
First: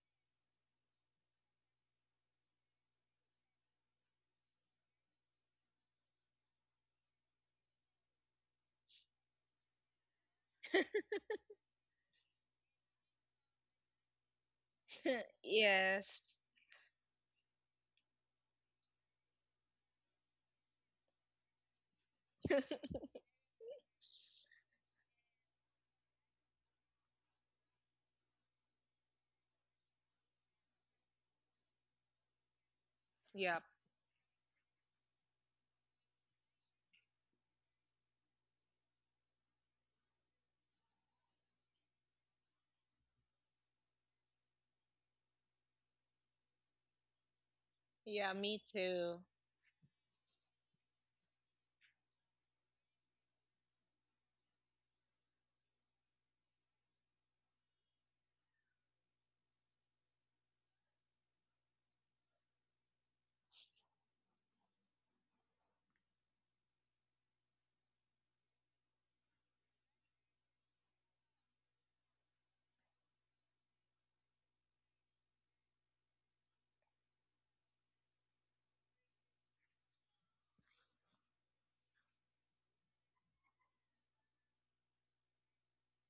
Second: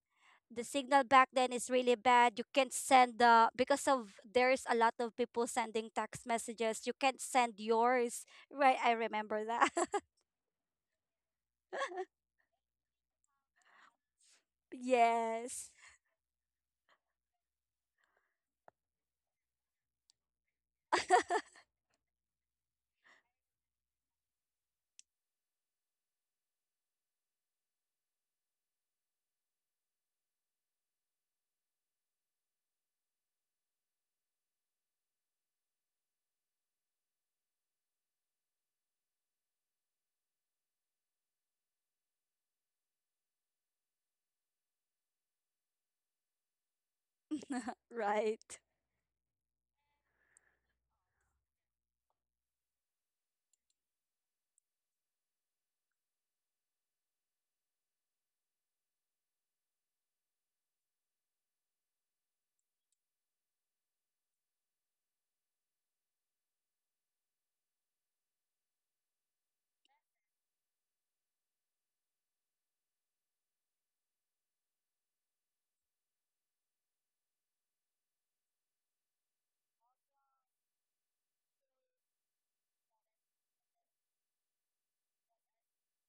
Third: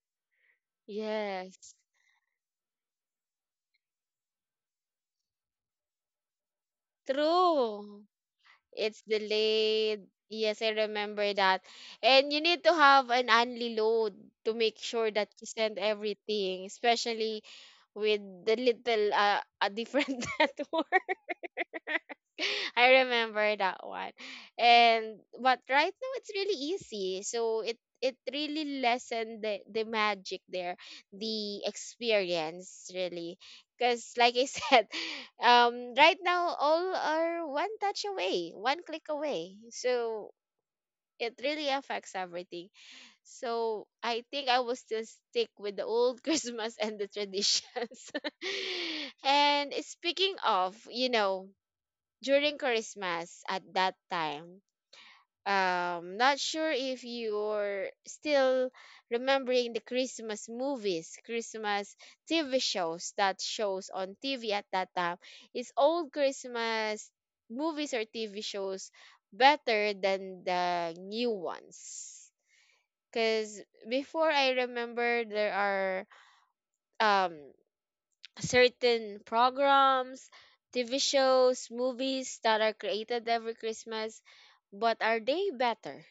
Speaker 3: the signal back then is
Speaker 1: Yes.
Speaker 3: really bad. You can't send the, because of there's a lot of people sending text messages. You can't send
Speaker 1: True.
Speaker 3: yours. Right, I
Speaker 1: It's
Speaker 3: remember that.
Speaker 1: delayed. Yes, I remember that. And you need to have an only load to make sure that you
Speaker 3: Yes.
Speaker 1: send
Speaker 2: Yes.
Speaker 1: everything, especially with the little uh, a different network. I remember that one. And but right now it's really easy. So it it really lessened the, the magic there, the experience really.
Speaker 2: Yep.
Speaker 1: Because like I said, um right now all are one touch away, one click away. So it really affects everything. So I think I will still stick with the old Christmas and the traditions.
Speaker 2: Yeah, me
Speaker 3: Right.
Speaker 2: too.
Speaker 1: And speaking of, you know, during Christmas at that time, um, not sure if you're still remembering the Christmas movies, Christmas T V shows that shows on T V at that time. Is old Christmas movies or T V shows better than the new ones? Because before I remember there are um, certain programs, T V shows, movies that are created every Christmas, but are they better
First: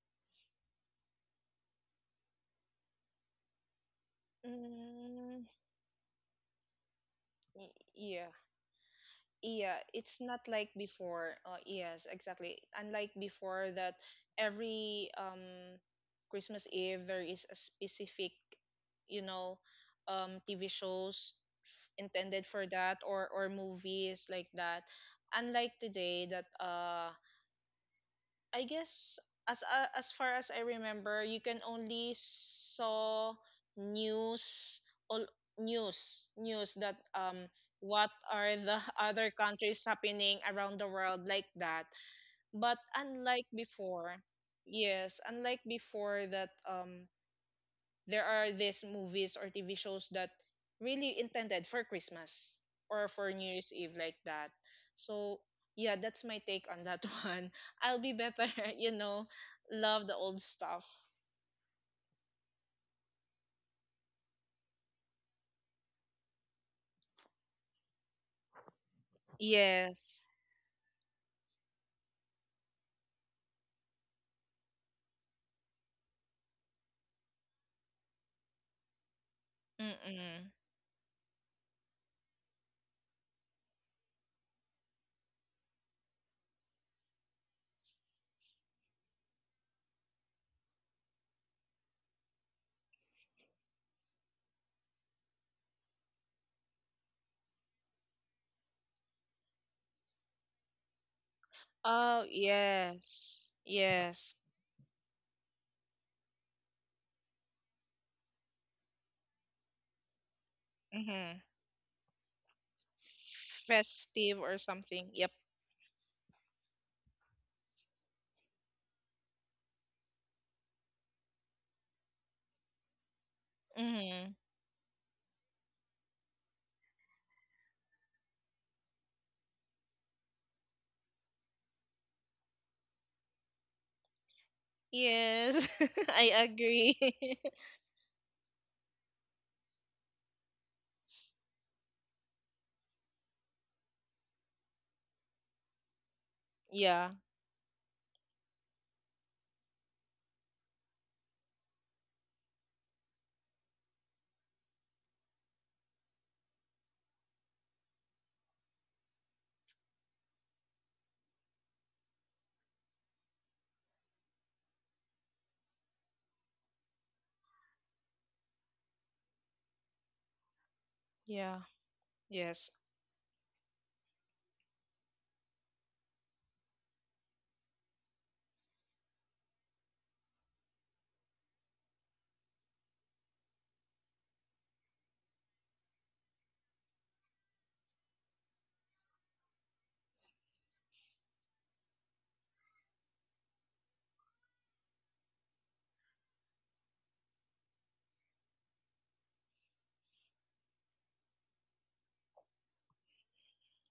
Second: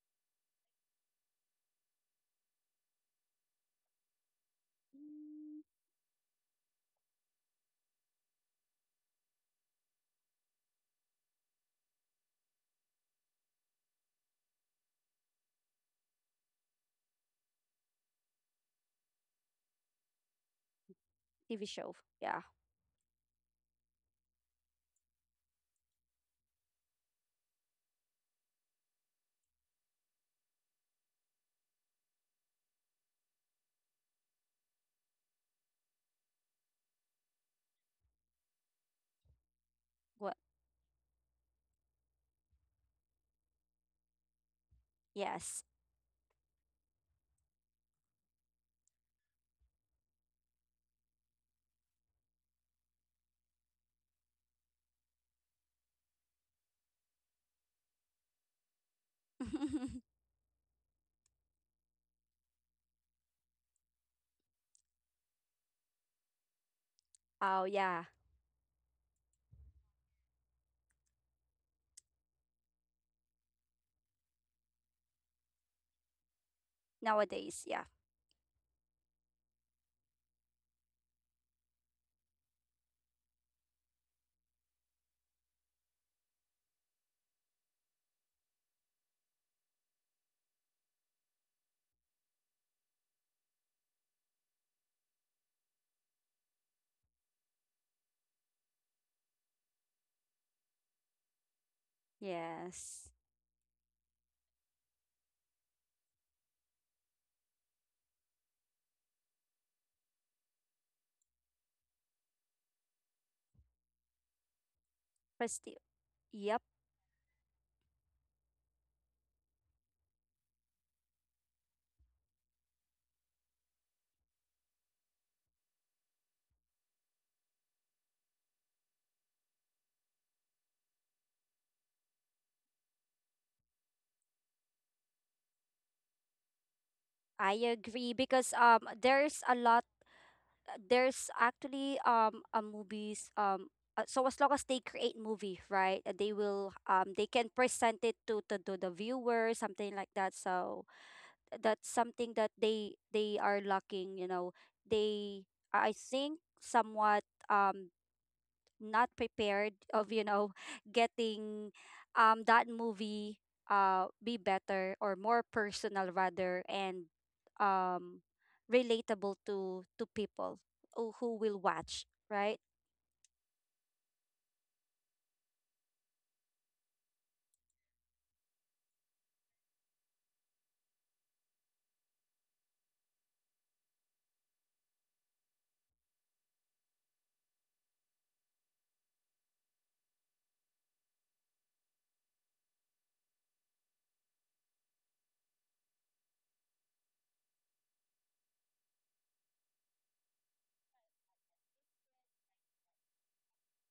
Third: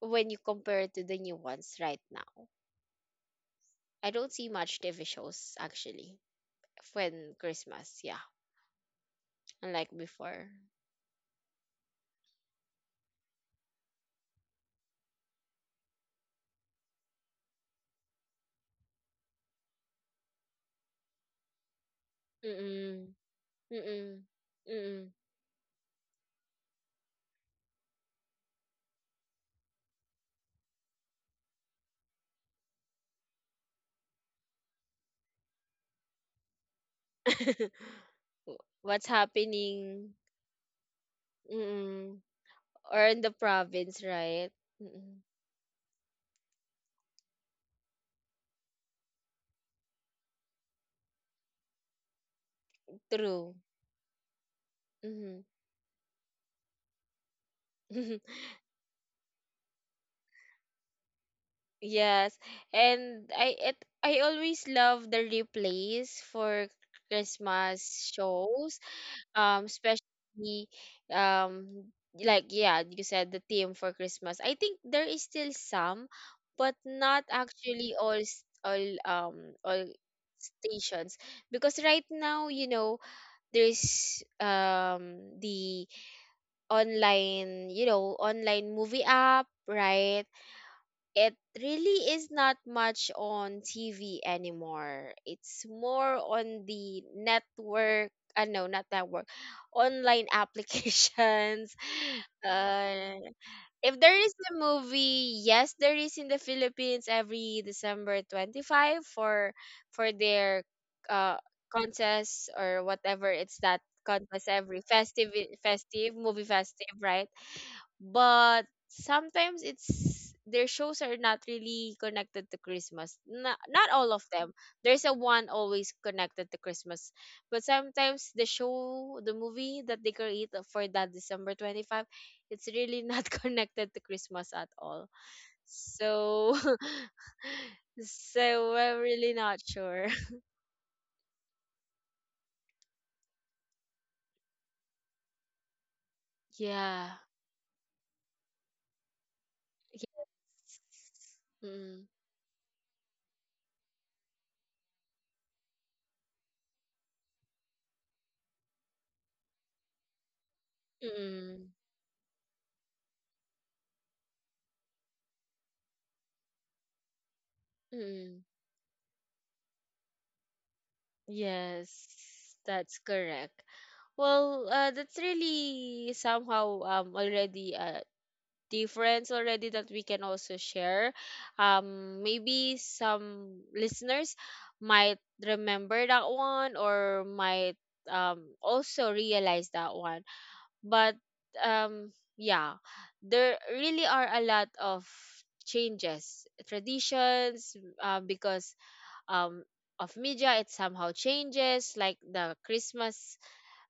Speaker 1: when you compare it to the new ones right now? I don't see much T V
Speaker 2: Mm,
Speaker 1: shows actually when
Speaker 2: y-
Speaker 1: Christmas, yeah,
Speaker 2: yeah. Yeah,
Speaker 1: unlike
Speaker 2: it's not
Speaker 1: before.
Speaker 2: like before. Uh, yes, exactly. Unlike before that every um Christmas Eve there is a specific, you know, um T V shows
Speaker 3: T V show. Yeah.
Speaker 2: intended for that
Speaker 1: Mm-mm,
Speaker 2: or or
Speaker 1: mm-mm,
Speaker 2: movies like that.
Speaker 1: mm-mm.
Speaker 2: Unlike today that uh I guess, as uh, as far as I remember, you can only saw news, all news news that um what are the
Speaker 1: What's
Speaker 2: other countries
Speaker 1: happening?
Speaker 3: What?
Speaker 2: happening around the world like that.
Speaker 1: Mm-mm.
Speaker 2: But
Speaker 1: Or in the
Speaker 2: unlike
Speaker 1: province,
Speaker 2: before,
Speaker 1: right?
Speaker 2: yes,
Speaker 1: Mm-mm.
Speaker 2: unlike
Speaker 3: Yes.
Speaker 2: before that um there are these movies or T V shows that really intended for Christmas or for
Speaker 1: True.
Speaker 2: New Year's Eve like that. So
Speaker 1: Mm-hmm.
Speaker 2: yeah, that's my take on that one. I'll be better, you know, love the old stuff.
Speaker 1: Yes. And I it, I always love the replays for
Speaker 3: Oh
Speaker 1: Christmas
Speaker 3: yeah.
Speaker 1: shows. Um,
Speaker 2: Yes.
Speaker 1: especially um like yeah, you said the theme for Christmas. I think there is still some, but not
Speaker 3: Nowadays, yeah.
Speaker 1: actually all s- all um all
Speaker 2: Mm-mm.
Speaker 1: stations because right now you know there's um the online, you know, online movie app, right? It really is not much on T V anymore. It's more on the network. Uh, no, not network. Online applications.
Speaker 2: Oh,
Speaker 3: Yes.
Speaker 1: Uh,
Speaker 2: yes.
Speaker 1: if there is
Speaker 2: Yes.
Speaker 1: a movie, yes, there is in the Philippines every December twenty five for for their uh
Speaker 2: Mm-hmm.
Speaker 1: contest or whatever, it's that
Speaker 2: Festive
Speaker 1: contest
Speaker 2: or
Speaker 1: every
Speaker 2: something. Yep.
Speaker 1: festive,
Speaker 3: Prestige.
Speaker 1: festive movie
Speaker 3: Yep.
Speaker 1: festive, right? But sometimes it's their shows are not really connected to Christmas, not, not all of
Speaker 2: Mm-hmm.
Speaker 1: them. There's a one always connected to Christmas, but sometimes the show, the movie that they create for that December twenty-five, it's really not connected to Christmas at all.
Speaker 2: Yes. I
Speaker 1: So
Speaker 2: agree.
Speaker 3: I agree, because
Speaker 1: so
Speaker 3: um
Speaker 1: we're really
Speaker 3: there's a
Speaker 1: not
Speaker 3: lot,
Speaker 1: sure.
Speaker 3: there's actually um a movies, um uh, so as long as they create movie, right, uh, they will
Speaker 1: Yeah,
Speaker 2: Yeah.
Speaker 3: um they can present it to, to to the viewer, something like that. So
Speaker 1: yes.
Speaker 3: that's
Speaker 1: Mm,
Speaker 3: something that they they are lacking, you know, they, I think somewhat um not prepared of, you know, getting
Speaker 1: mm,
Speaker 3: um that movie uh be better or more personal rather. And um
Speaker 1: mm.
Speaker 3: relatable to to people who, who will
Speaker 2: Yeah.
Speaker 1: Yes,
Speaker 3: watch, right?
Speaker 2: Yes.
Speaker 1: that's correct. Well, uh, that's really somehow um already a difference already that we can also share. Um, maybe some listeners might remember that one, or might um also realize that one. But um yeah, there really are a lot of changes, traditions, uh, because um, of media, it somehow changes like the Christmas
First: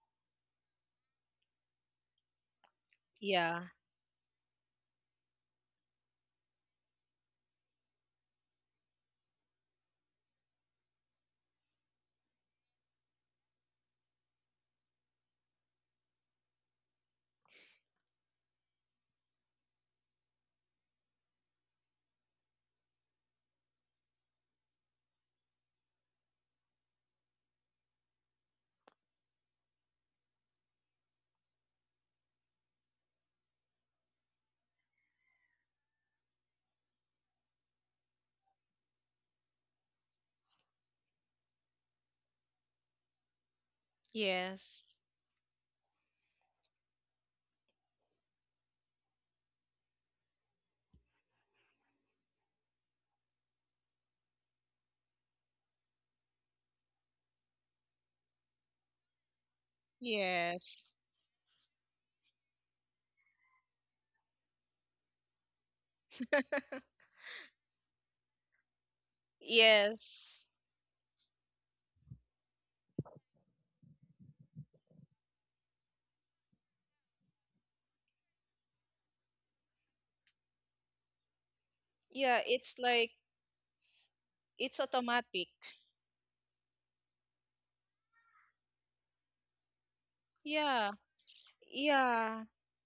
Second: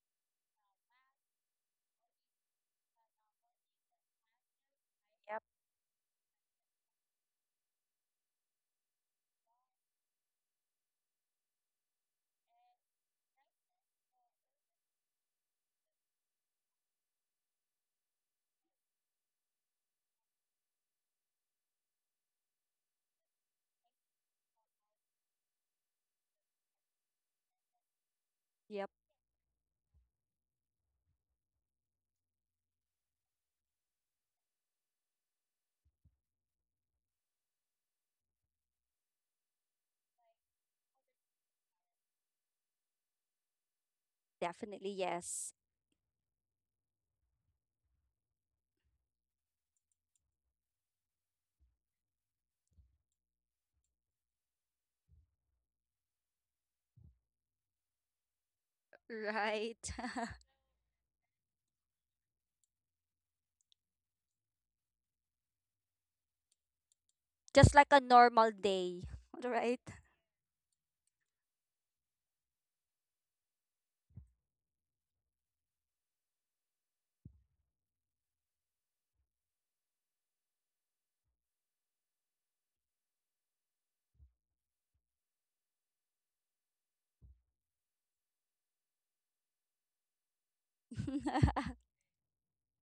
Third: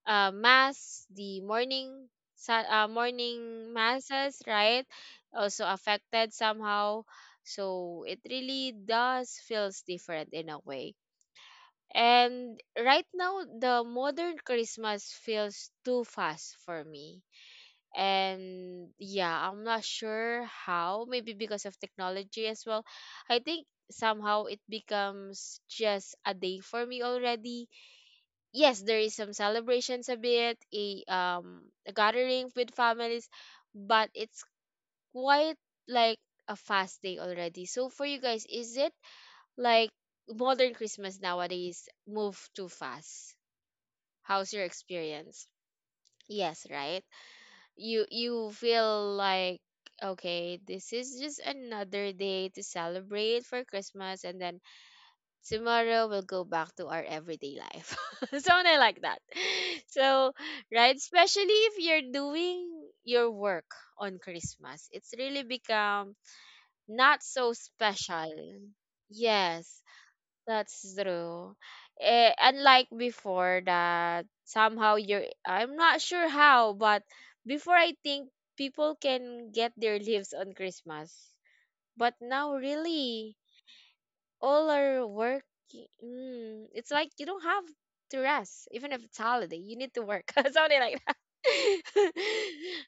Speaker 1: uh, mass the morning sa- uh,
Speaker 2: Yeah.
Speaker 1: morning masses, right? Also affected somehow. So it really does feels different in a way. And right now the modern Christmas feels too fast for me, and yeah, I'm not sure how, maybe because of technology as well. I think somehow it becomes just a day for me already. Yes,
Speaker 3: Yep.
Speaker 1: there is some celebrations a bit, a um a gathering with families, but it's quite like a fast day already. So for you guys, is it like modern Christmas nowadays move too fast? How's your
Speaker 3: Definitely
Speaker 2: Yes.
Speaker 1: experience?
Speaker 3: yes.
Speaker 1: Yes, right? you you feel like, okay, this is just another day to celebrate for Christmas, and then tomorrow we'll go back to our everyday life. Something like that.
Speaker 3: Right.
Speaker 1: So
Speaker 2: Yes.
Speaker 1: right, especially if you're doing your work on Christmas, it's really become not so
Speaker 3: Just like a
Speaker 1: special.
Speaker 3: normal day.
Speaker 1: Yes,
Speaker 3: Right.
Speaker 2: Yes.
Speaker 1: that's true. Eh, unlike before that somehow you're, I'm not sure how, but before I think people can get their leaves on Christmas. But
Speaker 2: Yeah,
Speaker 1: now
Speaker 2: it's like
Speaker 1: really all
Speaker 2: it's
Speaker 1: are work.
Speaker 2: automatic.
Speaker 1: Mm, it's like you don't have to rest even if it's holiday. You need to work. Something
Speaker 2: Yeah.
Speaker 1: like that.
Speaker 2: Yeah.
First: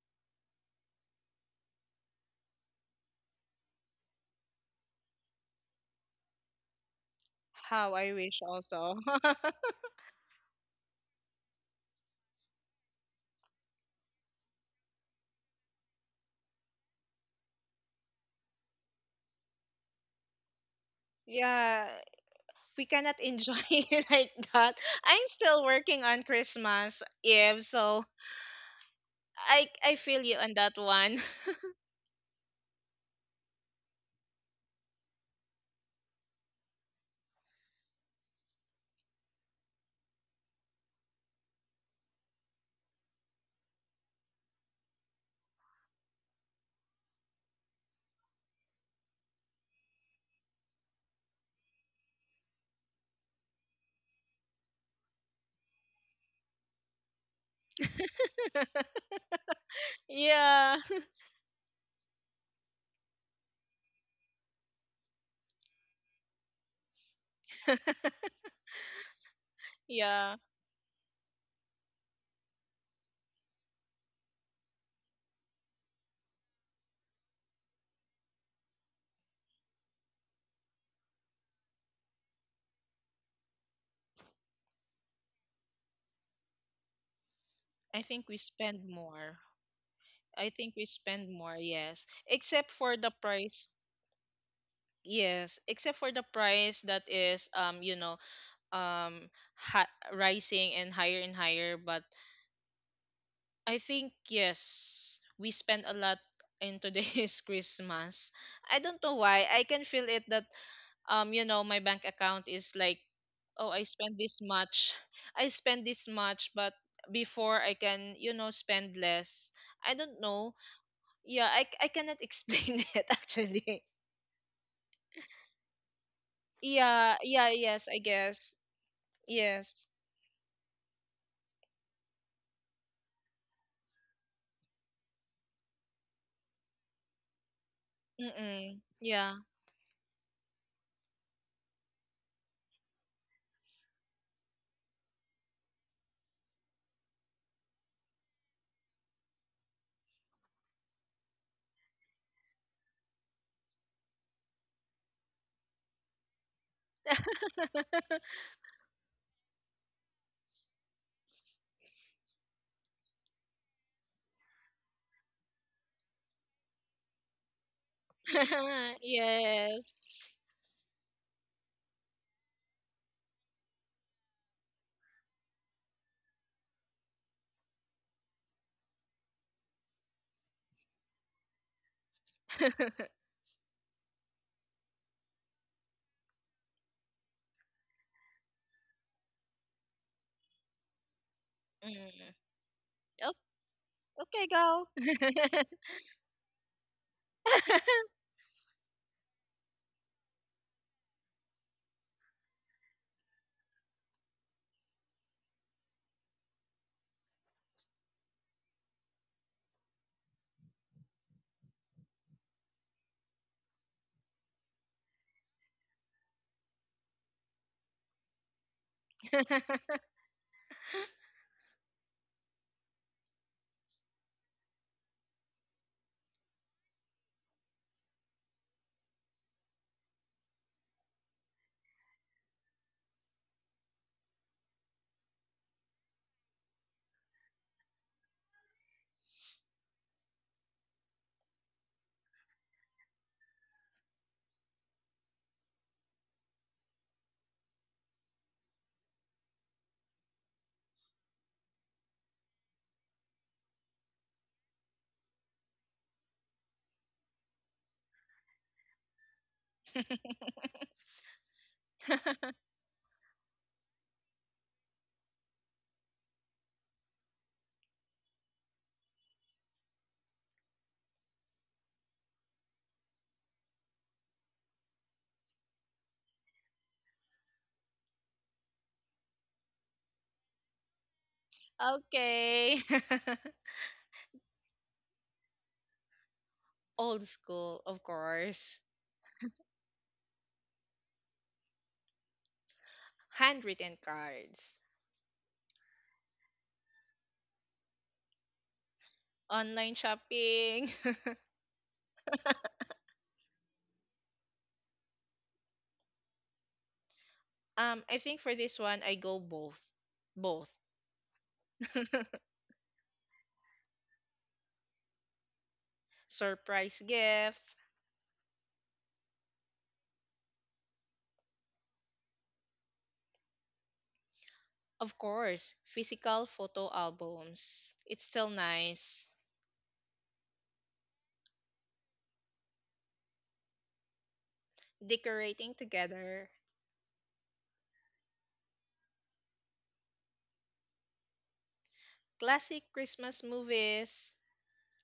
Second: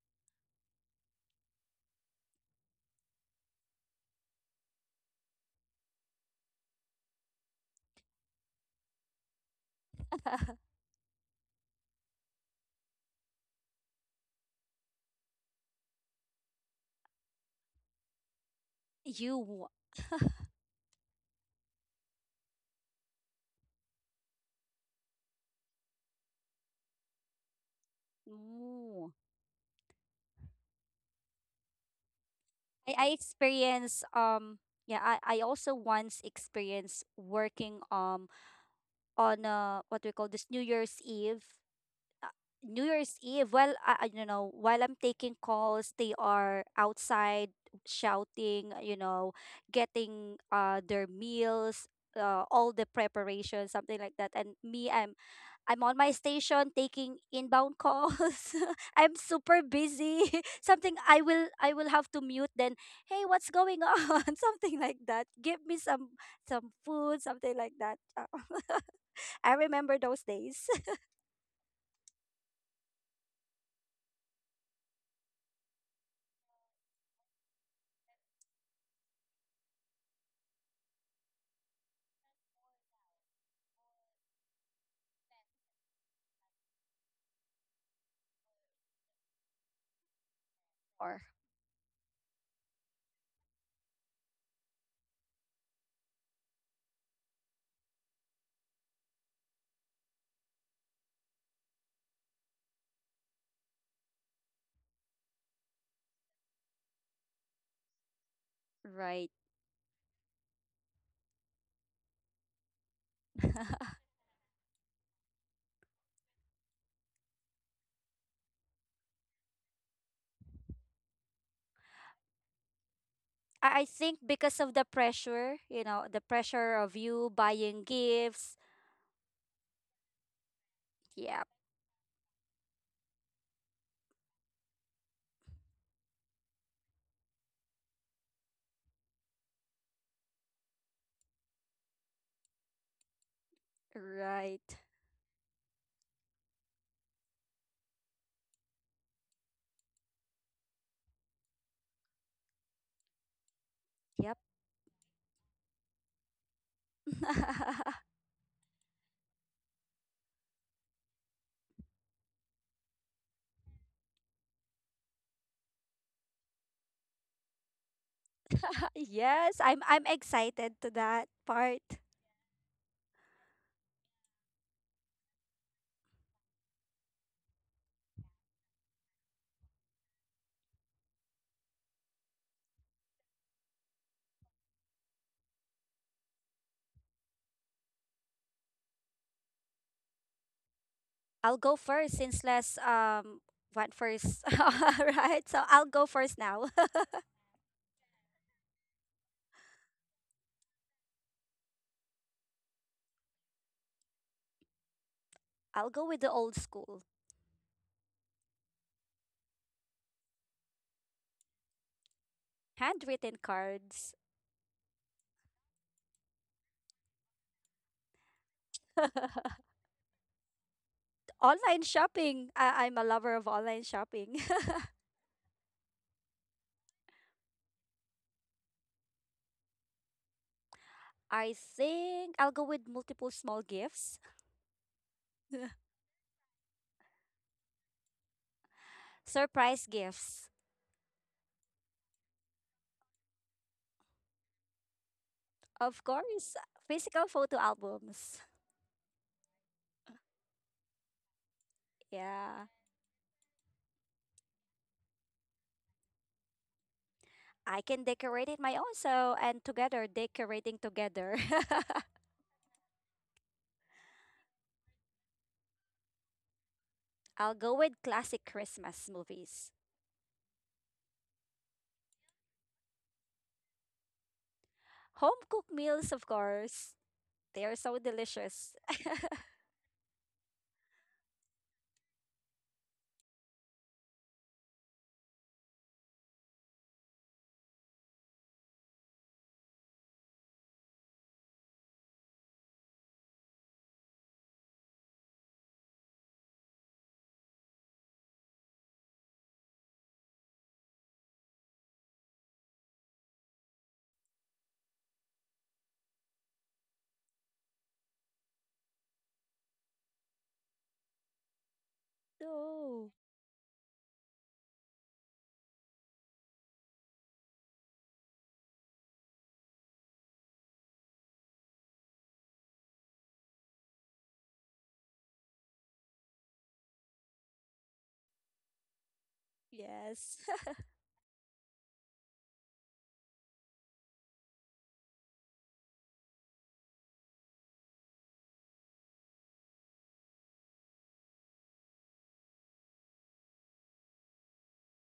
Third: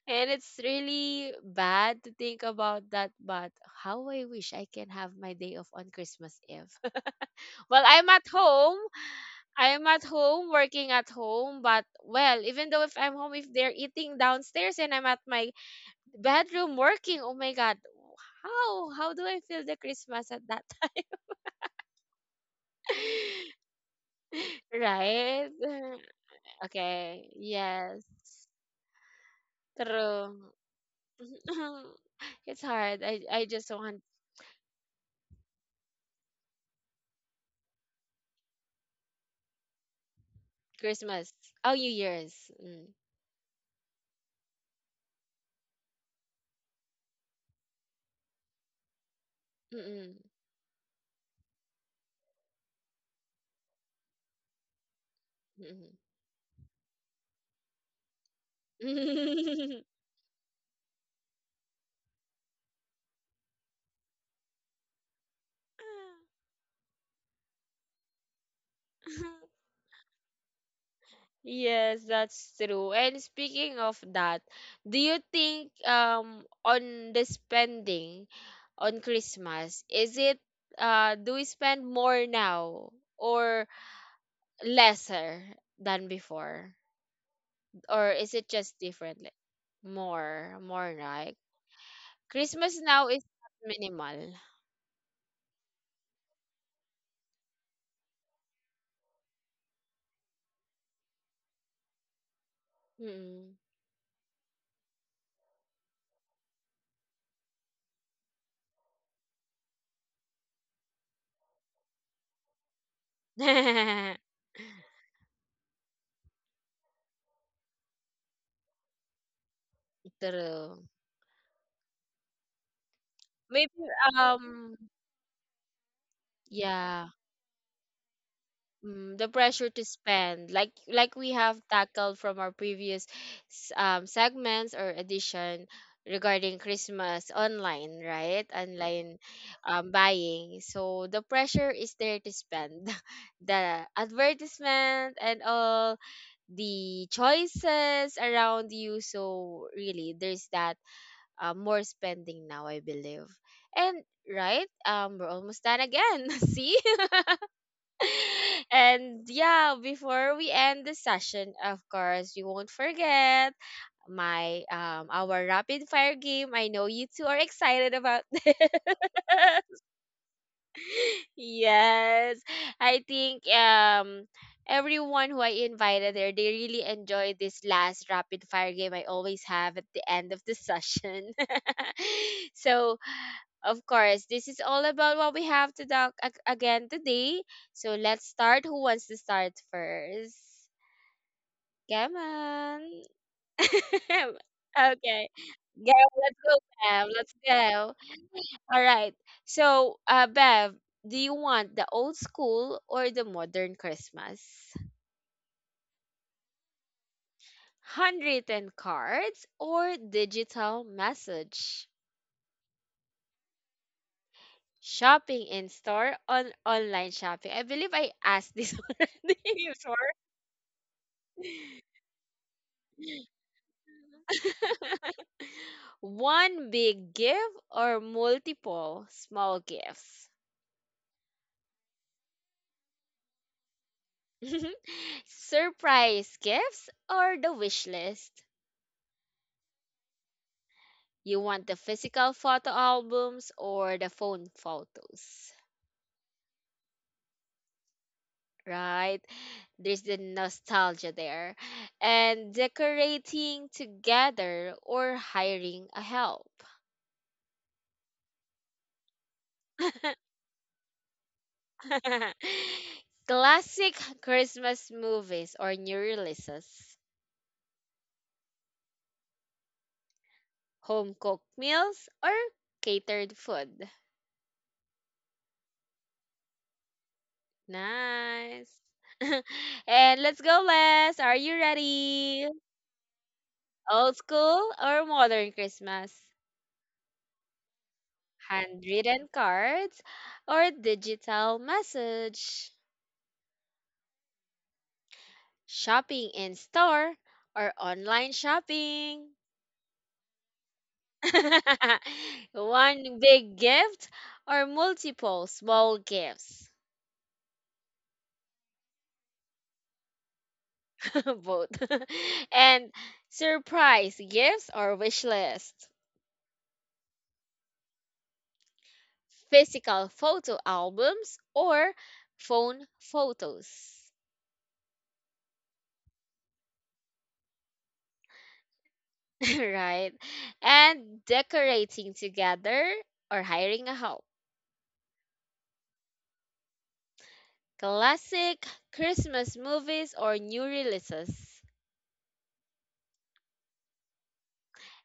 Speaker 1: And it's really bad to think about that, but how I wish I can have my day off on Christmas Eve. Well,
Speaker 2: How
Speaker 1: I'm
Speaker 2: I
Speaker 1: at
Speaker 2: wish
Speaker 1: home,
Speaker 2: also.
Speaker 1: I'm at home, working at home, but well, even though if I'm home, if they're eating downstairs and I'm at my bedroom working, oh my God, how how do
Speaker 3: you
Speaker 1: I feel
Speaker 3: wa-
Speaker 1: the Christmas at that time?
Speaker 2: Yeah, we cannot enjoy it like that. I'm
Speaker 1: Right?
Speaker 2: still working on Christmas
Speaker 1: Okay.
Speaker 2: Eve,
Speaker 1: Yes.
Speaker 2: so
Speaker 3: Ooh.
Speaker 2: I I feel you
Speaker 1: True.
Speaker 2: on that one.
Speaker 1: It's
Speaker 3: I, I
Speaker 1: hard. I I just
Speaker 3: experience
Speaker 1: want
Speaker 3: um yeah, I, I also once experienced working um on uh, what we call this New Year's
Speaker 1: Christmas.
Speaker 3: Eve.
Speaker 1: Oh, New
Speaker 3: Uh,
Speaker 1: Year's.
Speaker 3: New
Speaker 1: Mm.
Speaker 3: Year's Eve, well, I, I don't know, while I'm taking calls, they are outside shouting, you know,
Speaker 1: Mm-mm.
Speaker 3: getting uh, their meals, uh, all the preparation, something like that. And me, I'm I'm on my station taking inbound calls. I'm super
Speaker 1: Mm-mm.
Speaker 3: busy.
Speaker 2: Yeah.
Speaker 3: Something I will I will have to mute then, "Hey, what's going on?" Something like that. Give me some some food, something like that. Uh, I remember those
Speaker 2: Yeah.
Speaker 3: days.
Speaker 1: Yes, that's true. And speaking of that, do you think um on the spending on Christmas, is it uh do we spend more now or lesser than before?
Speaker 2: I
Speaker 1: Or
Speaker 2: think
Speaker 1: is
Speaker 2: we
Speaker 1: it just
Speaker 2: spend
Speaker 1: differently?
Speaker 2: more. I
Speaker 1: More,
Speaker 2: think we
Speaker 1: more
Speaker 3: Or
Speaker 2: spend
Speaker 1: like
Speaker 2: more, yes. Except
Speaker 1: Christmas
Speaker 2: for
Speaker 1: now
Speaker 2: the
Speaker 1: is
Speaker 2: price.
Speaker 1: minimal.
Speaker 2: Yes, except for the price that is um you know um ha- rising and higher and higher. But
Speaker 1: Mm.
Speaker 2: I think yes, we spend a lot in today's Christmas. I don't know
Speaker 3: right.
Speaker 2: why, I can feel it that um you know my bank account is like, oh, I spend this much. I spend this much, but before I can, you know, spend less. I don't know.
Speaker 1: True.
Speaker 2: Yeah, i, I cannot explain it
Speaker 1: Maybe
Speaker 3: I I
Speaker 2: actually.
Speaker 3: think because of
Speaker 1: um
Speaker 3: the pressure, you know, the pressure of
Speaker 1: yeah.
Speaker 2: Yeah.
Speaker 3: you
Speaker 2: Yeah
Speaker 3: buying
Speaker 2: yes, I
Speaker 3: gifts.
Speaker 2: guess.
Speaker 1: Mm, the pressure to
Speaker 2: Yes.
Speaker 1: spend, like like we
Speaker 3: Yep.
Speaker 1: have tackled from our previous s- um, segments or edition regarding Christmas online, right?
Speaker 2: Mm-mm.
Speaker 1: Online
Speaker 2: Yeah.
Speaker 1: um, buying. So the pressure is there to spend, the
Speaker 3: Right.
Speaker 1: advertisement and all the choices around you, so really there's that uh, more spending now, I believe. And
Speaker 3: Yep.
Speaker 1: right, um we're almost done again. See? And yeah, before we end the session, of course, we won't forget my, um our rapid fire game. I know you two are excited about this.
Speaker 3: Yes, I'm I'm
Speaker 2: Yes.
Speaker 3: excited to that part.
Speaker 1: Yes. I think um everyone who I invited there, they really enjoyed this last rapid fire game I always have at the end of the session. So of course, this is all about what we have to talk ag- again today. So let's start. Who wants to start first?
Speaker 3: I'll go first
Speaker 2: Mm.
Speaker 1: Come
Speaker 3: since Les
Speaker 1: on.
Speaker 2: Oh,
Speaker 3: um went first.
Speaker 2: okay, go.
Speaker 1: Okay.
Speaker 3: Right. So I'll go
Speaker 1: Yeah,
Speaker 3: first
Speaker 1: let's go,
Speaker 3: now.
Speaker 1: Bev. Let's go. All right. So, uh, Bev, do you want the old school or the modern Christmas?
Speaker 3: I'll go with the old school.
Speaker 1: Handwritten cards or digital message?
Speaker 3: Handwritten cards.
Speaker 1: Shopping in store on online shopping. I believe I asked this already before.
Speaker 3: Online shopping. I- I'm a lover of online shopping.
Speaker 1: One big gift or multiple small gifts?
Speaker 3: I think I'll go with multiple small gifts.
Speaker 1: Surprise gifts or the wish list?
Speaker 3: Surprise gifts.
Speaker 1: You want the physical photo albums or the phone photos?
Speaker 3: Of course, physical photo albums.
Speaker 1: Right? There's the nostalgia there. And
Speaker 3: Yeah.
Speaker 1: decorating together or hiring a help.
Speaker 3: I can decorate it my own, so and together, decorating together.
Speaker 1: Classic Christmas movies or new releases.
Speaker 3: I'll go with classic Christmas movies.
Speaker 1: Home cooked meals or catered food.
Speaker 3: Home cooked meals, of course. They are so delicious.
Speaker 1: Nice. And let's go, Les. Are you ready?
Speaker 2: Okay.
Speaker 1: Old school or modern Christmas?
Speaker 2: Old school, of course.
Speaker 1: Handwritten cards or digital message?
Speaker 2: Handwritten cards.
Speaker 1: Shopping in store or online shopping?
Speaker 2: Online shopping.
Speaker 1: One big gift or multiple small gifts?
Speaker 2: Um, I think for this one, I go both. Both.
Speaker 1: Both. And
Speaker 3: Oh,
Speaker 1: surprise gifts or wish lists,
Speaker 2: Surprise gifts.
Speaker 1: physical photo albums or phone photos,
Speaker 2: Of course, physical photo albums. It's still nice.
Speaker 1: right?
Speaker 3: yes.
Speaker 1: And decorating together or hiring a help,
Speaker 2: Decorating together.
Speaker 1: classic Christmas movies or new releases.
Speaker 2: Classic Christmas movies.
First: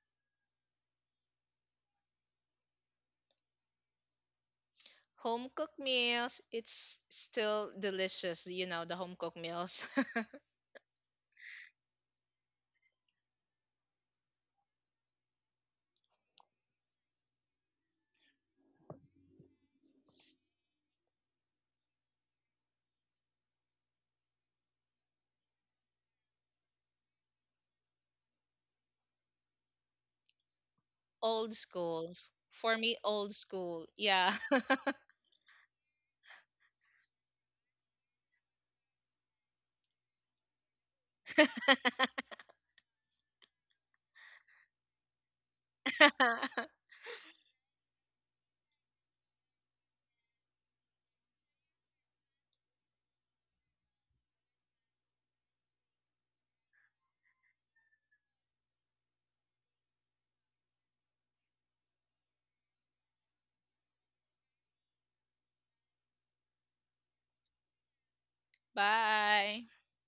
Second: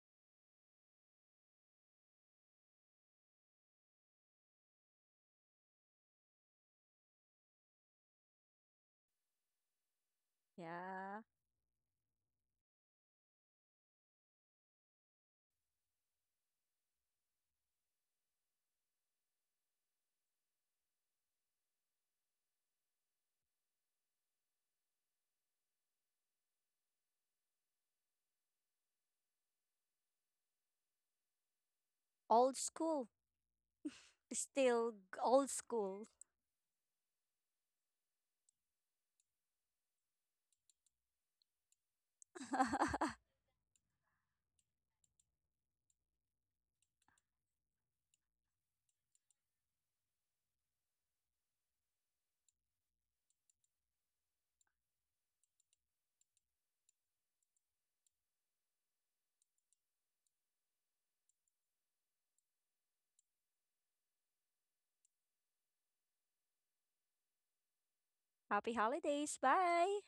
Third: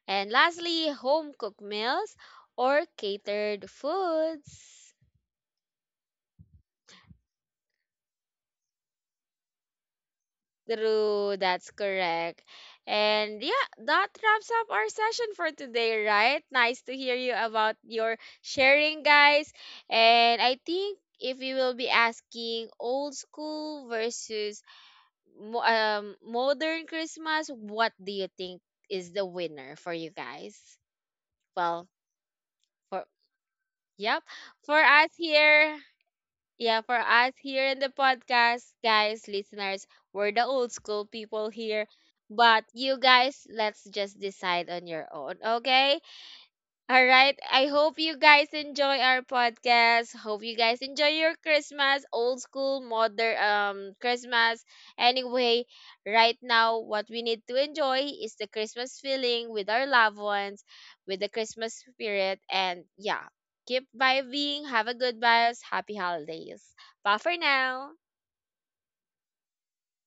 Speaker 1: And lastly, home cooked meals or catered foods.
Speaker 2: Home cooked meals, it's still delicious, you know, the home cooked meals.
Speaker 3: Yeah.
Speaker 1: True, that's correct. And yeah, that wraps up our session for today, right? Nice to hear you about your sharing, guys. And I think if you will be asking old school versus mo- um, modern Christmas, what do you think is the winner for you guys?
Speaker 2: Old
Speaker 1: Well,
Speaker 2: school.
Speaker 3: Old
Speaker 2: For me,
Speaker 1: for,
Speaker 3: school.
Speaker 2: old school.
Speaker 1: yep,
Speaker 2: Yeah.
Speaker 1: for
Speaker 3: Still g-
Speaker 1: us
Speaker 3: old
Speaker 1: here,
Speaker 3: school.
Speaker 1: yeah, for us here in the podcast, guys, listeners, we're the old school people here. But you guys, let's just decide on your own, okay? All right. I hope you guys enjoy our podcast. Hope you guys enjoy your Christmas, old school, modern um Christmas. Anyway, right now what we need to enjoy is the Christmas feeling with our loved ones, with the Christmas spirit, and yeah, keep vibing, have a good vibes, happy holidays. Bye for now.
Speaker 3: Happy holidays.
Speaker 2: Bye.
Speaker 3: Bye.